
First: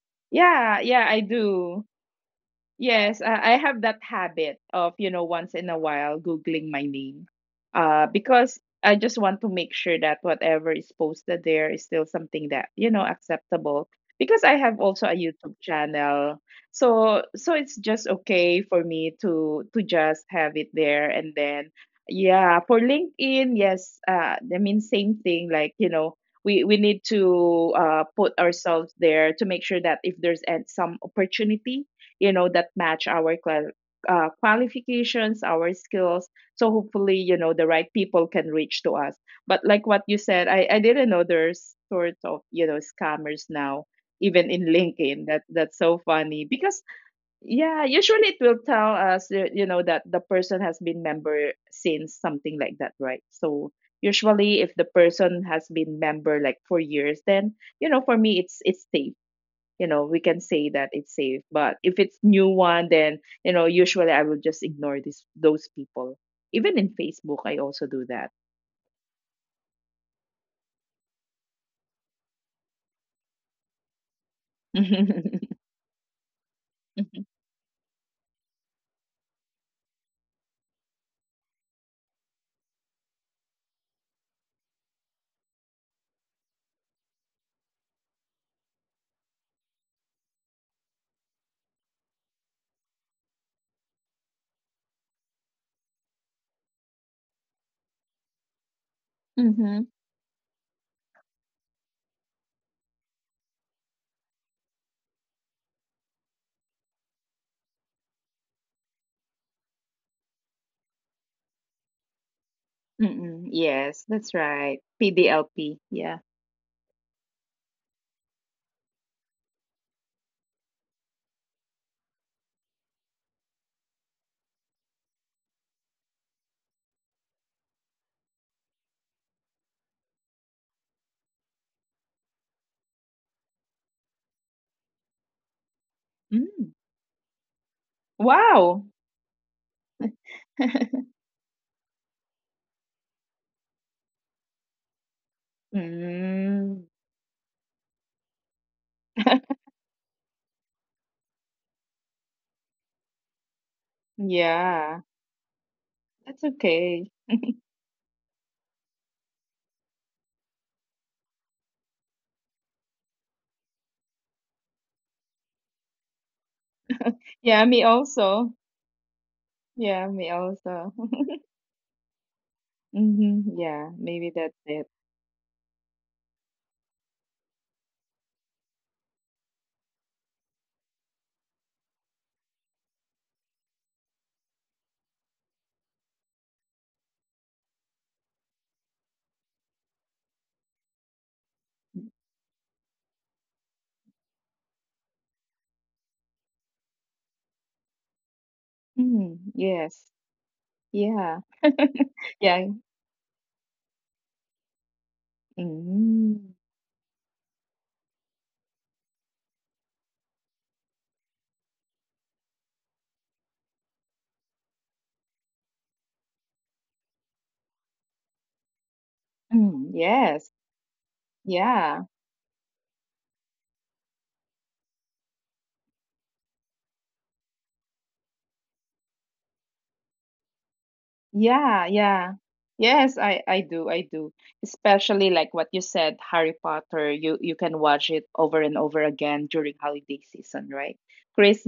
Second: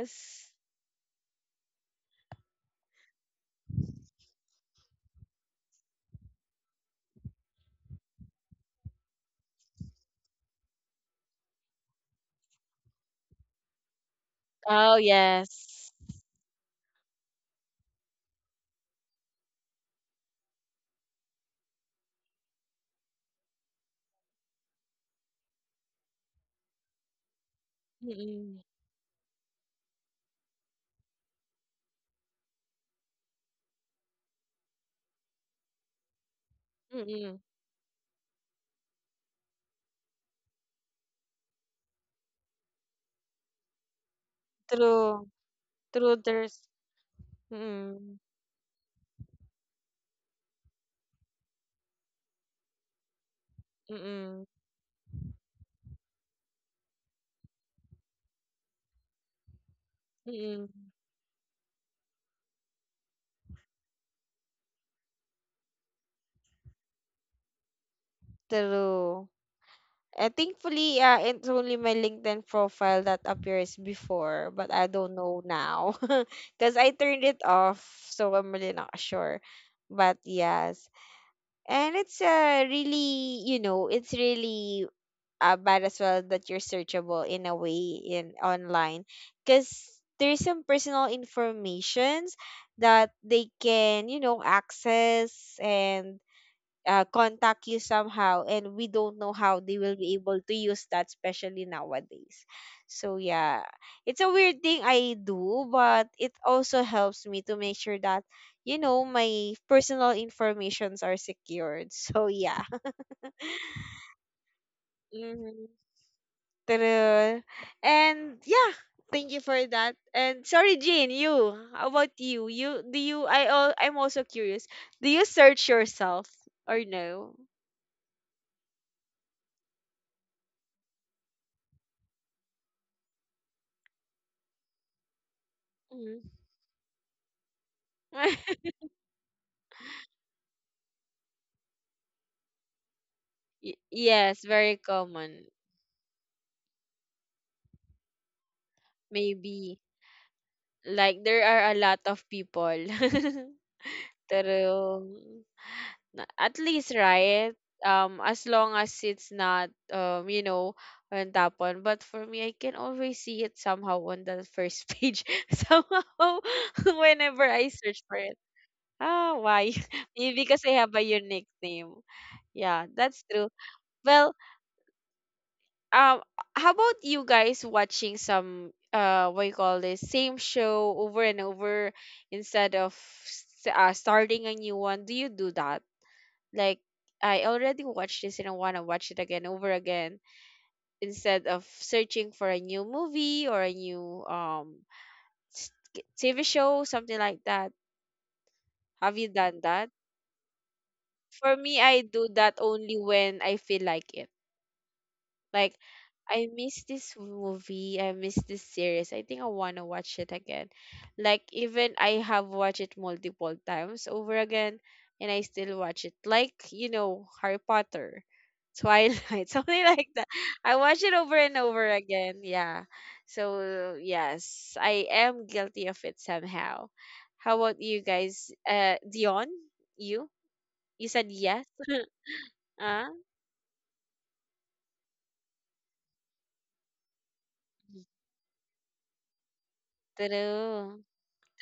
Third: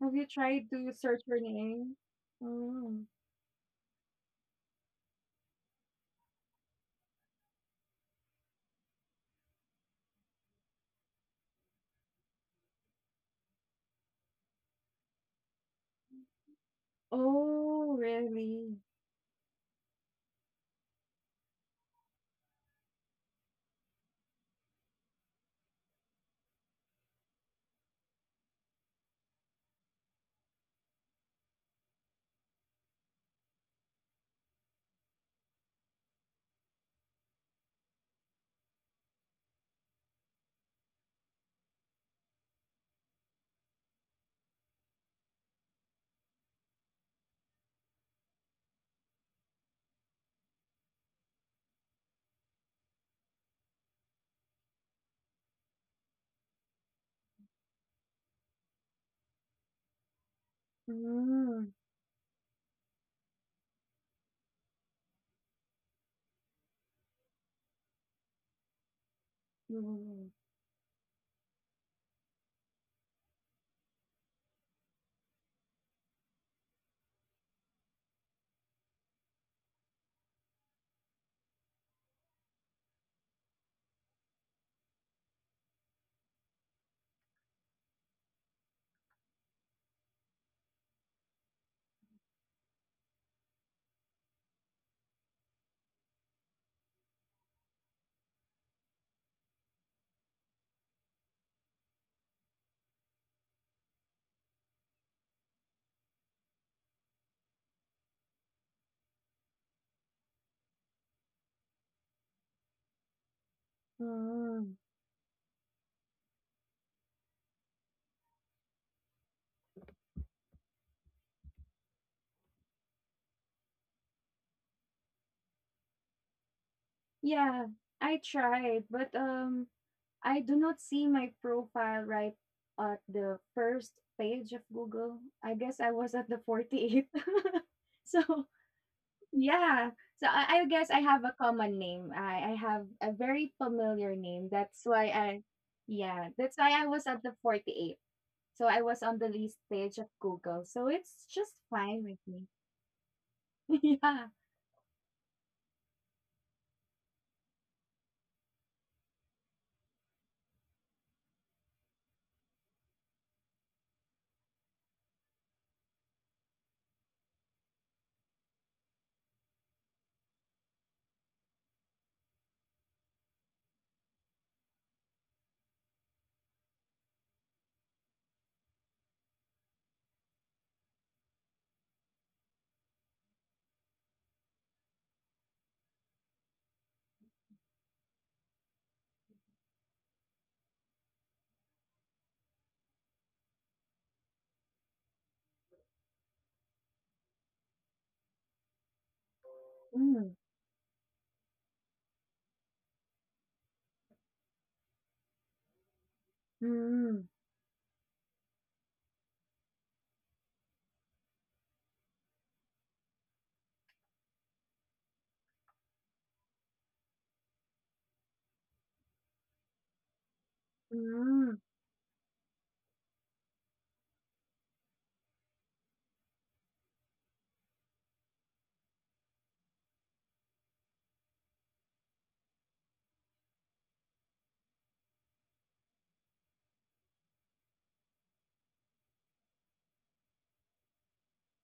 Speaker 2: Have you tried
Speaker 3: Yeah,
Speaker 2: to
Speaker 3: yeah, I
Speaker 2: search your
Speaker 3: do.
Speaker 2: name? Mm.
Speaker 3: Yes, I I have that habit of, you know, once in a while Googling my name uh, because I just want to make sure that whatever is posted there is still something that, you know, acceptable because I have
Speaker 1: Oh,
Speaker 3: also a YouTube
Speaker 1: yes.
Speaker 3: channel. So so it's
Speaker 2: Oh,
Speaker 3: just okay
Speaker 2: really?
Speaker 3: for me to to just have it there and then yeah, for LinkedIn, yes, uh, I mean same thing like, you know, we, we need to uh, put
Speaker 1: Mm-mm.
Speaker 3: ourselves there to make sure that if there's an- some opportunity you know that match our qual- uh, qualifications our skills so hopefully you
Speaker 1: Mm-mm.
Speaker 3: know the right people can reach to us but like what you said i, I didn't know there's sorts of you know scammers now even in linkedin
Speaker 1: True.
Speaker 3: that that's so
Speaker 1: True.
Speaker 3: funny
Speaker 1: There's.
Speaker 3: because yeah
Speaker 1: Mm-mm.
Speaker 3: usually it will tell us uh, you know that the person has been member since something like that right so
Speaker 1: Mm-mm.
Speaker 3: usually if the person has been member like for years then you know for me it's it's safe you know we can say
Speaker 1: Mm-mm.
Speaker 3: that it's safe but
Speaker 2: Mm.
Speaker 3: if it's new one then you know usually I will just ignore this those people even in facebook I also do that
Speaker 1: True. Uh,
Speaker 2: Mm.
Speaker 1: thankfully, yeah, it's only my LinkedIn profile that appears before, but I don't know
Speaker 3: <laughs>
Speaker 1: now. <laughs> Because I turned it off, so I'm really not sure. But yes, and it's uh, really, you know, it's really uh, bad as well that you're searchable in a way in online, because there's some personal informations that they can, you know, access and uh, contact you somehow, and we don't know how
Speaker 3: Mm-hmm.
Speaker 1: they will be able to use that, especially nowadays. So yeah, it's a weird thing I do, but it also helps me to make sure that you know my personal informations are secured. <laughs> So yeah.
Speaker 3: Mm-hmm. Yes, that's
Speaker 2: Mm.
Speaker 3: right.
Speaker 1: Mhm.
Speaker 3: P D L P. Yeah.
Speaker 1: True. And yeah, thank you for that. And sorry, Jane, you. How about you? You do you? I al- I'm also curious. Do you search yourself or no?
Speaker 2: Yeah, I tried, but um, I do not see my profile right at the first page of Google. I guess I was
Speaker 1: Mm.
Speaker 2: at the
Speaker 3: Mm.
Speaker 2: forty eighth. <laughs> So
Speaker 1: <laughs>
Speaker 3: Wow.
Speaker 2: yeah. So I, I guess I
Speaker 3: <laughs>
Speaker 2: have a common name. I, I have a very
Speaker 1: Y-
Speaker 2: familiar
Speaker 1: yes,
Speaker 2: name.
Speaker 1: very
Speaker 2: That's why I,
Speaker 1: common.
Speaker 2: yeah, that's why I
Speaker 3: Mm.
Speaker 2: was at the forty-eight. So I was on the least
Speaker 3: <laughs>
Speaker 1: Maybe
Speaker 2: page of Google. So it's
Speaker 1: like there
Speaker 2: just
Speaker 1: are a
Speaker 2: fine
Speaker 1: lot
Speaker 2: with
Speaker 1: of
Speaker 2: me.
Speaker 1: people.
Speaker 2: <laughs>
Speaker 1: <laughs>
Speaker 2: Yeah.
Speaker 1: True.
Speaker 3: Yeah,
Speaker 1: Na-
Speaker 3: that's
Speaker 1: At least,
Speaker 3: okay.
Speaker 1: right? Um as long as it's not um you know on top one. But for me I can always see it somehow on the first page. <laughs> somehow <laughs> whenever
Speaker 3: Yeah,
Speaker 1: I
Speaker 3: me
Speaker 1: search for it.
Speaker 3: also.
Speaker 1: Ah, why?
Speaker 3: Yeah,
Speaker 1: <laughs>
Speaker 3: me
Speaker 1: Maybe because I
Speaker 3: also.
Speaker 1: have a
Speaker 3: <laughs>
Speaker 1: unique name. Yeah, that's true.
Speaker 3: Mm-hmm. Yeah, maybe
Speaker 1: Well,
Speaker 3: that's it.
Speaker 1: um how about you guys watching some uh what you call this same show over and over instead of s- uh, starting a new one? Do you do that? Like, I already watched this and I want to watch it again over again instead of searching for a new movie or a new um s- k- TV show, something like that. Have you
Speaker 3: Mm.
Speaker 1: done that?
Speaker 3: Yes.
Speaker 2: Mm,
Speaker 3: Yeah.
Speaker 1: For me I do that
Speaker 3: Yeah.
Speaker 1: only when I feel like it. Like, I
Speaker 3: Mm.
Speaker 1: miss this
Speaker 2: mm,
Speaker 1: movie, I miss this series. I think I want to watch it again. Like, even I have watched it multiple times over again and I still watch it. Like, you know, Harry Potter, Twilight, <laughs> something
Speaker 3: Mm,
Speaker 1: like that.
Speaker 3: yes.
Speaker 1: I watch it over
Speaker 2: mm,
Speaker 1: and over
Speaker 3: Yeah.
Speaker 1: again. Yeah. So, yes, I am guilty of it somehow. How about you guys? Uh Dion, you? You said yes.
Speaker 3: Yeah,
Speaker 1: <laughs>
Speaker 3: yeah.
Speaker 1: Ah,
Speaker 3: Yes, I I do. I do. Especially like what you said, Harry Potter, you you can watch it over and over again during holiday season, right?
Speaker 1: true.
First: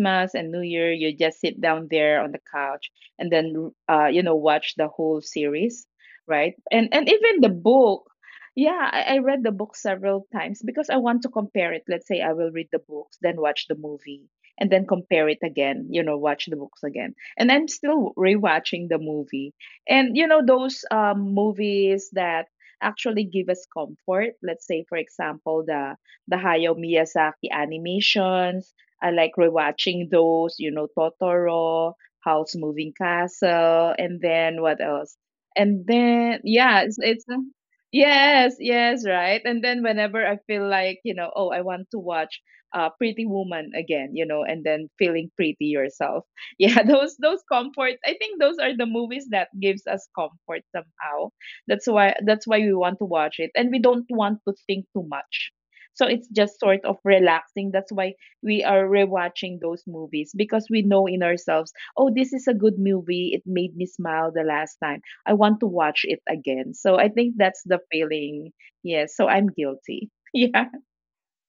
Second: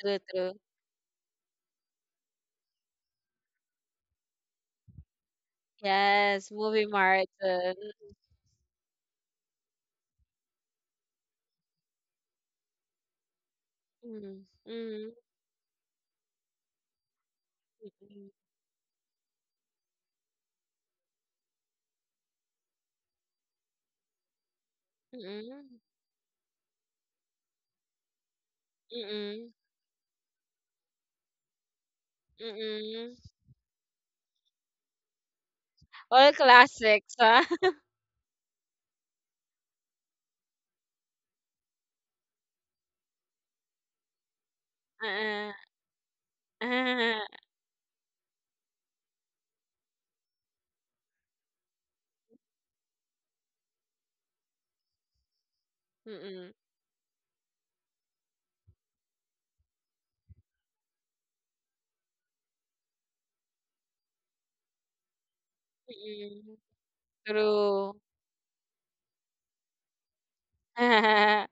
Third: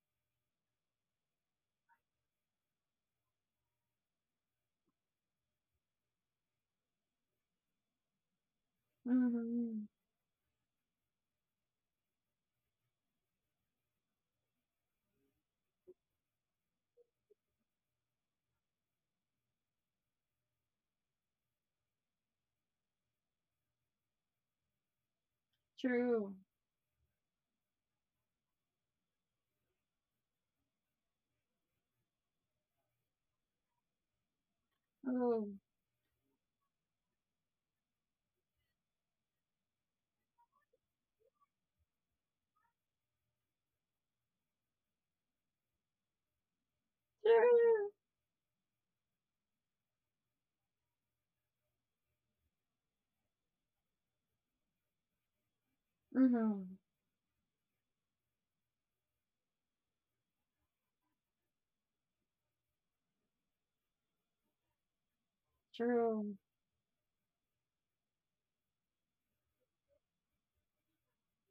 Speaker 1: True,
Speaker 3: and
Speaker 1: true.
Speaker 3: New Year, you just sit down there on the couch and then uh you know watch the whole series,
Speaker 1: Yes,
Speaker 3: right?
Speaker 1: movie
Speaker 3: And and even the
Speaker 1: marathon.
Speaker 3: book. Yeah, I, I read the book
Speaker 2: mm,
Speaker 3: several times because I want to compare it. Let's say I will read the books, then watch the movie,
Speaker 1: Mm,
Speaker 3: and then
Speaker 1: mm,
Speaker 3: compare it again, you know, watch the books again and I'm still
Speaker 1: mm,
Speaker 3: rewatching the movie and you know those um, movies that actually give us comfort. Let's say, for example,
Speaker 1: mm,
Speaker 3: the
Speaker 2: true.
Speaker 3: the Hayao Miyazaki animations. I like
Speaker 1: mm,
Speaker 3: rewatching those. You know, Totoro, House Moving
Speaker 1: mm.
Speaker 3: Castle, and then what else?
Speaker 2: Oh,
Speaker 3: And
Speaker 1: All
Speaker 3: then yeah, it's,
Speaker 1: classics,
Speaker 3: it's
Speaker 1: huh? <laughs>
Speaker 3: yes, yes, right. And then whenever I feel like you know, oh, I want to watch uh, Pretty Woman again, you know, and then feeling
Speaker 1: Uh,
Speaker 3: pretty yourself yeah <laughs> those
Speaker 1: uh,
Speaker 3: those
Speaker 2: true.
Speaker 3: comfort. I think those are the movies that gives us comfort somehow that's why that's why we want to watch it and we don't want to think too much so it's
Speaker 1: mm,
Speaker 3: just
Speaker 2: Mm-hmm.
Speaker 3: sort of relaxing that's why we are rewatching those movies because we know in ourselves oh this is a good movie it made me smile the last time I want to watch it
Speaker 2: True.
Speaker 1: mm.
Speaker 3: again so I think that's the
Speaker 1: True.
Speaker 3: feeling yes so I'm guilty <laughs> yeah
Speaker 1: <laughs>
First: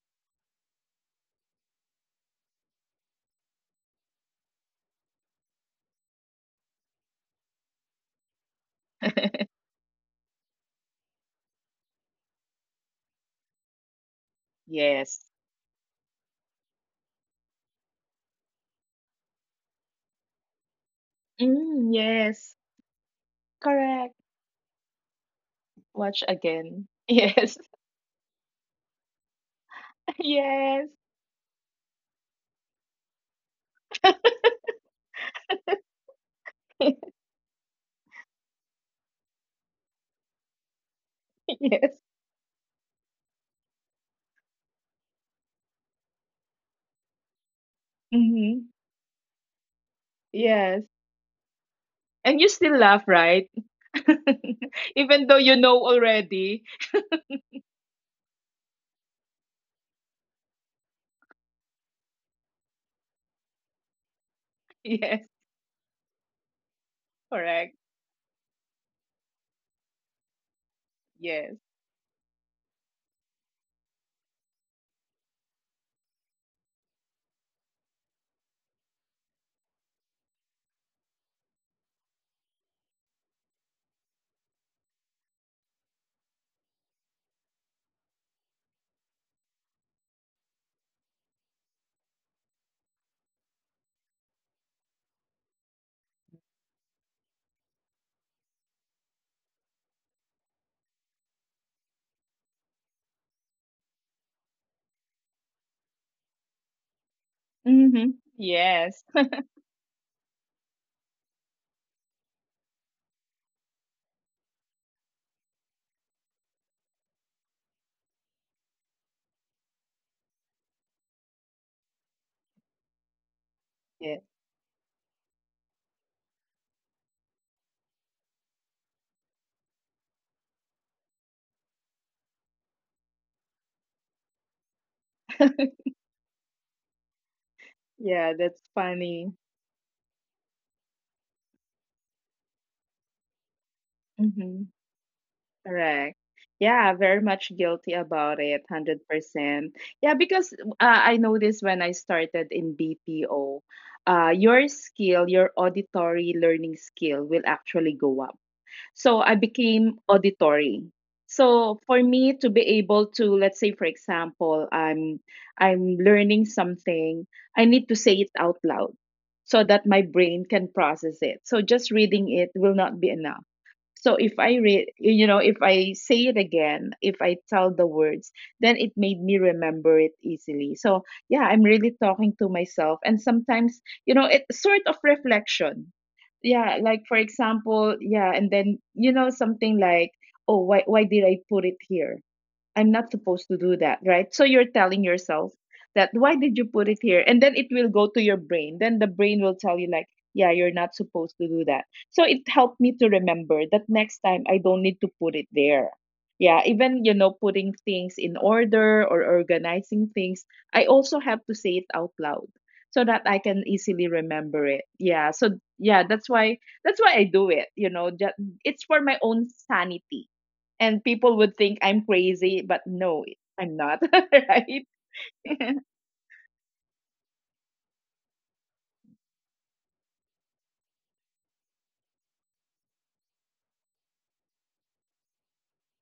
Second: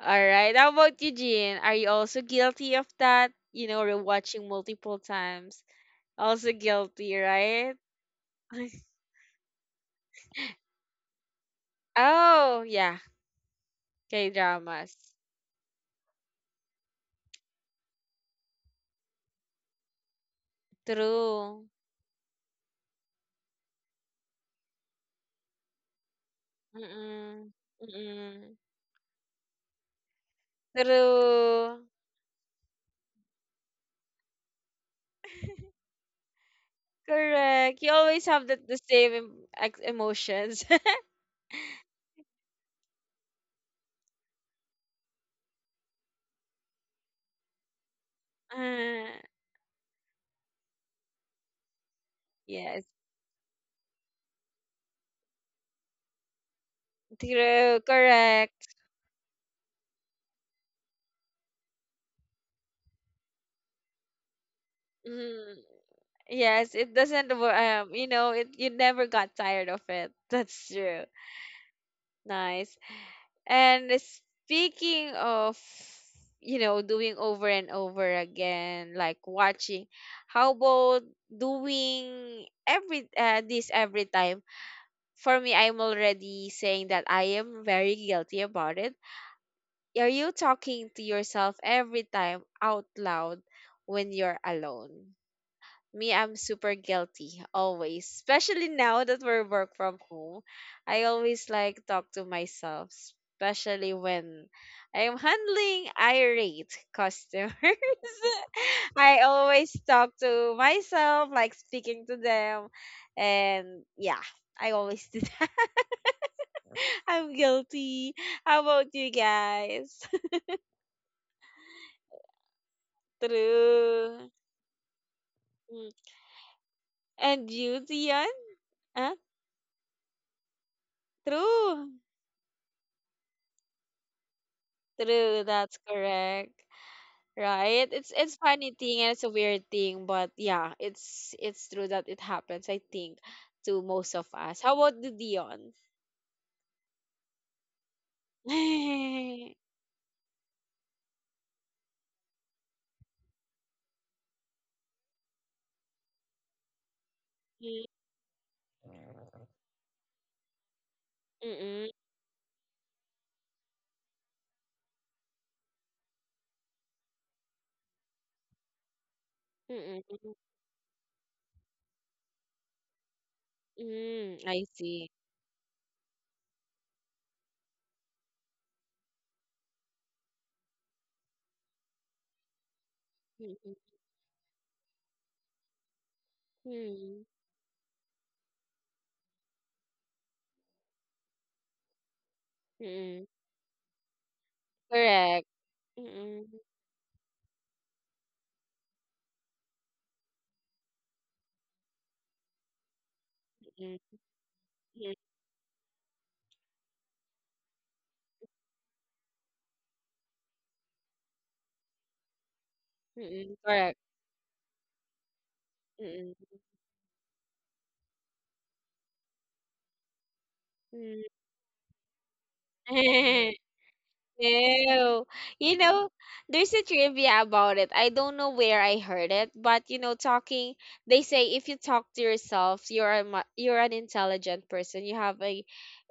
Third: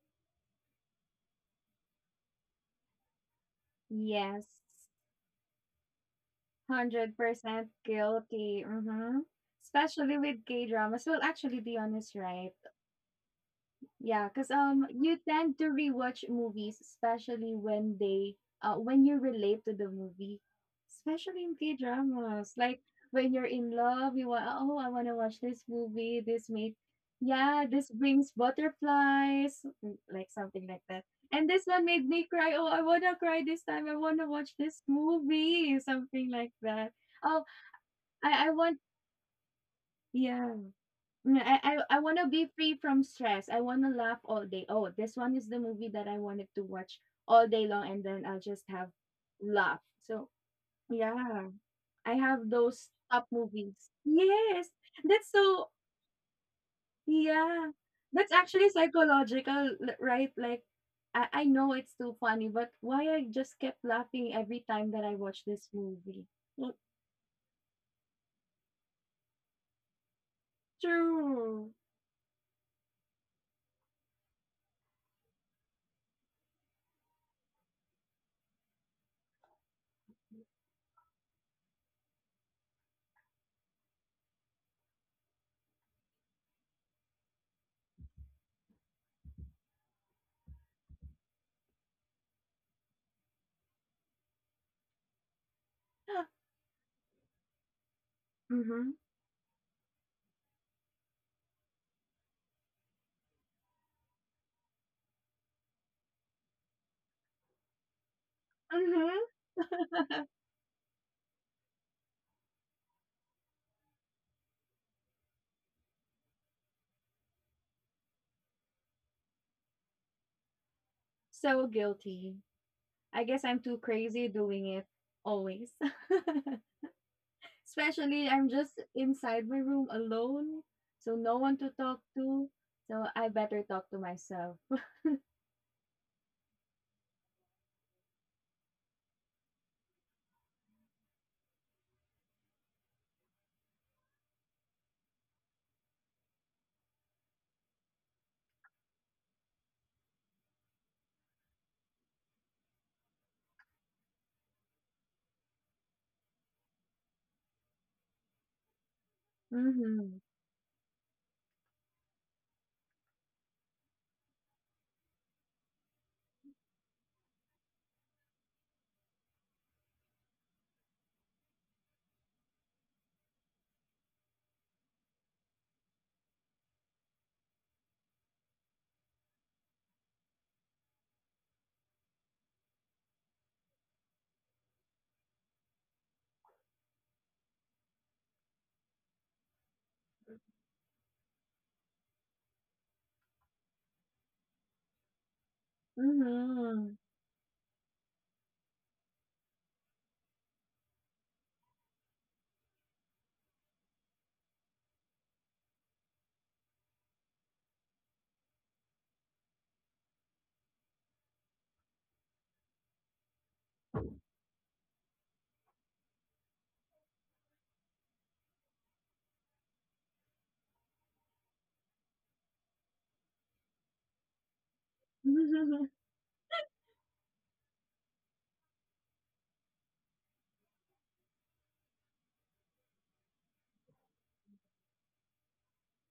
Speaker 1: All right. How about you, Jean? Are you also guilty of that? You know,
Speaker 2: Yes.
Speaker 1: rewatching multiple times. Also guilty,
Speaker 2: one hundred percent
Speaker 1: right?
Speaker 2: guilty.
Speaker 1: <laughs>
Speaker 2: Mm-hmm. Especially with gay dramas. Well, actually, be honest, right?
Speaker 1: Oh, yeah.
Speaker 2: Yeah, cause um,
Speaker 1: K-dramas.
Speaker 2: you
Speaker 3: yes
Speaker 2: tend to rewatch movies, especially when they uh, when you relate to the movie, especially in
Speaker 1: True.
Speaker 3: mm,
Speaker 2: K-dramas.
Speaker 3: yes
Speaker 2: Like, when you're in love,
Speaker 3: correct
Speaker 2: you want, "Oh, I wanna watch this movie,
Speaker 3: watch
Speaker 2: this made
Speaker 3: again <laughs>
Speaker 1: Mm-mm.
Speaker 3: yes.
Speaker 2: yeah, this brings
Speaker 1: Mm-mm.
Speaker 2: butterflies," m like, something like
Speaker 3: Yes.
Speaker 2: that. "And this one
Speaker 1: True.
Speaker 2: made me cry. Oh, I wanna cry this time. I wanna
Speaker 3: <laughs>
Speaker 2: watch this movie," something like that. "Oh,
Speaker 1: Correct. You always have
Speaker 2: I I
Speaker 1: the, the
Speaker 2: want"
Speaker 1: same em- ex-
Speaker 2: yeah.
Speaker 1: emotions. <laughs>
Speaker 2: Mm, I
Speaker 3: Yes.
Speaker 2: I, I want to be free from stress. I want to laugh all day. Oh, this one is the movie that I wanted to watch all day long, and then I'll just
Speaker 3: Mhm.
Speaker 2: have
Speaker 1: Uh,
Speaker 2: laugh. So
Speaker 3: Yes.
Speaker 2: yeah, I
Speaker 3: And
Speaker 2: have
Speaker 3: you still
Speaker 1: yes,
Speaker 2: those
Speaker 3: laugh,
Speaker 2: top
Speaker 3: right?
Speaker 2: movies. Yes,
Speaker 3: <laughs> Even
Speaker 2: that's
Speaker 3: though you
Speaker 2: so
Speaker 3: know already. <laughs>
Speaker 2: yeah.
Speaker 1: true,
Speaker 2: That's
Speaker 1: correct.
Speaker 2: actually psychological, l- right? Like I I know it's too funny, but why I just kept laughing every time that I
Speaker 3: Yes,
Speaker 2: watch
Speaker 1: Mm,
Speaker 2: this movie? Well,
Speaker 1: yes, it doesn't, wo-
Speaker 3: correct.
Speaker 1: um, you know, it you never got tired of it. <laughs> That's true.
Speaker 3: Yes.
Speaker 2: true.
Speaker 1: Nice. And speaking of, you know, doing over and over again, like watching, how about doing every uh, this every time? For me, I'm already saying that I am very guilty about it. Are you talking to yourself every time out loud when you're alone? Me, I'm
Speaker 2: <gasps>
Speaker 1: super guilty always, especially
Speaker 2: Mm-hmm.
Speaker 1: now that we're work from home. I always like talk to myself, especially when I'm handling irate customers.
Speaker 3: Mm-hmm.
Speaker 1: <laughs>
Speaker 3: Yes.
Speaker 1: I
Speaker 2: Mm-hmm.
Speaker 1: always talk
Speaker 2: <laughs>
Speaker 1: to myself, like speaking to them, and yeah, I always do that. <laughs> I'm guilty. How about you guys?
Speaker 2: So guilty.
Speaker 1: <laughs>
Speaker 2: I guess I'm too
Speaker 3: <laughs> Yeah.
Speaker 2: crazy
Speaker 1: True.
Speaker 2: doing it always.
Speaker 1: Mm. And
Speaker 2: <laughs>
Speaker 1: you, Dion?
Speaker 2: Especially I'm just
Speaker 1: Huh?
Speaker 2: inside my room alone, so no one to
Speaker 1: True.
Speaker 2: talk to. So I better talk to myself.
Speaker 1: True, that's
Speaker 3: <laughs>
Speaker 1: correct. Right? It's
Speaker 3: Yeah,
Speaker 1: it's
Speaker 3: that's
Speaker 1: funny thing and it's a
Speaker 3: funny.
Speaker 1: weird thing, but yeah, it's it's true that it happens, I think, to most of us.
Speaker 3: Mm-hmm.
Speaker 1: How about the Dion?
Speaker 3: Correct. Yeah, very much guilty about it,
Speaker 1: <laughs>
Speaker 3: one hundred percent. Yeah, because uh, I noticed when I started in B P O, uh, your skill, your auditory learning skill will
Speaker 1: Mm,
Speaker 3: actually go up. So I became
Speaker 2: Mhm.
Speaker 3: auditory. So
Speaker 1: Mm-mm.
Speaker 3: for me to be able to, let's say, for example, I'm I'm learning something, I need to say it out loud so that my
Speaker 1: Mm-mm.
Speaker 3: brain can process it. So just reading it will not be enough. So if
Speaker 1: Mm,
Speaker 3: I
Speaker 1: I
Speaker 3: read,
Speaker 1: see.
Speaker 3: you know, if I say it again, if I tell the words, then it made me remember it easily. So yeah, I'm really talking to myself. And
Speaker 1: Mm-mm.
Speaker 3: sometimes, you know, it's sort of reflection. Yeah, like for
Speaker 1: Mm,
Speaker 3: example, yeah, and then, you know, something like, oh, why, why did I put it here? I'm not
Speaker 1: Mm-mm.
Speaker 3: supposed to do that, right? So you're telling
Speaker 1: Correct.
Speaker 3: yourself that why
Speaker 1: Mm-mm.
Speaker 3: did you put it
Speaker 2: Mhm.
Speaker 3: here? And then it will go to your brain. Then the brain will tell you, like, yeah, you're not supposed to do that. So it helped me to remember that next
Speaker 1: Mm-mm.
Speaker 3: time I don't need to put it there. Yeah, even, you know, putting things in order or organizing things, I also have to say it out loud so that I
Speaker 1: Mm-mm.
Speaker 3: can
Speaker 1: Correct.
Speaker 3: easily remember it. Yeah. So, yeah, that's
Speaker 1: Mm-mm.
Speaker 3: why that's why I do it, you know, just, it's for my own sanity and
Speaker 1: mm
Speaker 3: people would think I'm crazy,
Speaker 1: <laughs> mm mm correct mm mm mm mm mm correct mm
Speaker 3: but no,
Speaker 1: mm <laughs> mm.
Speaker 3: I'm not, <laughs> right?
Speaker 1: Ew.
Speaker 3: <laughs>
Speaker 1: You
Speaker 2: <laughs>
Speaker 1: know, there's a trivia about it. I don't know where I heard it, but you know, talking, they say if you talk to yourself, you're a, mu- you're an intelligent person. You have a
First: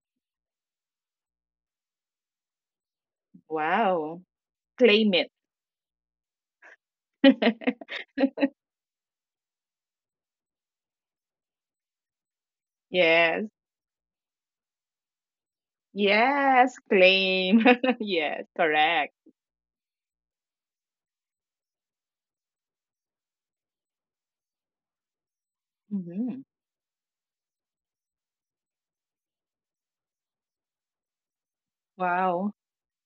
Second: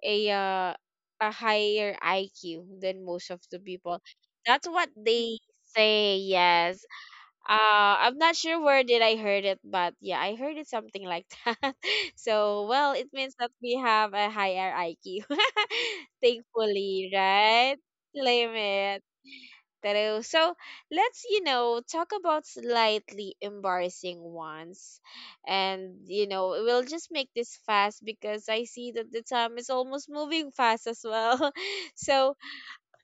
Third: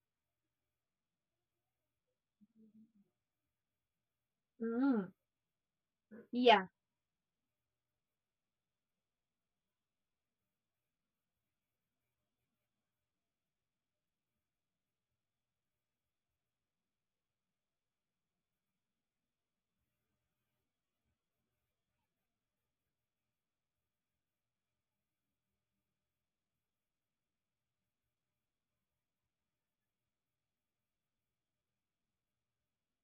Speaker 1: a uh, a higher I Q than most of the people.
Speaker 3: Wow.
Speaker 1: That's what
Speaker 2: Mm.
Speaker 3: Claim it.
Speaker 1: they say.
Speaker 2: Yeah.
Speaker 1: Yes.
Speaker 3: <laughs>
Speaker 1: Uh, I'm not sure where did I heard it, but yeah, I heard it something like <laughs> that. So, well, it means
Speaker 3: Yes.
Speaker 1: that we have a higher I Q, <laughs>
Speaker 3: Yes,
Speaker 1: thankfully,
Speaker 3: claim.
Speaker 1: right?
Speaker 3: <laughs> Yes,
Speaker 1: Claim it.
Speaker 3: correct.
Speaker 1: True. So let's, you know, talk about slightly embarrassing ones. And, you
Speaker 3: Hmm.
Speaker 1: know, we'll just make this fast because I see that the time is almost moving fast as well. <laughs> So
Speaker 3: Wow.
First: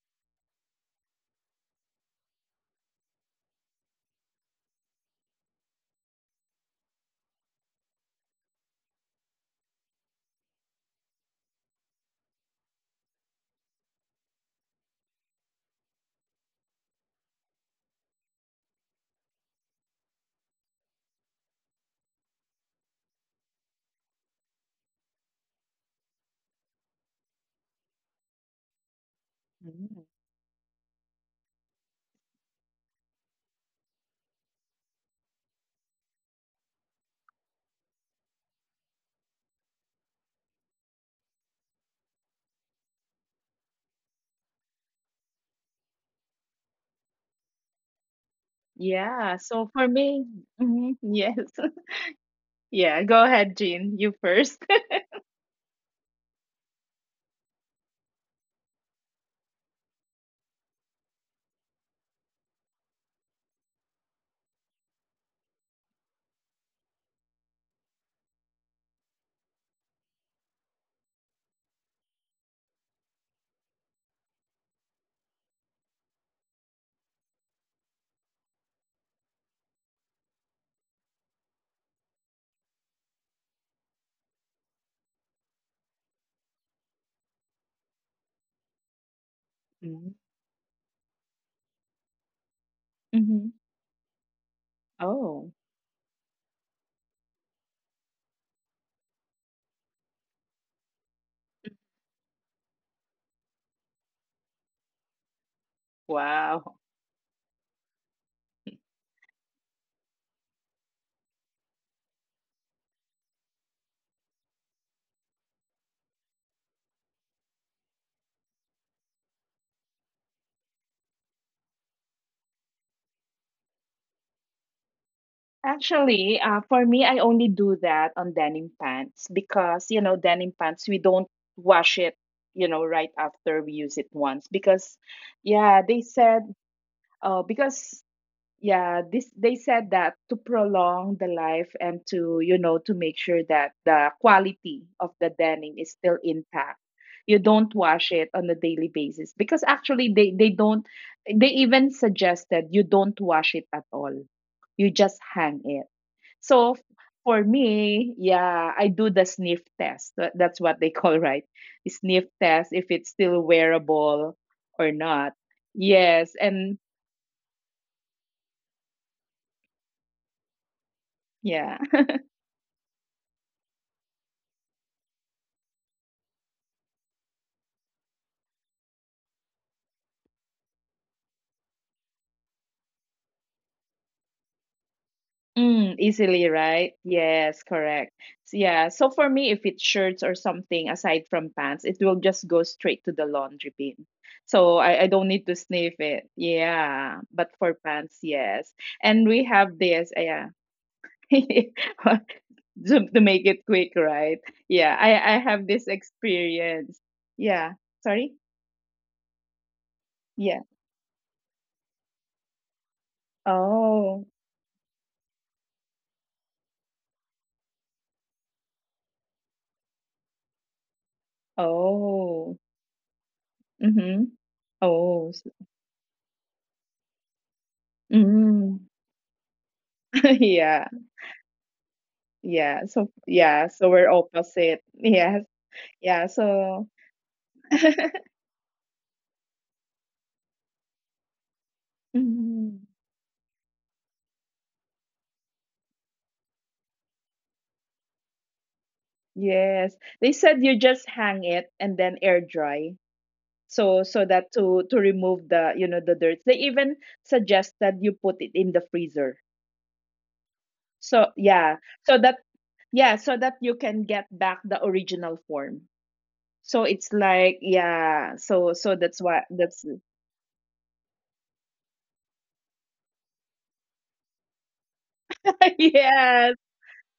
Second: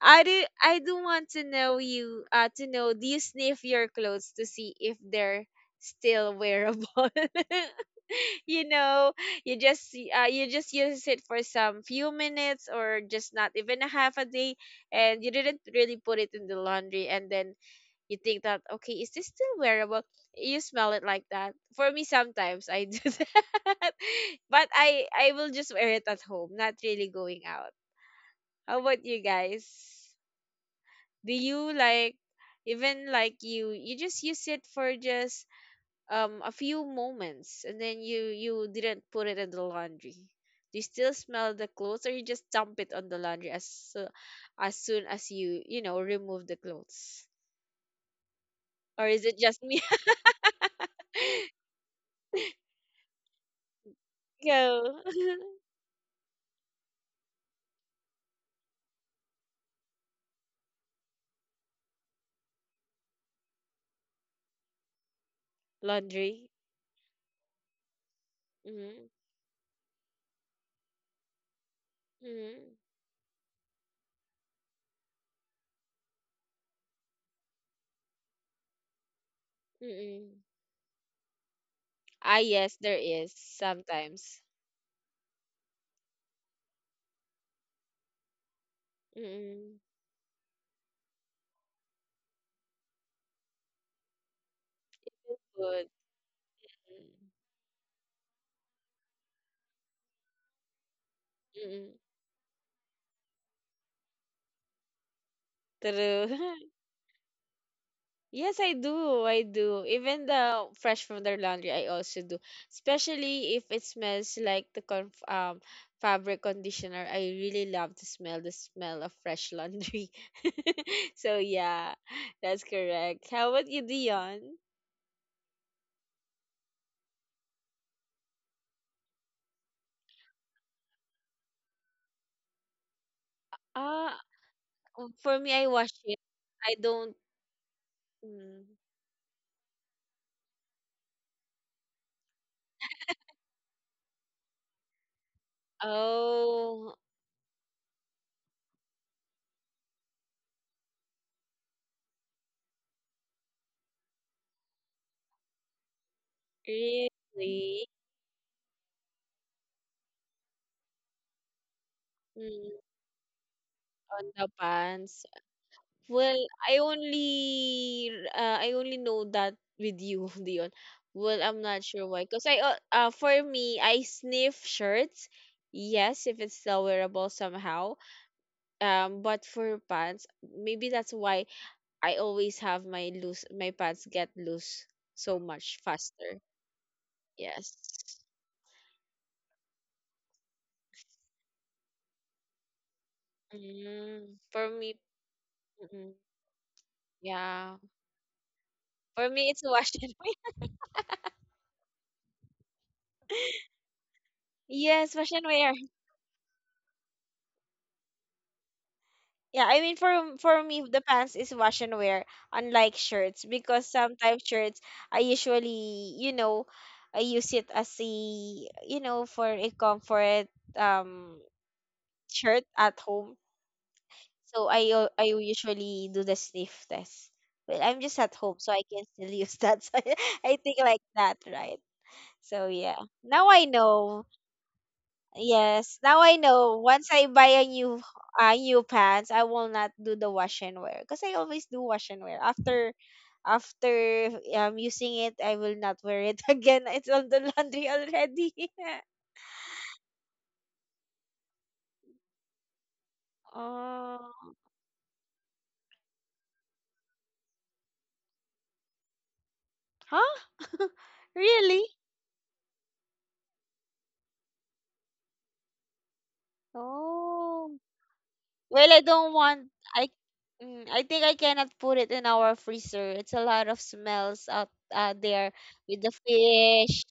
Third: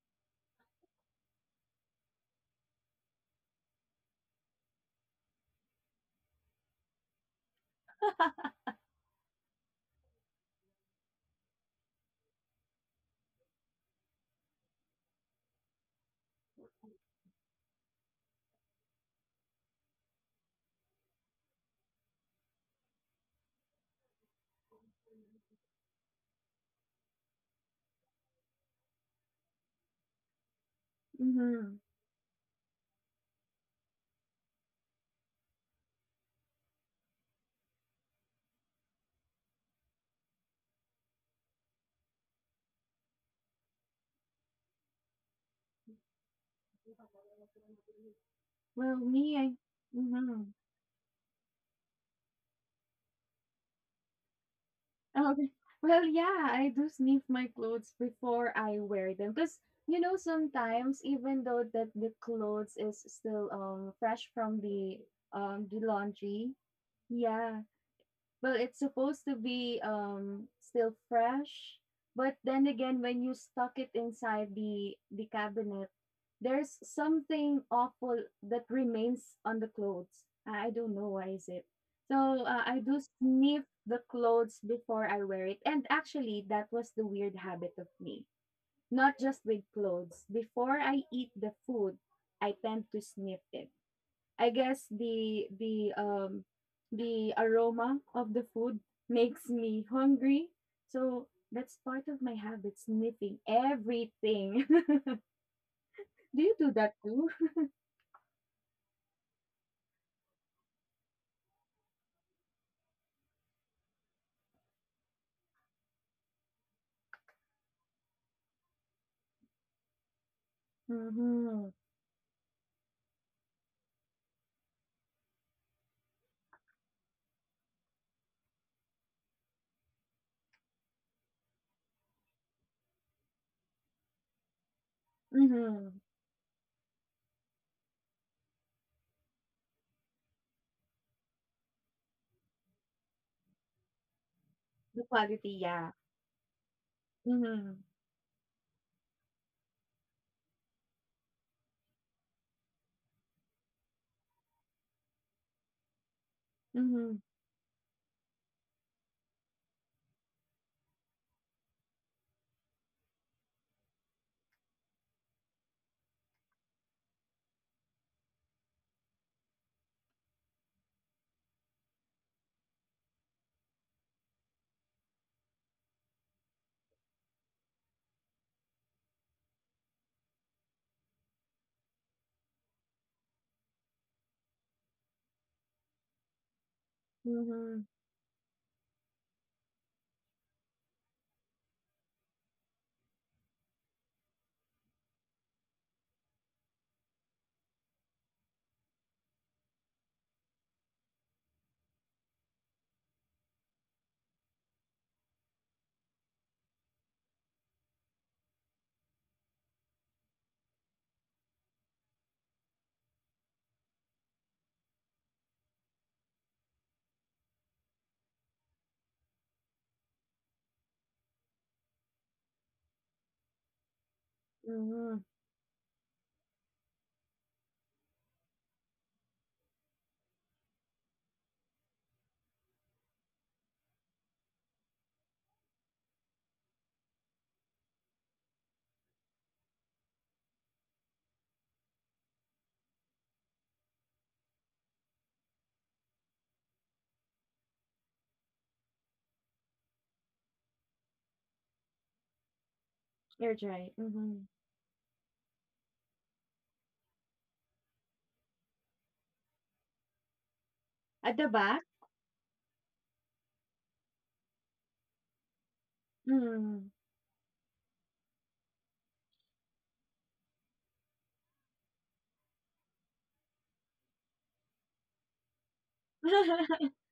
Speaker 1: I do I do want to know you uh to know, do you sniff your clothes to see if they're still wearable? <laughs> You know, you just see- uh, you just use it for some few minutes or just not even a half a day, and you didn't really put it in the laundry, and then you think that okay, is this still wearable? You smell it like that. For me sometimes I do <laughs> that. But I I will just wear it at home, not really going out. How about you
Speaker 3: Mhm.
Speaker 1: guys? Do you
Speaker 2: Mhm.
Speaker 1: like even like you you just use it for just um a few moments and then you you didn't put it in the laundry? Do you still smell the clothes, or you just dump it on the laundry as so, as soon as you you know remove the clothes?
Speaker 2: Well,
Speaker 1: Or is
Speaker 3: Yeah,
Speaker 2: me,
Speaker 1: it
Speaker 2: I.
Speaker 3: so
Speaker 1: just
Speaker 3: for
Speaker 1: me?
Speaker 3: me,
Speaker 2: Mhm.
Speaker 3: mhm, yes.
Speaker 1: <laughs>
Speaker 3: <laughs> Yeah, go ahead, Jean. You first. <laughs>
Speaker 1: Go.
Speaker 2: Okay. Well, yeah, I do sniff my clothes before I wear them because you know sometimes even though that the clothes is still um fresh from the um the
Speaker 1: <laughs> Laundry.
Speaker 2: laundry, yeah, well, it's
Speaker 1: Mm-hmm.
Speaker 2: supposed to be um still fresh, but then
Speaker 1: Mm-hmm.
Speaker 2: again when you stuck it inside the the cabinet, there's something awful that remains on the clothes.
Speaker 1: Mm-hmm.
Speaker 2: I I don't know why is it.
Speaker 1: Ah,
Speaker 2: So uh,
Speaker 1: yes,
Speaker 2: I
Speaker 1: there
Speaker 2: do
Speaker 1: is
Speaker 2: sniff the
Speaker 1: sometimes.
Speaker 2: clothes before I wear it. And actually that was the weird habit of me. Not just with
Speaker 1: Mm-hmm.
Speaker 2: clothes. Before I eat the food, I tend to sniff
Speaker 3: Mm-hmm.
Speaker 2: it. I guess the
Speaker 3: Oh,
Speaker 1: Good.
Speaker 2: the um
Speaker 1: Mm-hmm.
Speaker 2: the aroma of the food makes me hungry. So that's
Speaker 1: Mm-hmm.
Speaker 2: part of my habit, sniffing everything. <laughs> Do
Speaker 1: True.
Speaker 2: you
Speaker 3: wow.
Speaker 2: do
Speaker 1: <laughs>
Speaker 2: that too?
Speaker 1: Yes, I do. I do. Even the fresh from the laundry, I also do. Especially if it smells like the con um fabric conditioner. I really love to smell the smell of fresh laundry. <laughs> So
Speaker 2: Mm-hmm.
Speaker 1: yeah, that's correct. How about you, Dion?
Speaker 3: Actually, uh, for me, I only do that on denim pants because, you know, denim pants, we don't wash it, you know, right after we use it
Speaker 1: Ah,
Speaker 3: once because,
Speaker 1: uh, for me, I
Speaker 3: yeah,
Speaker 1: wash
Speaker 3: they
Speaker 2: Mm-hmm.
Speaker 1: it.
Speaker 3: said,
Speaker 1: I don't.
Speaker 3: uh, because
Speaker 1: Mm.
Speaker 3: yeah this they said that to prolong the life and to you know to make sure that the quality
Speaker 2: The
Speaker 3: of the
Speaker 2: quality,
Speaker 3: denim is
Speaker 2: yeah.
Speaker 3: still intact
Speaker 1: Oh,
Speaker 3: you don't
Speaker 2: Mm-hmm.
Speaker 3: wash it on a daily basis because actually they they don't they even suggested you don't wash it at all you just hang it so f-
Speaker 2: Mm-hmm.
Speaker 3: for
Speaker 1: really?
Speaker 3: me yeah I do the sniff test Tha- that's what they <laughs> call right sniff test
Speaker 1: Mm,
Speaker 3: if it's still
Speaker 1: on
Speaker 3: wearable
Speaker 1: the
Speaker 3: or
Speaker 1: pants.
Speaker 3: not yes
Speaker 1: Well,
Speaker 3: and
Speaker 1: I only uh, I only know that with you, <laughs> Dion. Well, I'm
Speaker 3: yeah.
Speaker 1: not sure why. Cause I uh, uh for me, I sniff shirts. Yes, if it's still wearable somehow. Um, but for pants, maybe that's why I always have my loose my pants get loose so much
Speaker 3: Mm, easily,
Speaker 1: faster.
Speaker 3: right? Yes,
Speaker 1: Yes.
Speaker 2: Mm-hmm.
Speaker 3: correct. So, yeah. So for me, if it's shirts or something aside from pants, it will just go straight to the laundry bin.
Speaker 1: Mm,
Speaker 3: So
Speaker 1: for
Speaker 3: I, I
Speaker 1: me,
Speaker 3: don't need to sniff
Speaker 1: mm,
Speaker 3: it. Yeah. But for
Speaker 1: yeah.
Speaker 3: pants, yes. And
Speaker 1: For
Speaker 3: we
Speaker 1: me, it's
Speaker 3: have
Speaker 1: wash
Speaker 3: this, uh,
Speaker 1: and
Speaker 3: yeah.
Speaker 1: wear. <laughs>
Speaker 3: <laughs> to, to make it quick, right? Yeah.
Speaker 1: Yes,
Speaker 3: I, I
Speaker 1: wash and
Speaker 3: have
Speaker 1: wear.
Speaker 3: this experience. Yeah. Sorry?
Speaker 1: Yeah, I mean for
Speaker 3: Yeah.
Speaker 1: for me the pants is wash and wear, unlike shirts, because
Speaker 3: Oh.
Speaker 1: sometimes shirts I usually, you know, I use it as a, you know, for a comfort um
Speaker 3: Oh.
Speaker 1: shirt at home.
Speaker 3: Mm-hmm.
Speaker 1: So I u-
Speaker 3: Oh.
Speaker 2: Mm-hmm.
Speaker 1: I
Speaker 3: S-
Speaker 1: usually do the sniff test. Well, I'm just at home
Speaker 3: Mm.
Speaker 1: so I can still use that. <laughs> So I think
Speaker 3: <laughs> Yeah.
Speaker 1: like that, right? So
Speaker 3: Yeah,
Speaker 1: yeah.
Speaker 3: so
Speaker 1: Now
Speaker 3: yeah,
Speaker 1: I
Speaker 3: so we're
Speaker 1: know.
Speaker 3: opposite. <laughs> Yes.
Speaker 1: Yes,
Speaker 3: Yeah,
Speaker 1: now I know.
Speaker 3: so
Speaker 1: Once I buy
Speaker 3: <laughs>
Speaker 1: a new uh, new pants, I will not do the wash and wear because I always do wash and wear.
Speaker 3: Mhm.
Speaker 1: After after um using it, I will not wear it <laughs> again. It's on the laundry already. <laughs>
Speaker 3: Yes. They said you just hang it and then air dry.
Speaker 2: You're right.
Speaker 3: So so
Speaker 1: Oh,
Speaker 3: that
Speaker 2: Mm-hmm.
Speaker 3: to to remove the, you know, the dirt. They even suggested you put it in the freezer.
Speaker 1: huh? <laughs>
Speaker 3: So
Speaker 2: At the
Speaker 3: yeah,
Speaker 2: back?
Speaker 1: Really?
Speaker 3: so that yeah, so that you can get back the original form. So
Speaker 2: Mm-hmm.
Speaker 3: it's like
Speaker 1: Oh.
Speaker 3: yeah, so
Speaker 1: Well,
Speaker 3: so
Speaker 1: I
Speaker 3: that's
Speaker 1: don't
Speaker 3: why
Speaker 1: want
Speaker 3: that's
Speaker 1: I mm, I think I cannot put it in our freezer. It's a lot of smells out uh, there
Speaker 3: <laughs>
Speaker 1: with the
Speaker 3: yes.
Speaker 2: <laughs>
Speaker 1: fish,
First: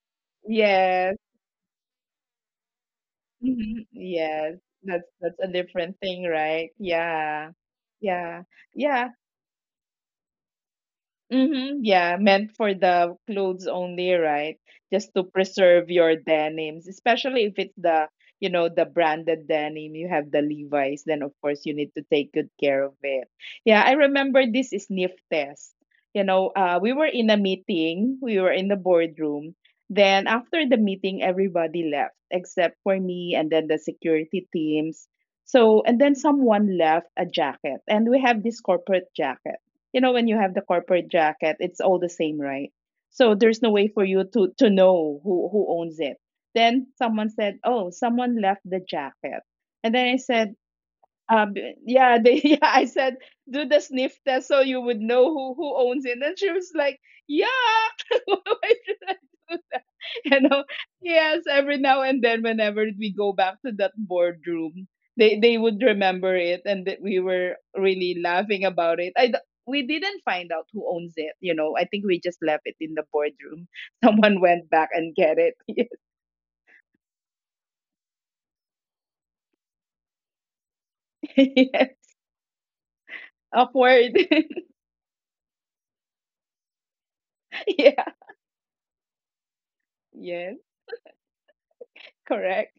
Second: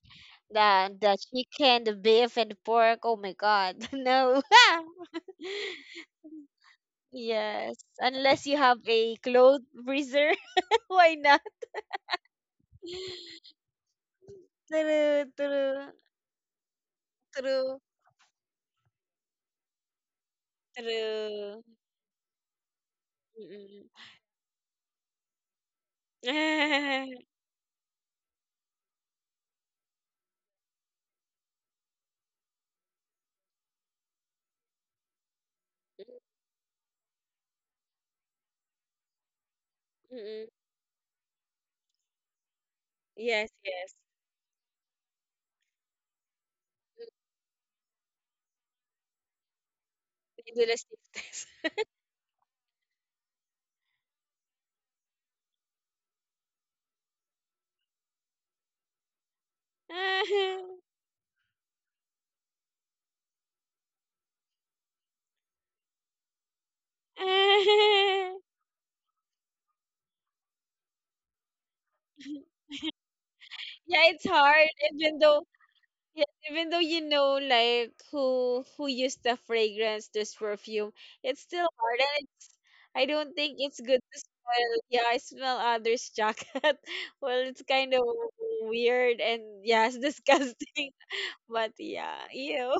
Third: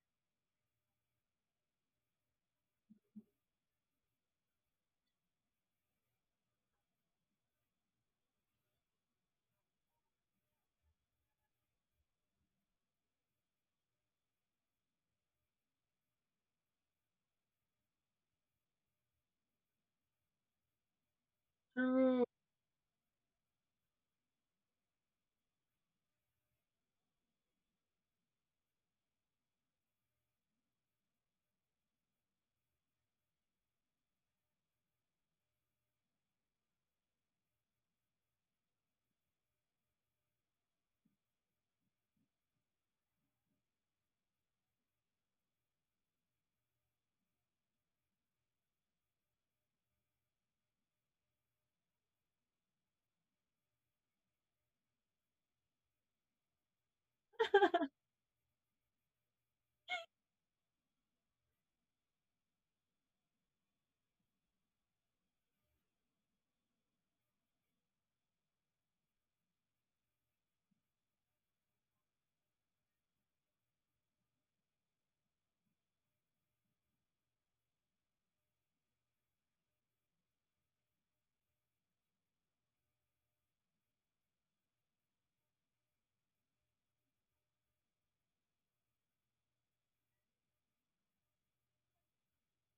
Speaker 1: the the
Speaker 3: Yes.
Speaker 1: chicken, the beef and the pork. Oh my
Speaker 3: Mhm.
Speaker 1: god. <laughs> No.
Speaker 3: Yes, that's
Speaker 1: <laughs>
Speaker 3: that's a different thing, right? Yeah.
Speaker 1: Yes, unless
Speaker 3: Yeah.
Speaker 1: you have
Speaker 3: Yeah.
Speaker 1: a clothes freezer, <laughs> why not?
Speaker 3: Mm-hmm. Yeah, meant for the
Speaker 1: <laughs>
Speaker 3: clothes only, right? Just
Speaker 1: True,
Speaker 3: to
Speaker 1: true,
Speaker 3: preserve your denims, especially if
Speaker 1: true,
Speaker 3: it's the, you know, the branded denim, you have the Levi's, then of
Speaker 1: true.
Speaker 3: course you need to
Speaker 2: Mm. <laughs>
Speaker 3: take good care of it. Yeah,
Speaker 1: Mm-mm.
Speaker 3: I remember this sniff test. You know, uh, we were
Speaker 1: <laughs>
Speaker 3: in a meeting, we were in the boardroom. Then after the meeting, everybody left except for me and then the security teams. So, and then someone left a jacket, and we have this corporate jacket you know when you
Speaker 1: Mm-mm.
Speaker 3: have the corporate jacket it's all the same right so
Speaker 1: Yes,
Speaker 3: there's no way
Speaker 1: yes.
Speaker 3: for you to to know who who owns it then someone said oh someone left the jacket and then I
Speaker 1: We
Speaker 3: said
Speaker 1: do the same test.
Speaker 3: um, yeah, they, <laughs> yeah, I said, do the sniff test so you would know who, who owns it. And she was like, yeah, <laughs> why should I do that? <laughs> You know,
Speaker 1: <laughs>
Speaker 3: yes, every now and then, whenever we go back to that boardroom, they, they would remember it and that we were really
Speaker 1: <laughs>
Speaker 3: laughing about it. I, d- we didn't find out who owns it. You know, I think we just left it in the boardroom.
Speaker 1: Yeah,
Speaker 3: <laughs>
Speaker 1: it's
Speaker 3: Someone
Speaker 1: hard,
Speaker 3: went back and
Speaker 1: even
Speaker 3: get
Speaker 1: though,
Speaker 3: it.
Speaker 1: yeah, even though you know like who who used the fragrance, this perfume,
Speaker 3: <laughs>
Speaker 1: it's still
Speaker 3: Yes,
Speaker 1: hard, and it's I don't think it's good to
Speaker 3: upward.
Speaker 1: smell. Yeah, I smell others' jacket. <laughs> Well, it's
Speaker 3: <laughs>
Speaker 1: kind of
Speaker 3: Yeah,
Speaker 1: weird and yes,
Speaker 3: yes,
Speaker 1: disgusting. <laughs> But yeah, ew. <laughs>
Speaker 3: correct.
Speaker 1: All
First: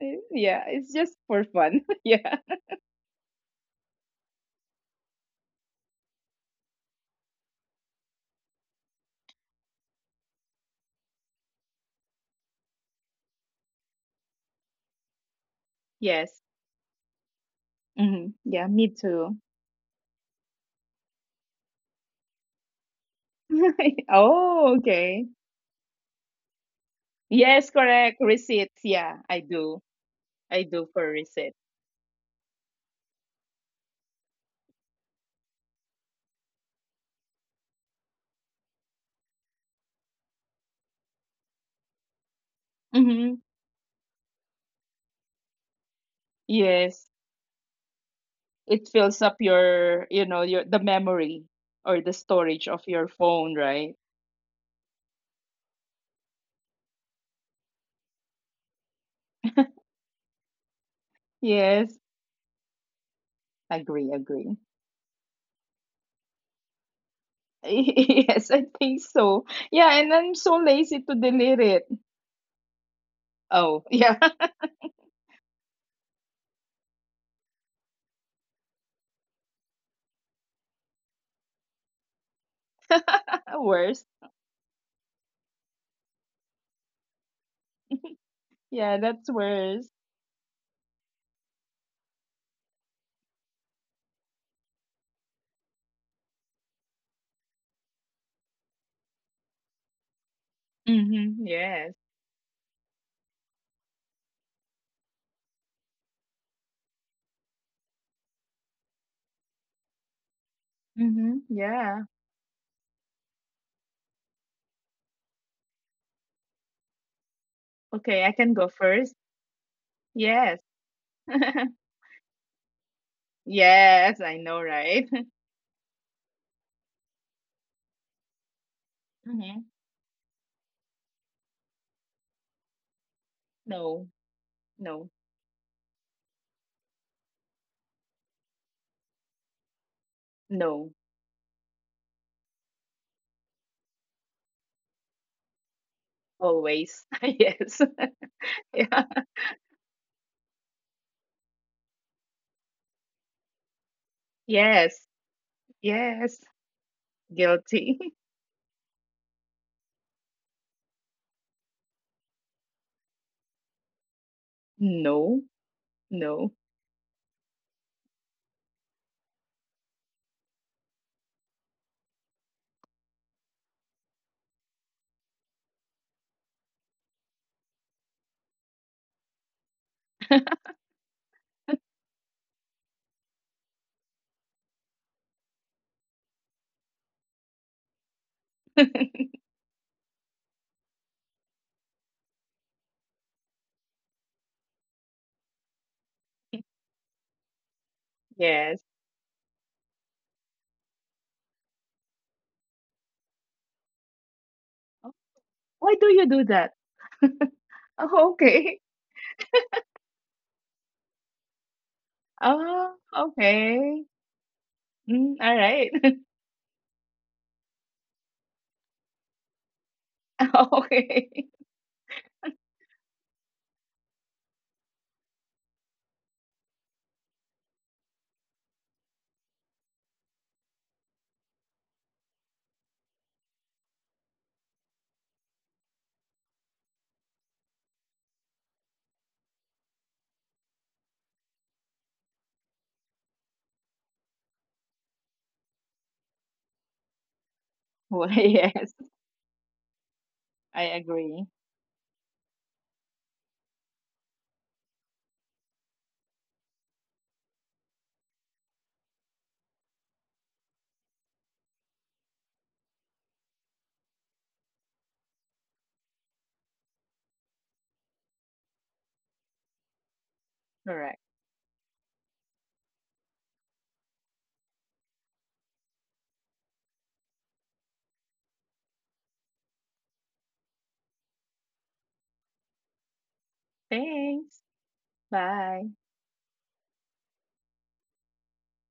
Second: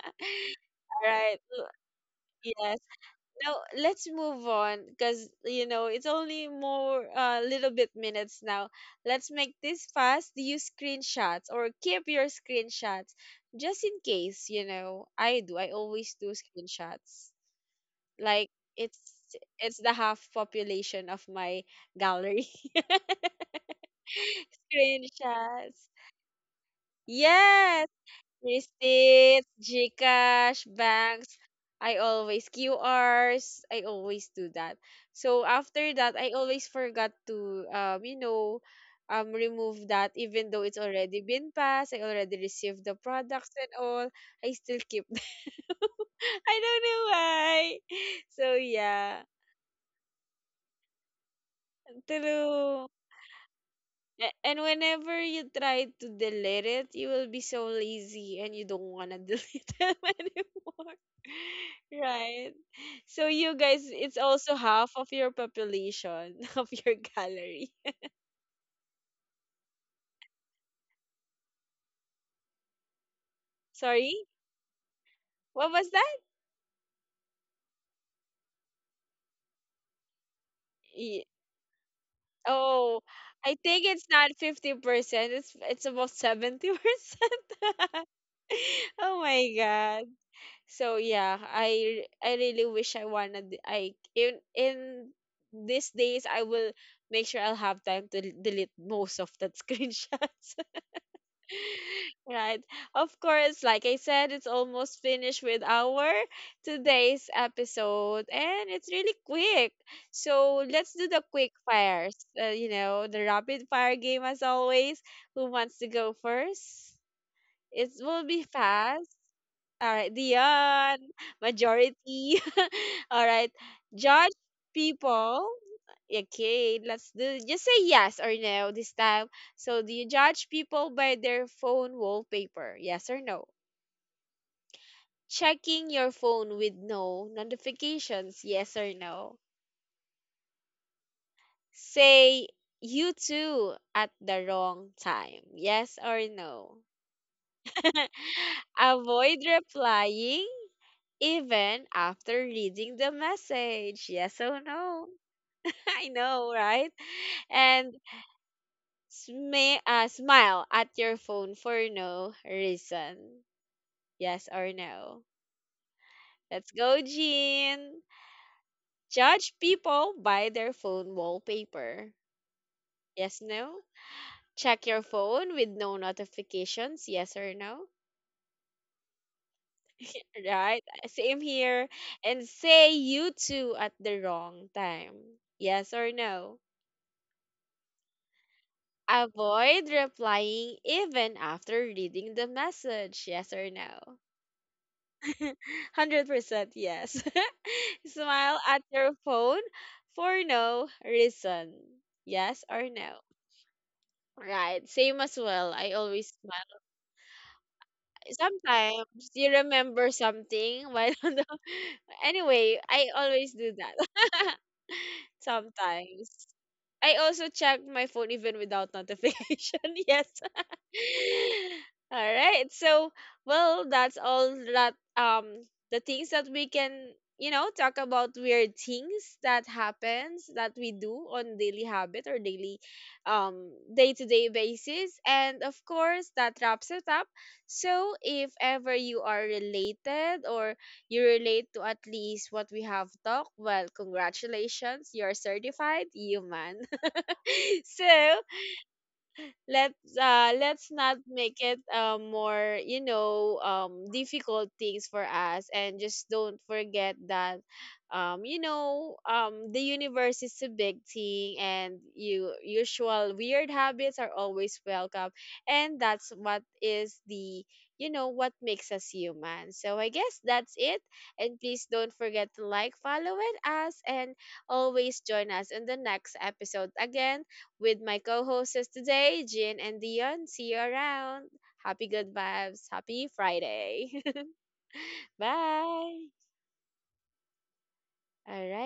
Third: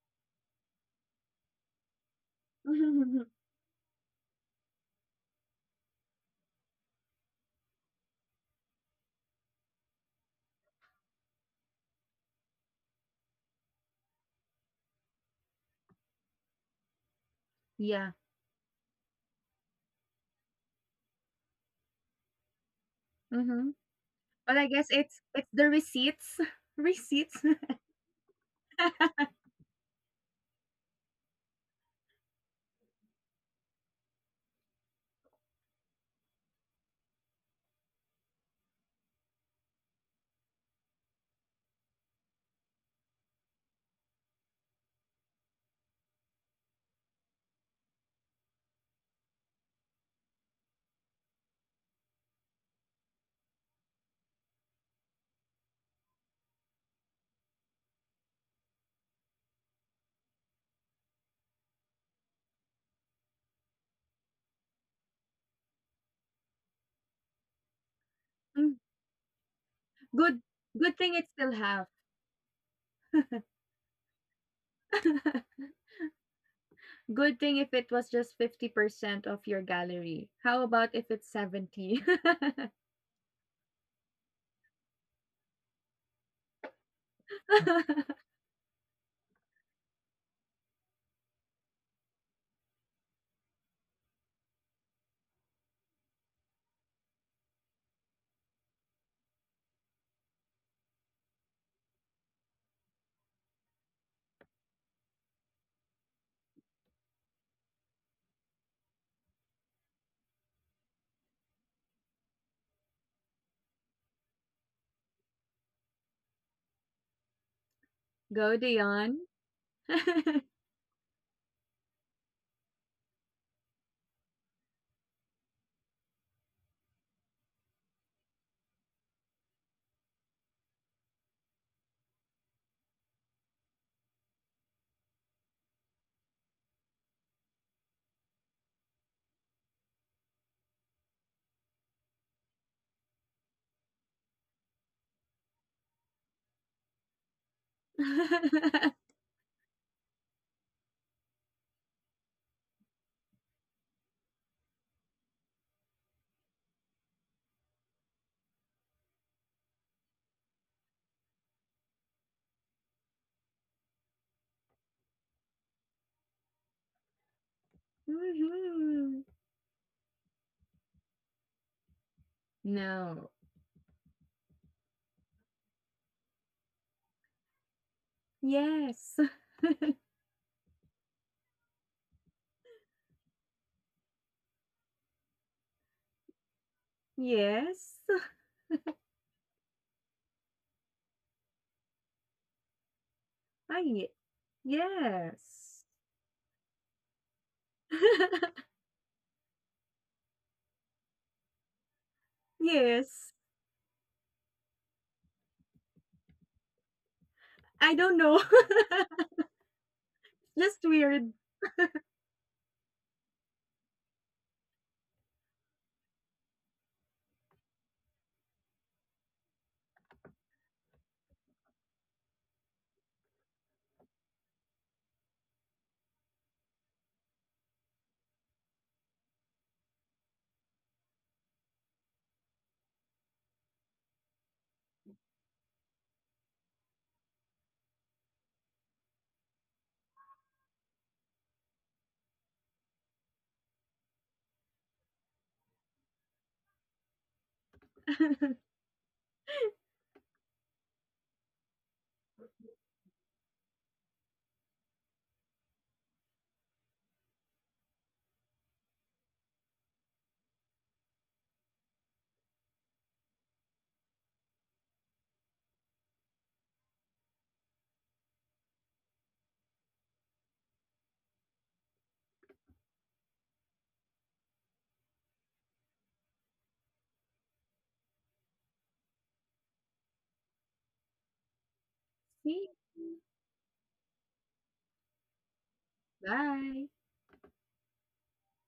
Speaker 3: Eh, yeah, it's just
Speaker 1: right.
Speaker 3: for fun. <laughs> Yeah.
Speaker 1: Yes.
Speaker 2: True.
Speaker 1: Now let's move on because you know it's only more a uh, little bit minutes now. Let's make this fast. Do you screenshots or keep your screenshots just in case? You know, I do. I always do
Speaker 3: Yes.
Speaker 1: screenshots.
Speaker 2: Yeah.
Speaker 3: Hmm.
Speaker 1: Like
Speaker 3: Yeah, me
Speaker 1: it's
Speaker 3: too.
Speaker 1: it's the half population of my gallery. <laughs>
Speaker 2: Mm-hmm.
Speaker 3: <laughs>
Speaker 2: But I
Speaker 3: Oh,
Speaker 2: guess it's
Speaker 3: okay.
Speaker 2: it's the
Speaker 1: Screenshots.
Speaker 2: receipts. <laughs> Receipts.
Speaker 3: Yes,
Speaker 1: Yes,
Speaker 3: correct. Receipts. Yeah, I
Speaker 1: receipts,
Speaker 3: do. I
Speaker 1: GCash,
Speaker 3: do for
Speaker 1: banks.
Speaker 3: receipt.
Speaker 1: I always Q Rs. I always do that. So after that, I always forgot to um you know um remove that even though it's already been passed. I already received the
Speaker 3: Mm-hmm.
Speaker 1: products and all. I still keep them. <laughs> I don't know
Speaker 3: Yes.
Speaker 1: why. So
Speaker 3: It
Speaker 1: yeah.
Speaker 3: fills up your, you know, your the memory or the storage
Speaker 1: True.
Speaker 3: of your phone, right?
Speaker 1: A- And whenever you try to delete it, you will be so lazy and you don't want to <laughs> delete them anymore. <laughs>
Speaker 3: Yes.
Speaker 1: Right? So you guys,
Speaker 3: Agree,
Speaker 1: it's also
Speaker 3: agree.
Speaker 1: half of your population <laughs> of your
Speaker 3: <laughs>
Speaker 1: gallery.
Speaker 3: Yes, I
Speaker 2: <laughs>
Speaker 3: think so. Yeah, and
Speaker 2: Good
Speaker 3: I'm so
Speaker 2: good
Speaker 3: lazy
Speaker 2: thing
Speaker 3: to
Speaker 2: it's still
Speaker 3: delete
Speaker 2: half.
Speaker 3: it. Oh,
Speaker 1: Sorry?
Speaker 3: yeah.
Speaker 2: <laughs>
Speaker 1: What was that?
Speaker 2: Good thing if it was just fifty percent of your gallery. How about if it's
Speaker 1: Ye-
Speaker 2: seventy?
Speaker 1: Oh, I
Speaker 3: <laughs>
Speaker 1: think
Speaker 3: Worse.
Speaker 1: it's not fifty percent. It's it's about seventy percent.
Speaker 2: <laughs>
Speaker 1: <laughs>
Speaker 3: Yeah,
Speaker 1: Oh
Speaker 3: that's
Speaker 1: my
Speaker 3: worse.
Speaker 1: god. So yeah, I I really wish I wanted I in in these days I will make sure I'll have time to delete most of that <laughs> screenshots.
Speaker 3: Mm-hmm. Yes.
Speaker 1: Right. Of course, like I said, it's almost finished with our today's episode and it's really quick. So let's do the
Speaker 3: Mhm.
Speaker 1: quick
Speaker 3: Yeah.
Speaker 1: fires. Uh, you know, the rapid fire game as always. Who wants to go first? It will
Speaker 3: Okay,
Speaker 1: be
Speaker 3: I
Speaker 2: Go,
Speaker 3: can go
Speaker 1: fast.
Speaker 2: Dion.
Speaker 3: first.
Speaker 2: <laughs>
Speaker 1: All right,
Speaker 3: Yes.
Speaker 1: Dion,
Speaker 3: <laughs>
Speaker 1: majority. <laughs> All right, judge
Speaker 3: Yes, I know, right? <laughs>
Speaker 1: people. Okay, let's do just say yes or no this time.
Speaker 3: Hmm.
Speaker 1: So, do you judge people by their phone wallpaper? Yes or no?
Speaker 3: No, no,
Speaker 1: Checking your phone with no notifications? Yes or no?
Speaker 3: no.
Speaker 1: Say you too at the wrong time? Yes or no?
Speaker 3: Always. <laughs> Yes.
Speaker 1: <laughs>
Speaker 3: <laughs> Yeah.
Speaker 1: Avoid replying even after reading the message. Yes or no?
Speaker 3: Yes.
Speaker 1: <laughs> I
Speaker 3: Yes.
Speaker 1: know, right? And
Speaker 3: Guilty. <laughs>
Speaker 1: smi- uh, smile at your phone for no reason. Yes or no?
Speaker 3: No, no.
Speaker 1: Let's go, Jean.
Speaker 2: Mhm.
Speaker 1: Judge people by their phone wallpaper.
Speaker 2: No.
Speaker 1: Yes, no? Check your phone with no notifications. Yes or no?
Speaker 2: Yes.
Speaker 1: Right? Same here. And say you two at the wrong time. Yes or no?
Speaker 2: Yes.
Speaker 1: Avoid replying even after reading the message. Yes or
Speaker 2: I
Speaker 1: no? <laughs>
Speaker 2: yes.
Speaker 1: one hundred percent yes. <laughs> Smile
Speaker 2: <laughs>
Speaker 3: Yes.
Speaker 1: at your phone for no reason. Yes or no?
Speaker 2: Yes.
Speaker 1: Right.
Speaker 3: Oh,
Speaker 1: Same as well. I
Speaker 3: why do you
Speaker 1: always
Speaker 3: do that?
Speaker 1: smile.
Speaker 3: <laughs>
Speaker 2: I don't
Speaker 3: Oh,
Speaker 2: know.
Speaker 3: okay.
Speaker 2: <laughs>
Speaker 1: Sometimes you remember
Speaker 2: Just
Speaker 1: something. <laughs> Why
Speaker 2: weird.
Speaker 1: don't know. <laughs> Anyway,
Speaker 3: Oh,
Speaker 1: I always do that.
Speaker 3: okay. Mm,
Speaker 1: <laughs>
Speaker 3: all right. <laughs>
Speaker 1: Sometimes. I also check my phone even without notification. <laughs> Yes.
Speaker 3: Okay. <laughs>
Speaker 1: <laughs> All right. So, well, that's all that um the things that we can, you know, talk about weird things that happens that we do on daily habit or daily um day-to-day basis. And of course, that wraps it up. So, if ever you are related or you relate to at least what we have talked, well, congratulations, you're certified human. <laughs>
Speaker 3: Well,
Speaker 1: So,
Speaker 2: <laughs> See
Speaker 3: yes,
Speaker 1: let's uh
Speaker 3: I
Speaker 1: let's not
Speaker 3: agree.
Speaker 1: make it um more you know um difficult things for us, and just don't forget that um you know um the universe is a big thing and you usual weird habits are always welcome, and that's what is the you know what makes us human, so I guess that's it.
Speaker 3: Correct.
Speaker 1: And please don't forget to like, follow and us, and always join us in the next episode again with my co-hosts today, Jin and Dion. See you around. Happy good
Speaker 2: you.
Speaker 1: vibes. Happy Friday.
Speaker 3: Thanks.
Speaker 1: <laughs>
Speaker 3: Bye.
Speaker 1: Bye.
Speaker 2: Bye.
Speaker 1: All right.